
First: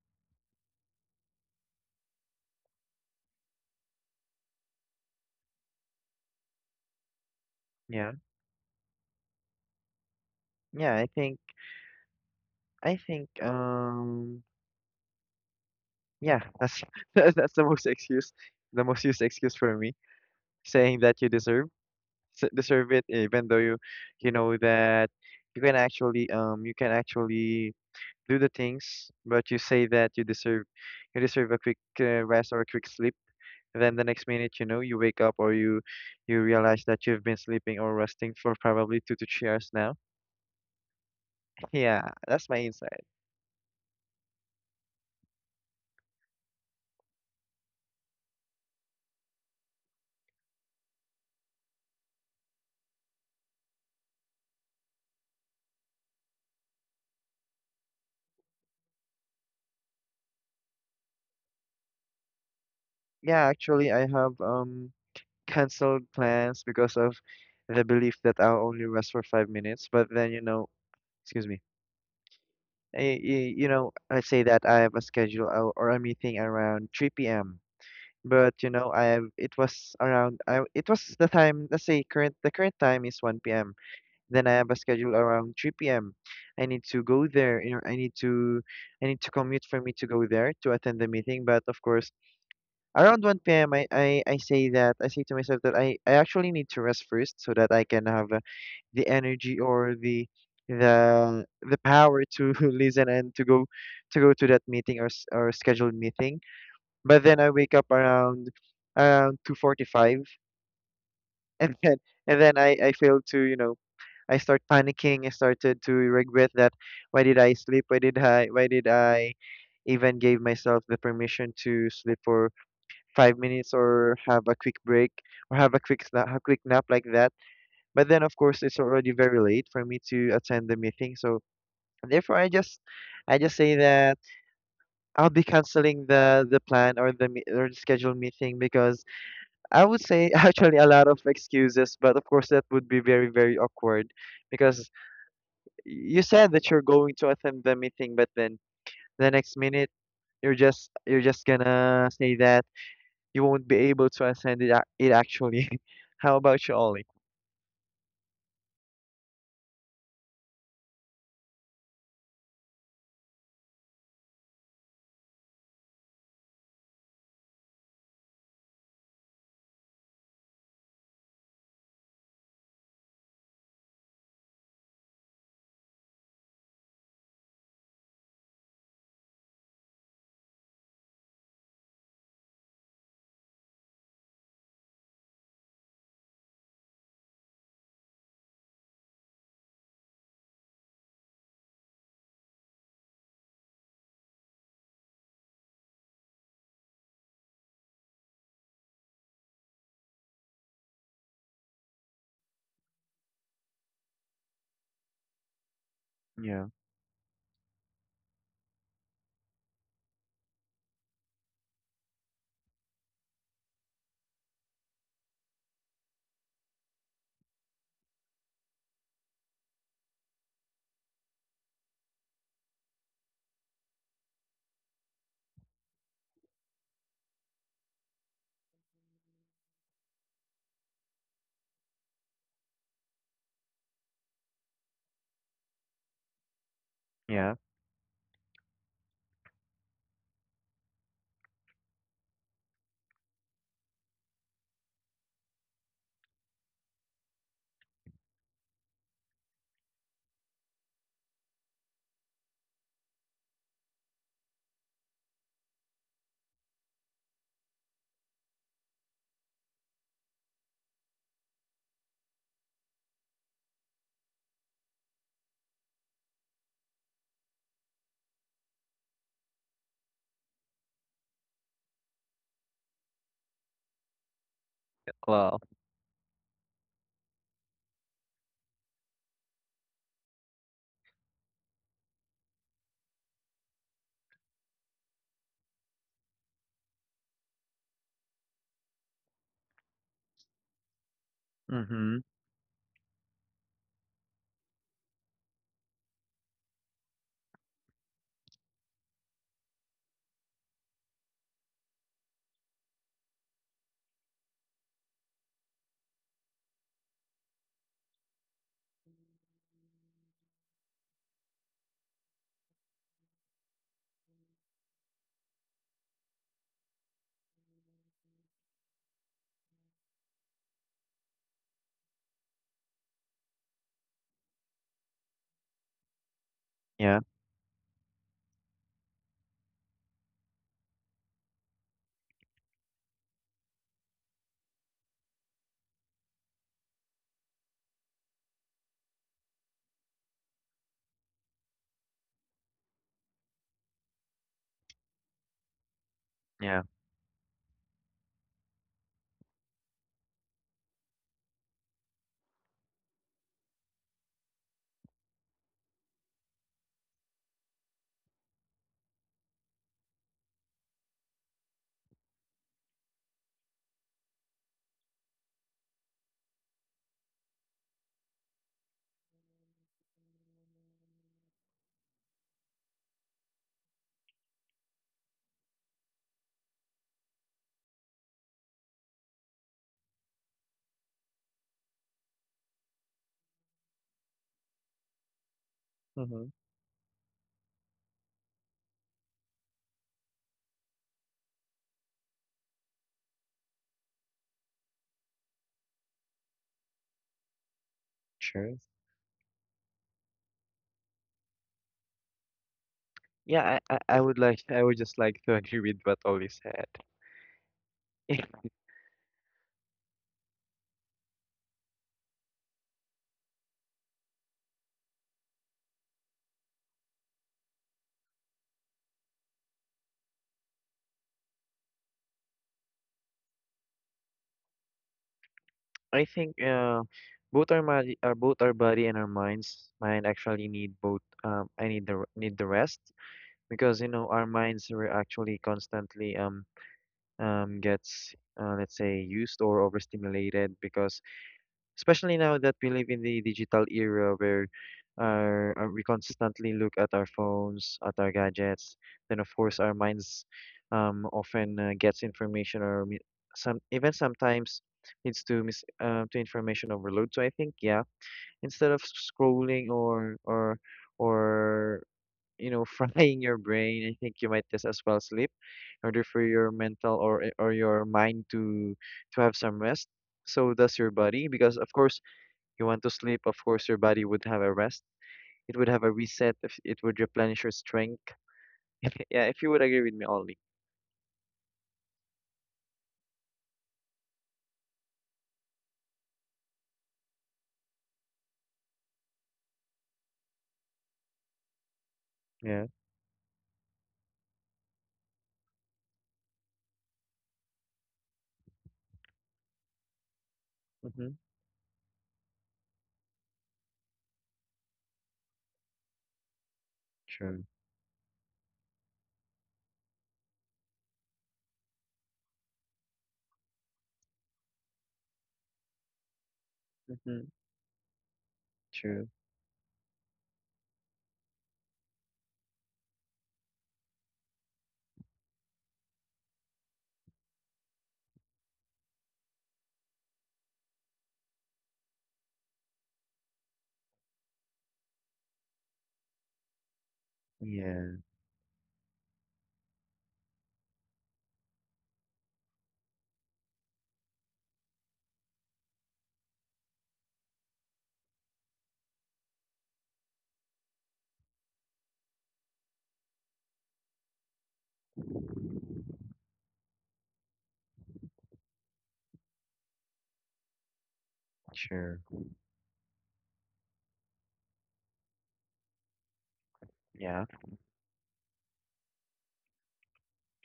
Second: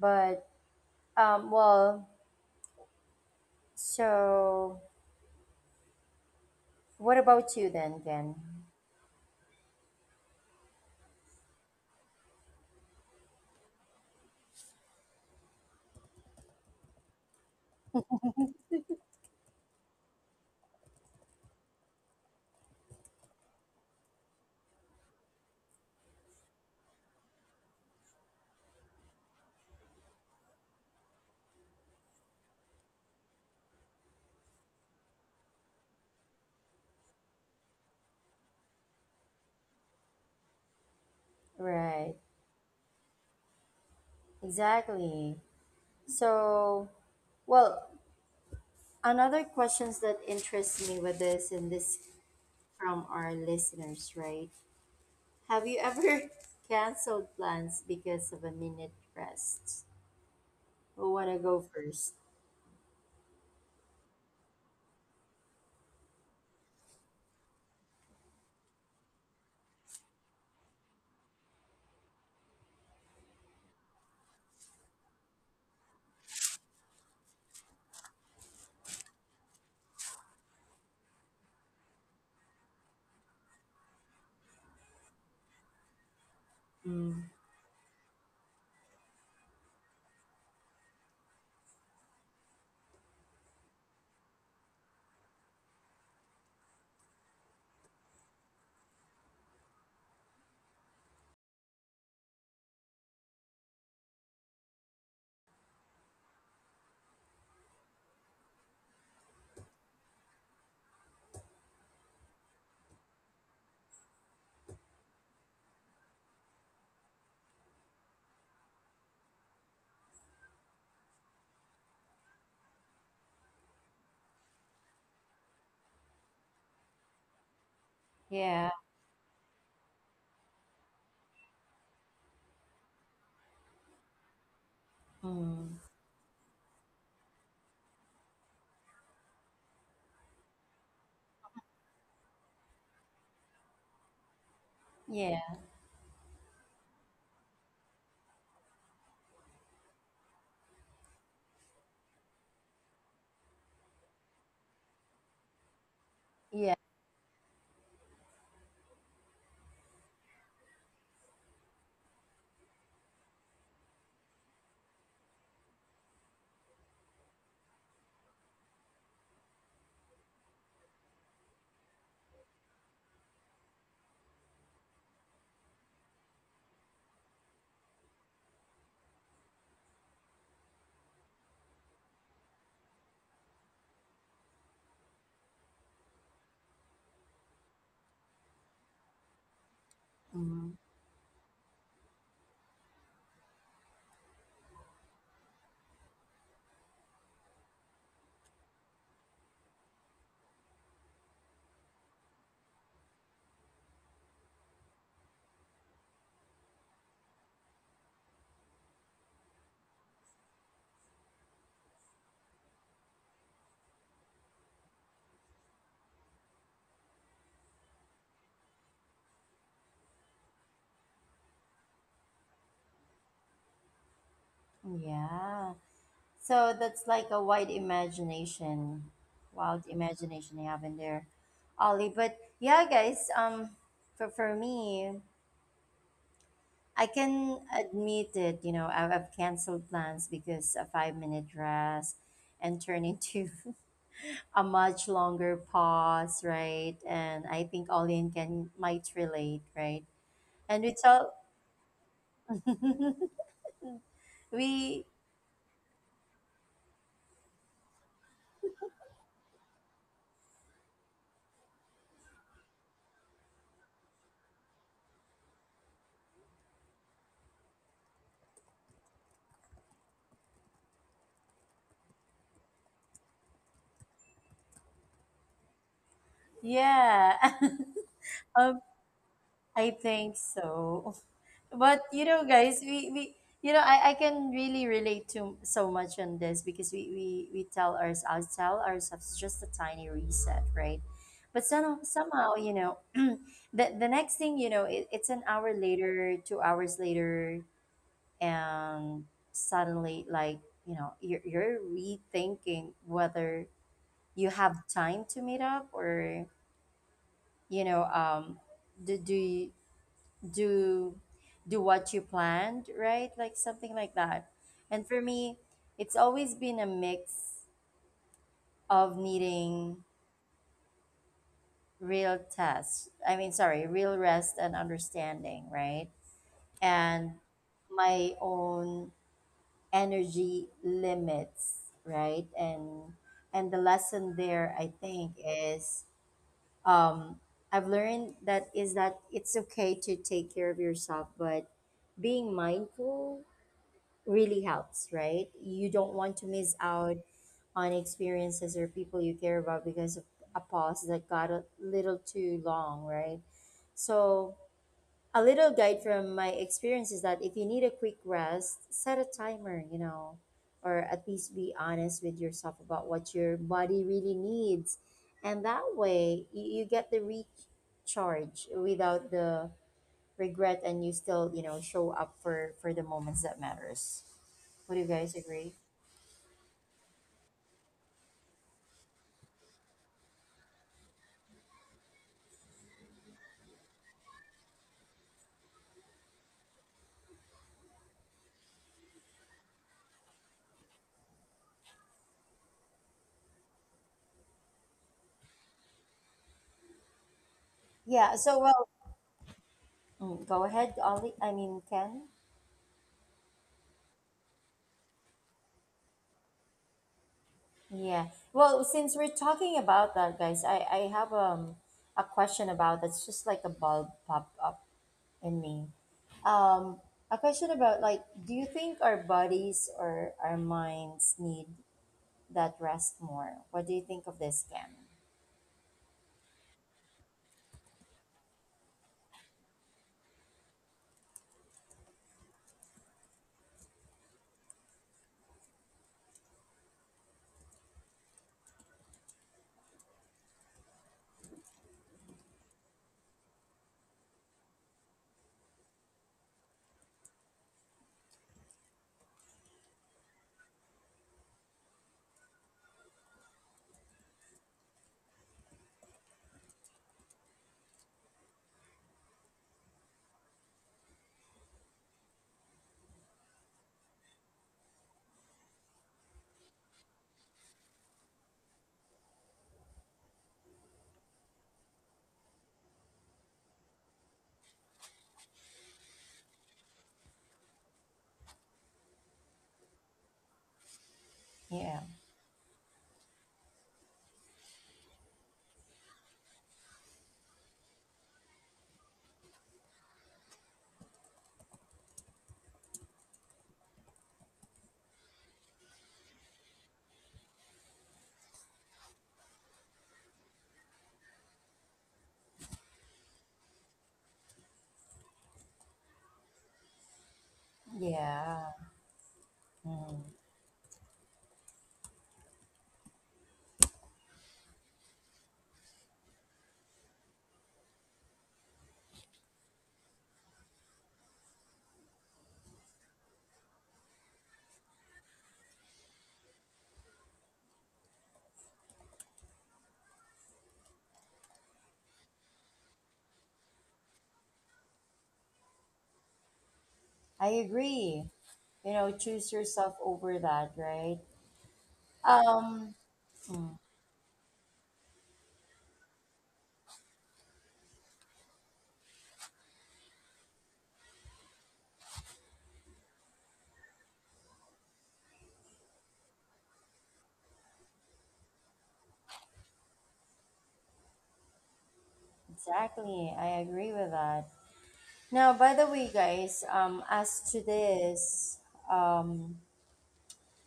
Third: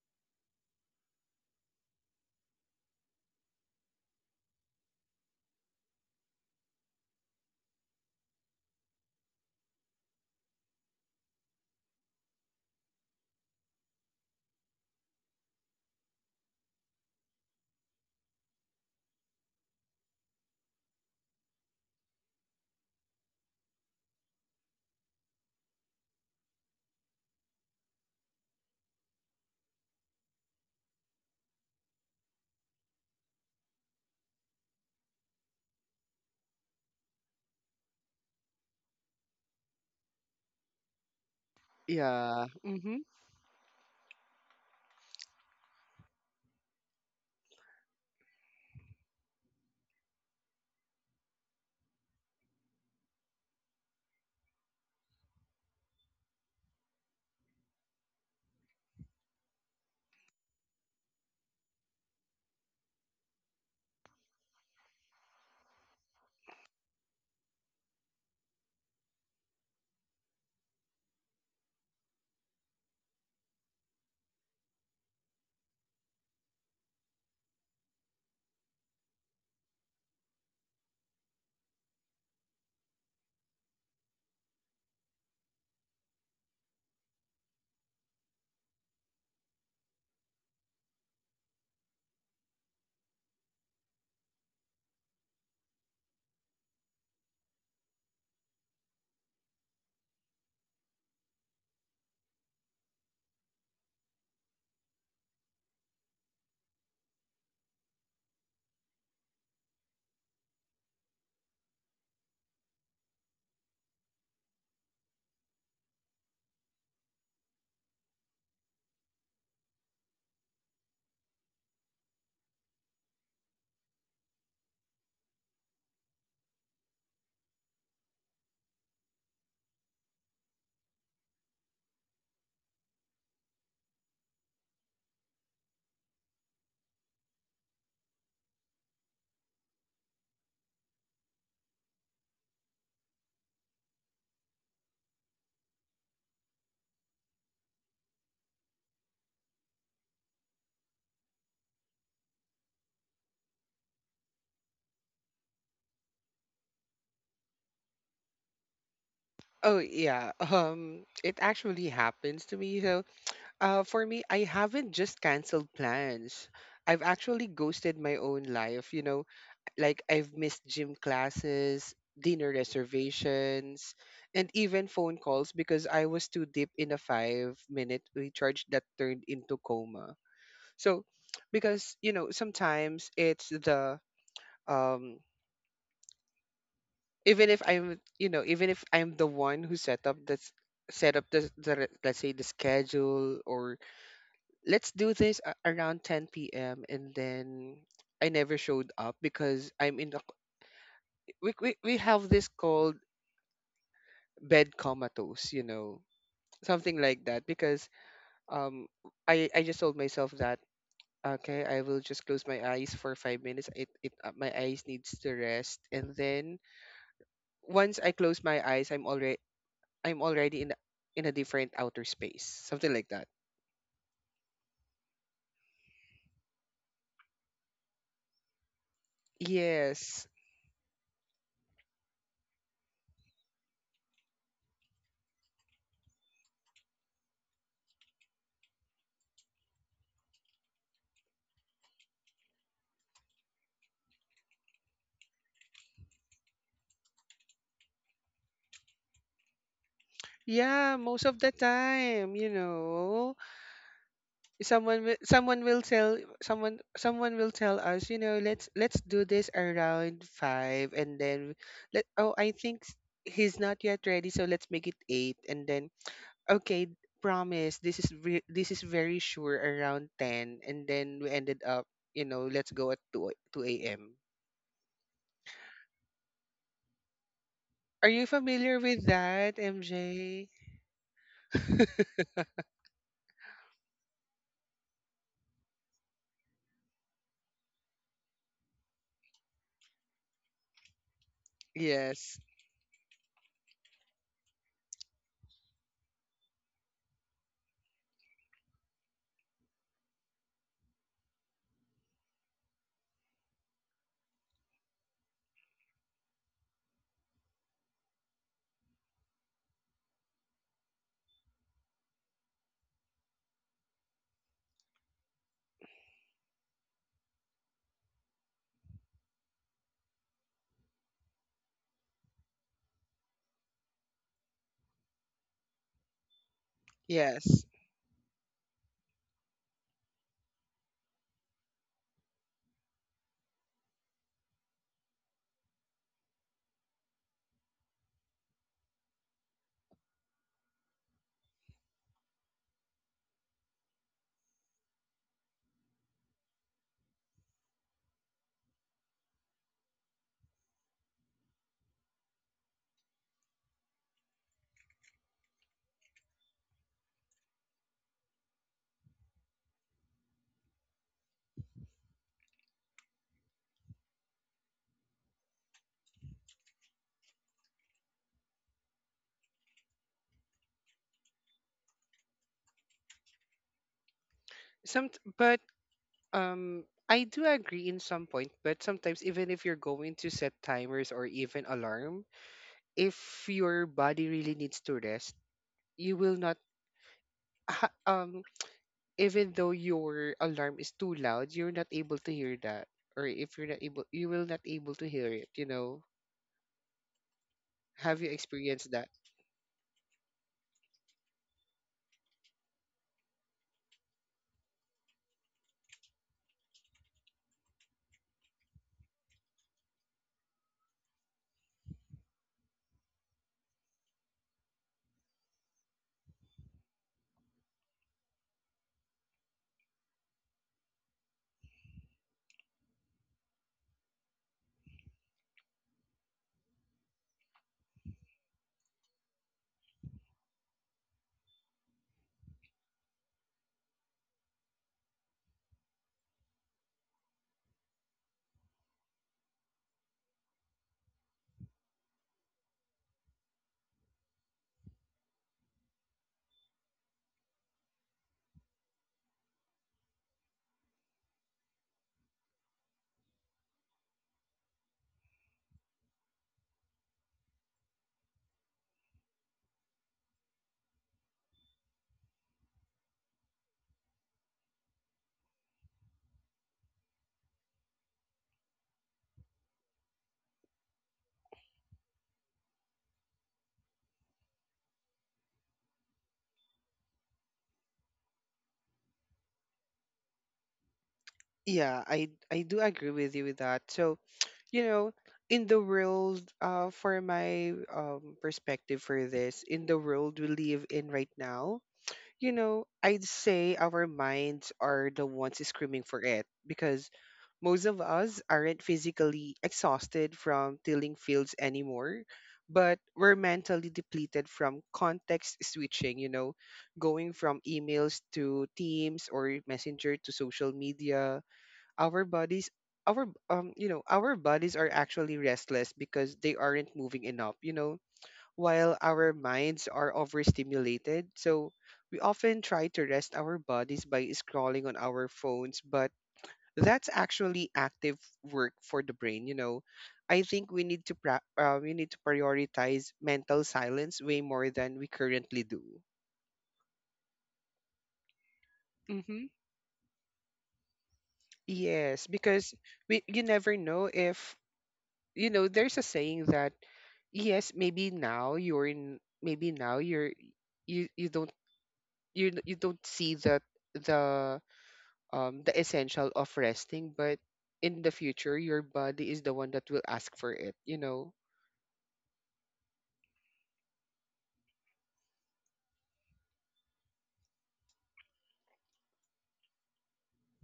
A: But, well, so what about you then,
C: Yeah.
A: Ken?
C: Yeah. I think. I think. Yeah, that's that's the most excuse, the most used excuse for me, saying that you deserve deserve it, even though you know that you can actually do the things, but you say that you deserve a quick rest or a quick sleep. Then the next minute, you know, you wake up or you realize that you've been sleeping or resting for probably 2 to 3 hours now. Yeah,
A: Right.
B: yeah.
C: that's my
B: Mhm.
C: insight.
A: Exactly. So, well, another questions that interests me with this and this from our listeners, right? Have you ever canceled plans because of a minute rest? Who wanna go first?
C: Yeah, actually, I have canceled plans because of the belief that I'll only rest for 5 minutes. But then, you know, excuse me. You know, let's say that I have a schedule or a meeting around 3 p.m. But you know I have it was around I, it was the time let's say current the current time is 1 p.m. Then I have a schedule around 3 p.m. I need to go
A: Mm.
C: there, you know, I need to commute for me to go there to attend the meeting. But of course, around 1 p.m. I say to myself that I actually need to rest first so that I can have the energy or the the power to listen and to go to that meeting or scheduled meeting. But then I wake up around 2:45 and then I failed to, you know, I start panicking. I started to regret that. Why did I sleep? Why did I even gave myself the permission to sleep for 5 minutes, or have a quick break, or have a quick a quick nap like that? But then of course
A: Yeah.
C: it's already very late for me to attend the meeting, so therefore I just say that I'll be
A: Mm.
C: canceling the plan or or the scheduled meeting. Because I would say, actually a lot of excuses, but of course that would be very, very awkward because
A: Yeah.
C: you said that you're going to attend the meeting, but then the next minute you're just gonna say that you won't be able to attend it actually. How about you,
A: Yeah.
C: Ollie?
B: Oh yeah. It actually happens to me. So, for me, I haven't just canceled plans. I've actually ghosted my own life, you know, like I've missed gym classes, dinner reservations, and even phone calls because I was too deep in a 5 minute recharge that turned into coma. So, because, you know, sometimes um, even if I'm the one who set up this,
A: Mm.
B: set up the re- let's say the schedule, or let's do this, around 10 p.m. And then I never showed up because I'm in the, we have this called bed comatose, you know,
C: Yeah,
B: something like that. Because um, I just told myself that, okay, I will just close my eyes for 5 minutes. My eyes needs to rest. And then once I close my eyes, I'm already, I'm already in, a- in a different outer space, something like that.
A: Yeah. So that's like a wild
B: Yes.
A: imagination you have in there, Ollie. But yeah, guys. For me, I
C: yeah.
A: can admit it. You know, I've canceled plans because a 5 minute rest, and turn into a much longer pause, right? And I think Olin can might relate, right? And we
B: Yeah, most
A: tell
B: of the time, you know.
A: we
B: Someone will tell someone someone will tell us, you know, let's do this around five. And then, let oh, I think, he's not yet ready, so let's make it eight. And then, okay, promise this is, this is very sure around 10. And then we ended up, you know, let's go at 2 2 a.m.
C: Well,
A: yeah,
B: Are you
A: um,
B: familiar with that,
A: I think
B: MJ?
A: so. But you know, guys, we you know I can really relate to so much on this because we tell ourselves just a tiny reset, right? But somehow,
C: mm-hmm.
B: Yes,
A: somehow you know, the next thing you know, it's an hour later, 2 hours later, and suddenly like you know you're rethinking whether you have time to meet up or you know do do you- do do what you planned, right? Like something like that. And for me, it's always been a mix of needing real test I mean sorry real rest and understanding, right?
C: Yeah,
A: And
B: yes.
A: my own energy limits, right? And the lesson there, I think, is um I've learned that is that it's okay to take care of yourself, but being mindful really helps, right? You don't want to miss
C: yeah.
A: out on experiences or people you care about because of a pause that got a little too long, right? So a little guide from my experience is that if you need a quick rest, set a timer, you know, or at least be honest with yourself about what your body really needs. And that way, you get the recharge without the regret and you still, you know, show up for the moments that matters. Would you
B: some
A: guys
B: But
A: agree?
B: Um, I do agree in some point, but sometimes even if you're going to set timers or even alarm, if your body really needs to rest, you will
C: Mm-hmm.
B: not ha- um even though your alarm is too loud, you're not able to hear that. Or if you're not able, you will not able to hear it, you know. Have you
A: Yeah, so
C: Sure.
A: well,
B: experienced that?
A: mm, go ahead, Ollie. I mean, Ken.
C: Yeah, I would like I would just like to agree with what Ollie said.
A: Yeah. Well, since we're talking about that, guys, I have a question about that's just like a bulb pop up in me. Um, a question about like, do you think our bodies or our minds need that rest more? What do you think of this, Cam?
C: I think both our body and our minds mind actually need both. I need need the rest because you know our minds were actually constantly gets let's say used or overstimulated. Because especially now that we live in the digital era where we constantly look at our phones, at our gadgets, then of course our minds often gets information or sometimes leads to mis to information overload. So I think, yeah, instead of scrolling or you know, frying your brain, I think you might just as well sleep in order for your mental or your mind to have some rest. So does your body, because of course you want to sleep, of course, your body would have a rest. It would have a reset. If it would replenish your strength. Yeah, if you would agree with me, Ollie.
A: Yeah.
B: Yeah, I do agree with you with that. So, you know, in the world, for my perspective for this, in the world we live in right now, you know,
C: Yeah.
B: I'd say our minds are the ones screaming for it because most of us aren't physically exhausted from tilling
C: Mm-hmm.
B: fields anymore, but we're mentally depleted from context switching, you know, going
C: True.
B: from emails
A: Yeah.
B: to Teams or Messenger
A: Mm.
B: to social media. Our bodies our you know our bodies are actually restless because they aren't moving
C: Mm-hmm.
B: enough, you know, while
C: True.
B: our minds are overstimulated. So we often try to rest our bodies by scrolling on our phones, but that's actually active work for the brain, you know. I think we need to prioritize mental silence way more than we currently do.
A: I
C: Yeah.
A: agree. You know, choose
B: Hmm.
A: yourself over that, right?
B: Yes, because
A: Um,
B: we you
A: mm,
B: never know if, you know. There's a saying that, yes, maybe now you're in. Maybe now you're you you don't you you don't see that the the essential of resting, but in the future, your body is the one that will ask for it, you know?
C: Sure.
A: exactly. I agree with that. Now, by the way, guys, as
C: Yeah,
A: to this, um,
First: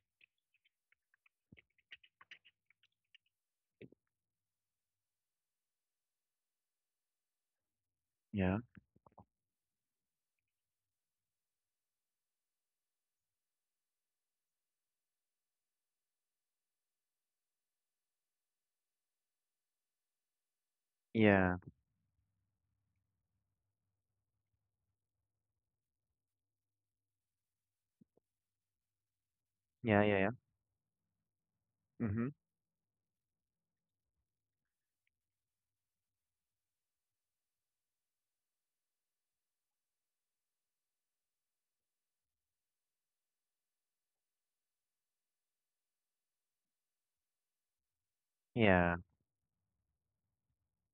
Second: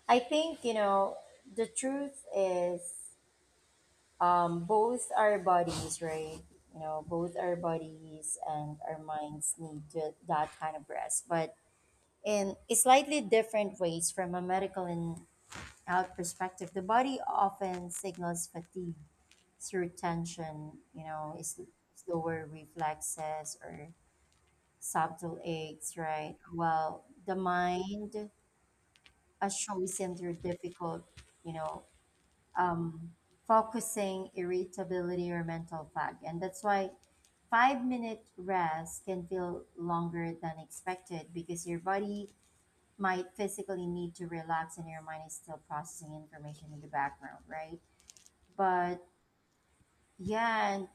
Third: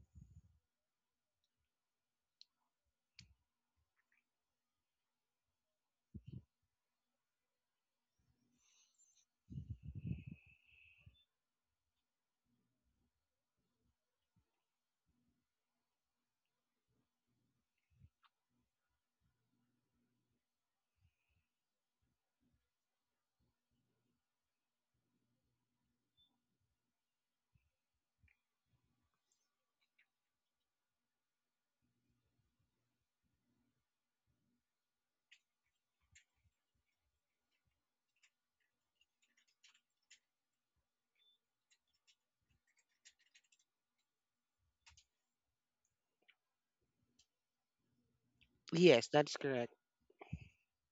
A: I think, you know, the truth is both our bodies, right? You know, both our bodies
C: yeah,
A: and our minds need to, that kind of rest, but in slightly different ways from a medical and health perspective. The body often signals fatigue through tension, you know, is
C: yeah,
A: slower reflexes or subtle aches, right? Well, the mind, a
C: yeah,
A: chosen
C: yeah, yeah.
A: through difficult, you know,
C: Mm-hmm.
A: um, focusing, irritability, or mental fog. And that's why 5 minute rest can feel longer than expected because your body might physically need to relax and your mind is still processing information in the background, right?
C: Yeah.
A: But
B: Yes, that's correct.
A: yeah, and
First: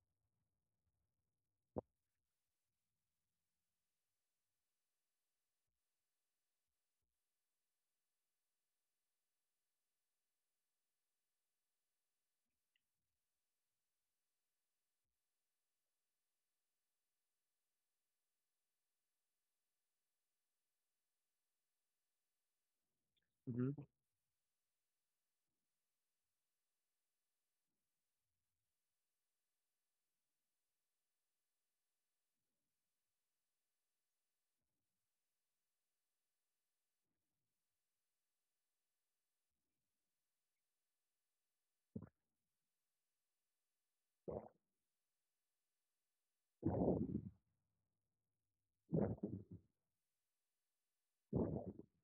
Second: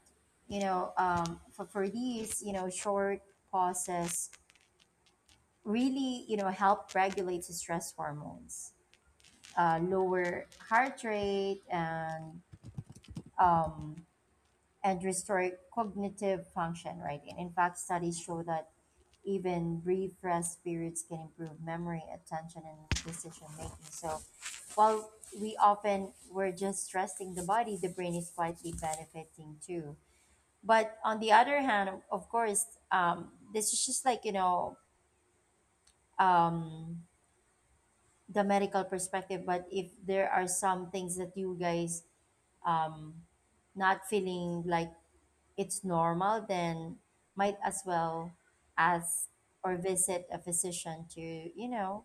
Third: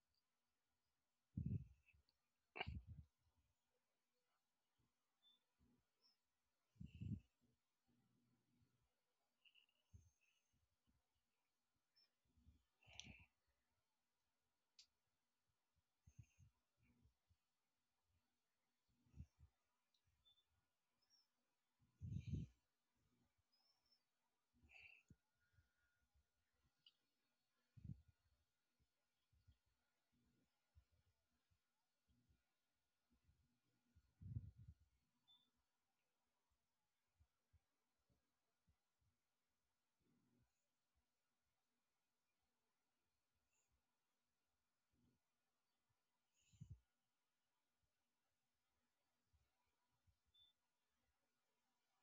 A: you know, for these, you know, short pauses really, you know, help regulate stress hormones, lower heart rate, um, and restore cognitive function. Right. And in fact, studies show that even brief rest periods can improve memory, attention, and decision making.
C: Mm-hmm.
A: So while we often we're just stressing the body, the brain is quietly benefiting too. But on the other hand, of course, this is just like you know. Um, the medical perspective, but if there are some things that you guys um not feeling like it's normal, then might as well ask or visit a physician to you know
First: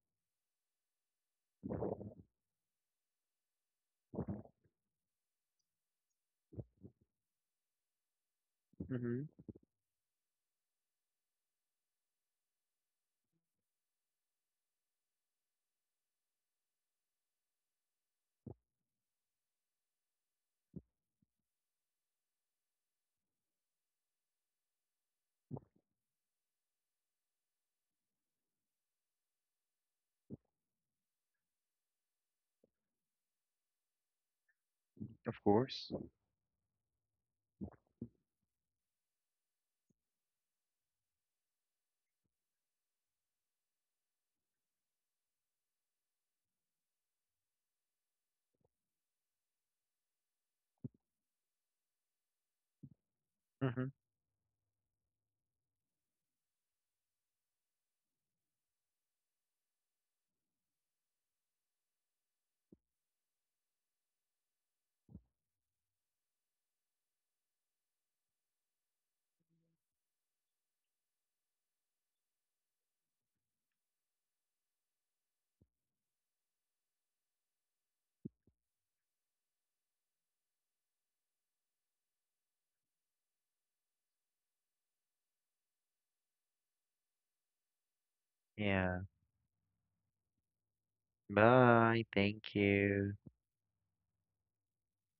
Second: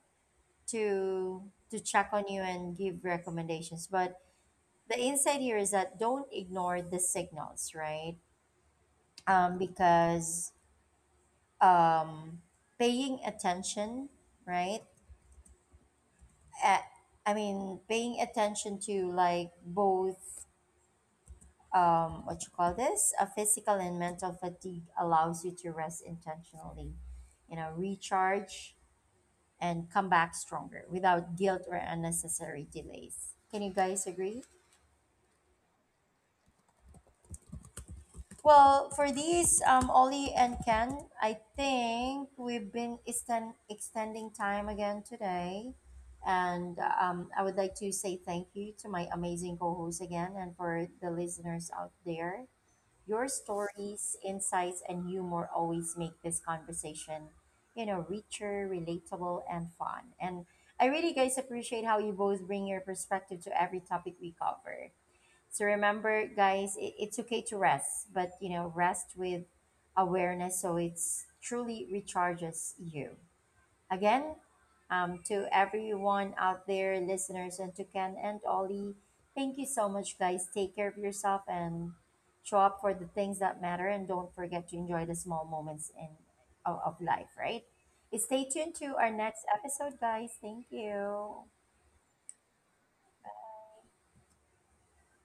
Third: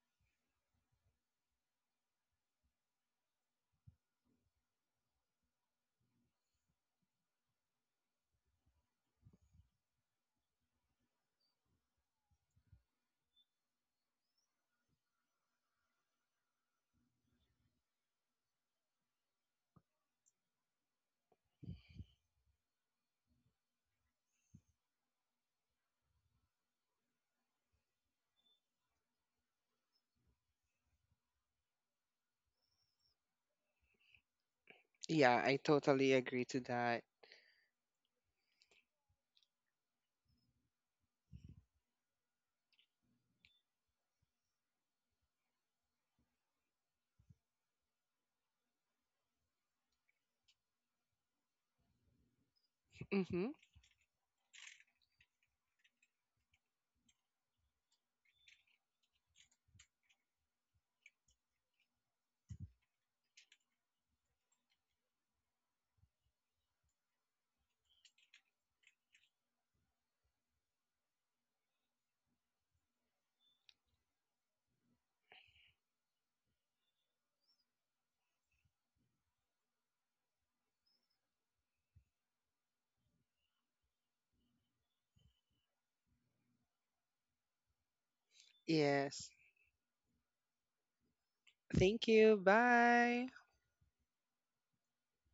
A: to to check on you and give recommendations, but the insight here is that don't ignore the signals, right?
C: Mm-hmm.
A: Because um paying attention, right? At I mean, paying attention to like both what you call this, a physical and mental fatigue allows you to rest intentionally, you know, recharge and come back stronger without guilt or unnecessary delays. Can you guys agree?
C: Of
B: Yeah, I
C: course.
B: totally agree to that.
A: Well, for these, Ollie and Ken, I think we've been extending time again today. And I would like to say thank you to my amazing co host again and for the listeners out there. Your
B: Mm-hmm.
C: Mm-hmm.
A: stories, insights, and humor always make this conversation, you know, richer, relatable, and fun. And I really, guys, appreciate how you both bring your perspective to every topic we cover. So remember, guys, it's okay to rest, but, you know, rest with awareness so it's truly recharges you again to everyone out there, listeners, and to Ken and Ollie. Thank you so much, guys. Take care of yourself and show up for the things that matter. And don't forget to enjoy the small moments in of life, right? Stay tuned
C: Yeah.
A: to our
B: Yes.
A: next episode, guys. Thank you.
C: Bye.
B: Thank you.
C: Thank you.
B: Bye.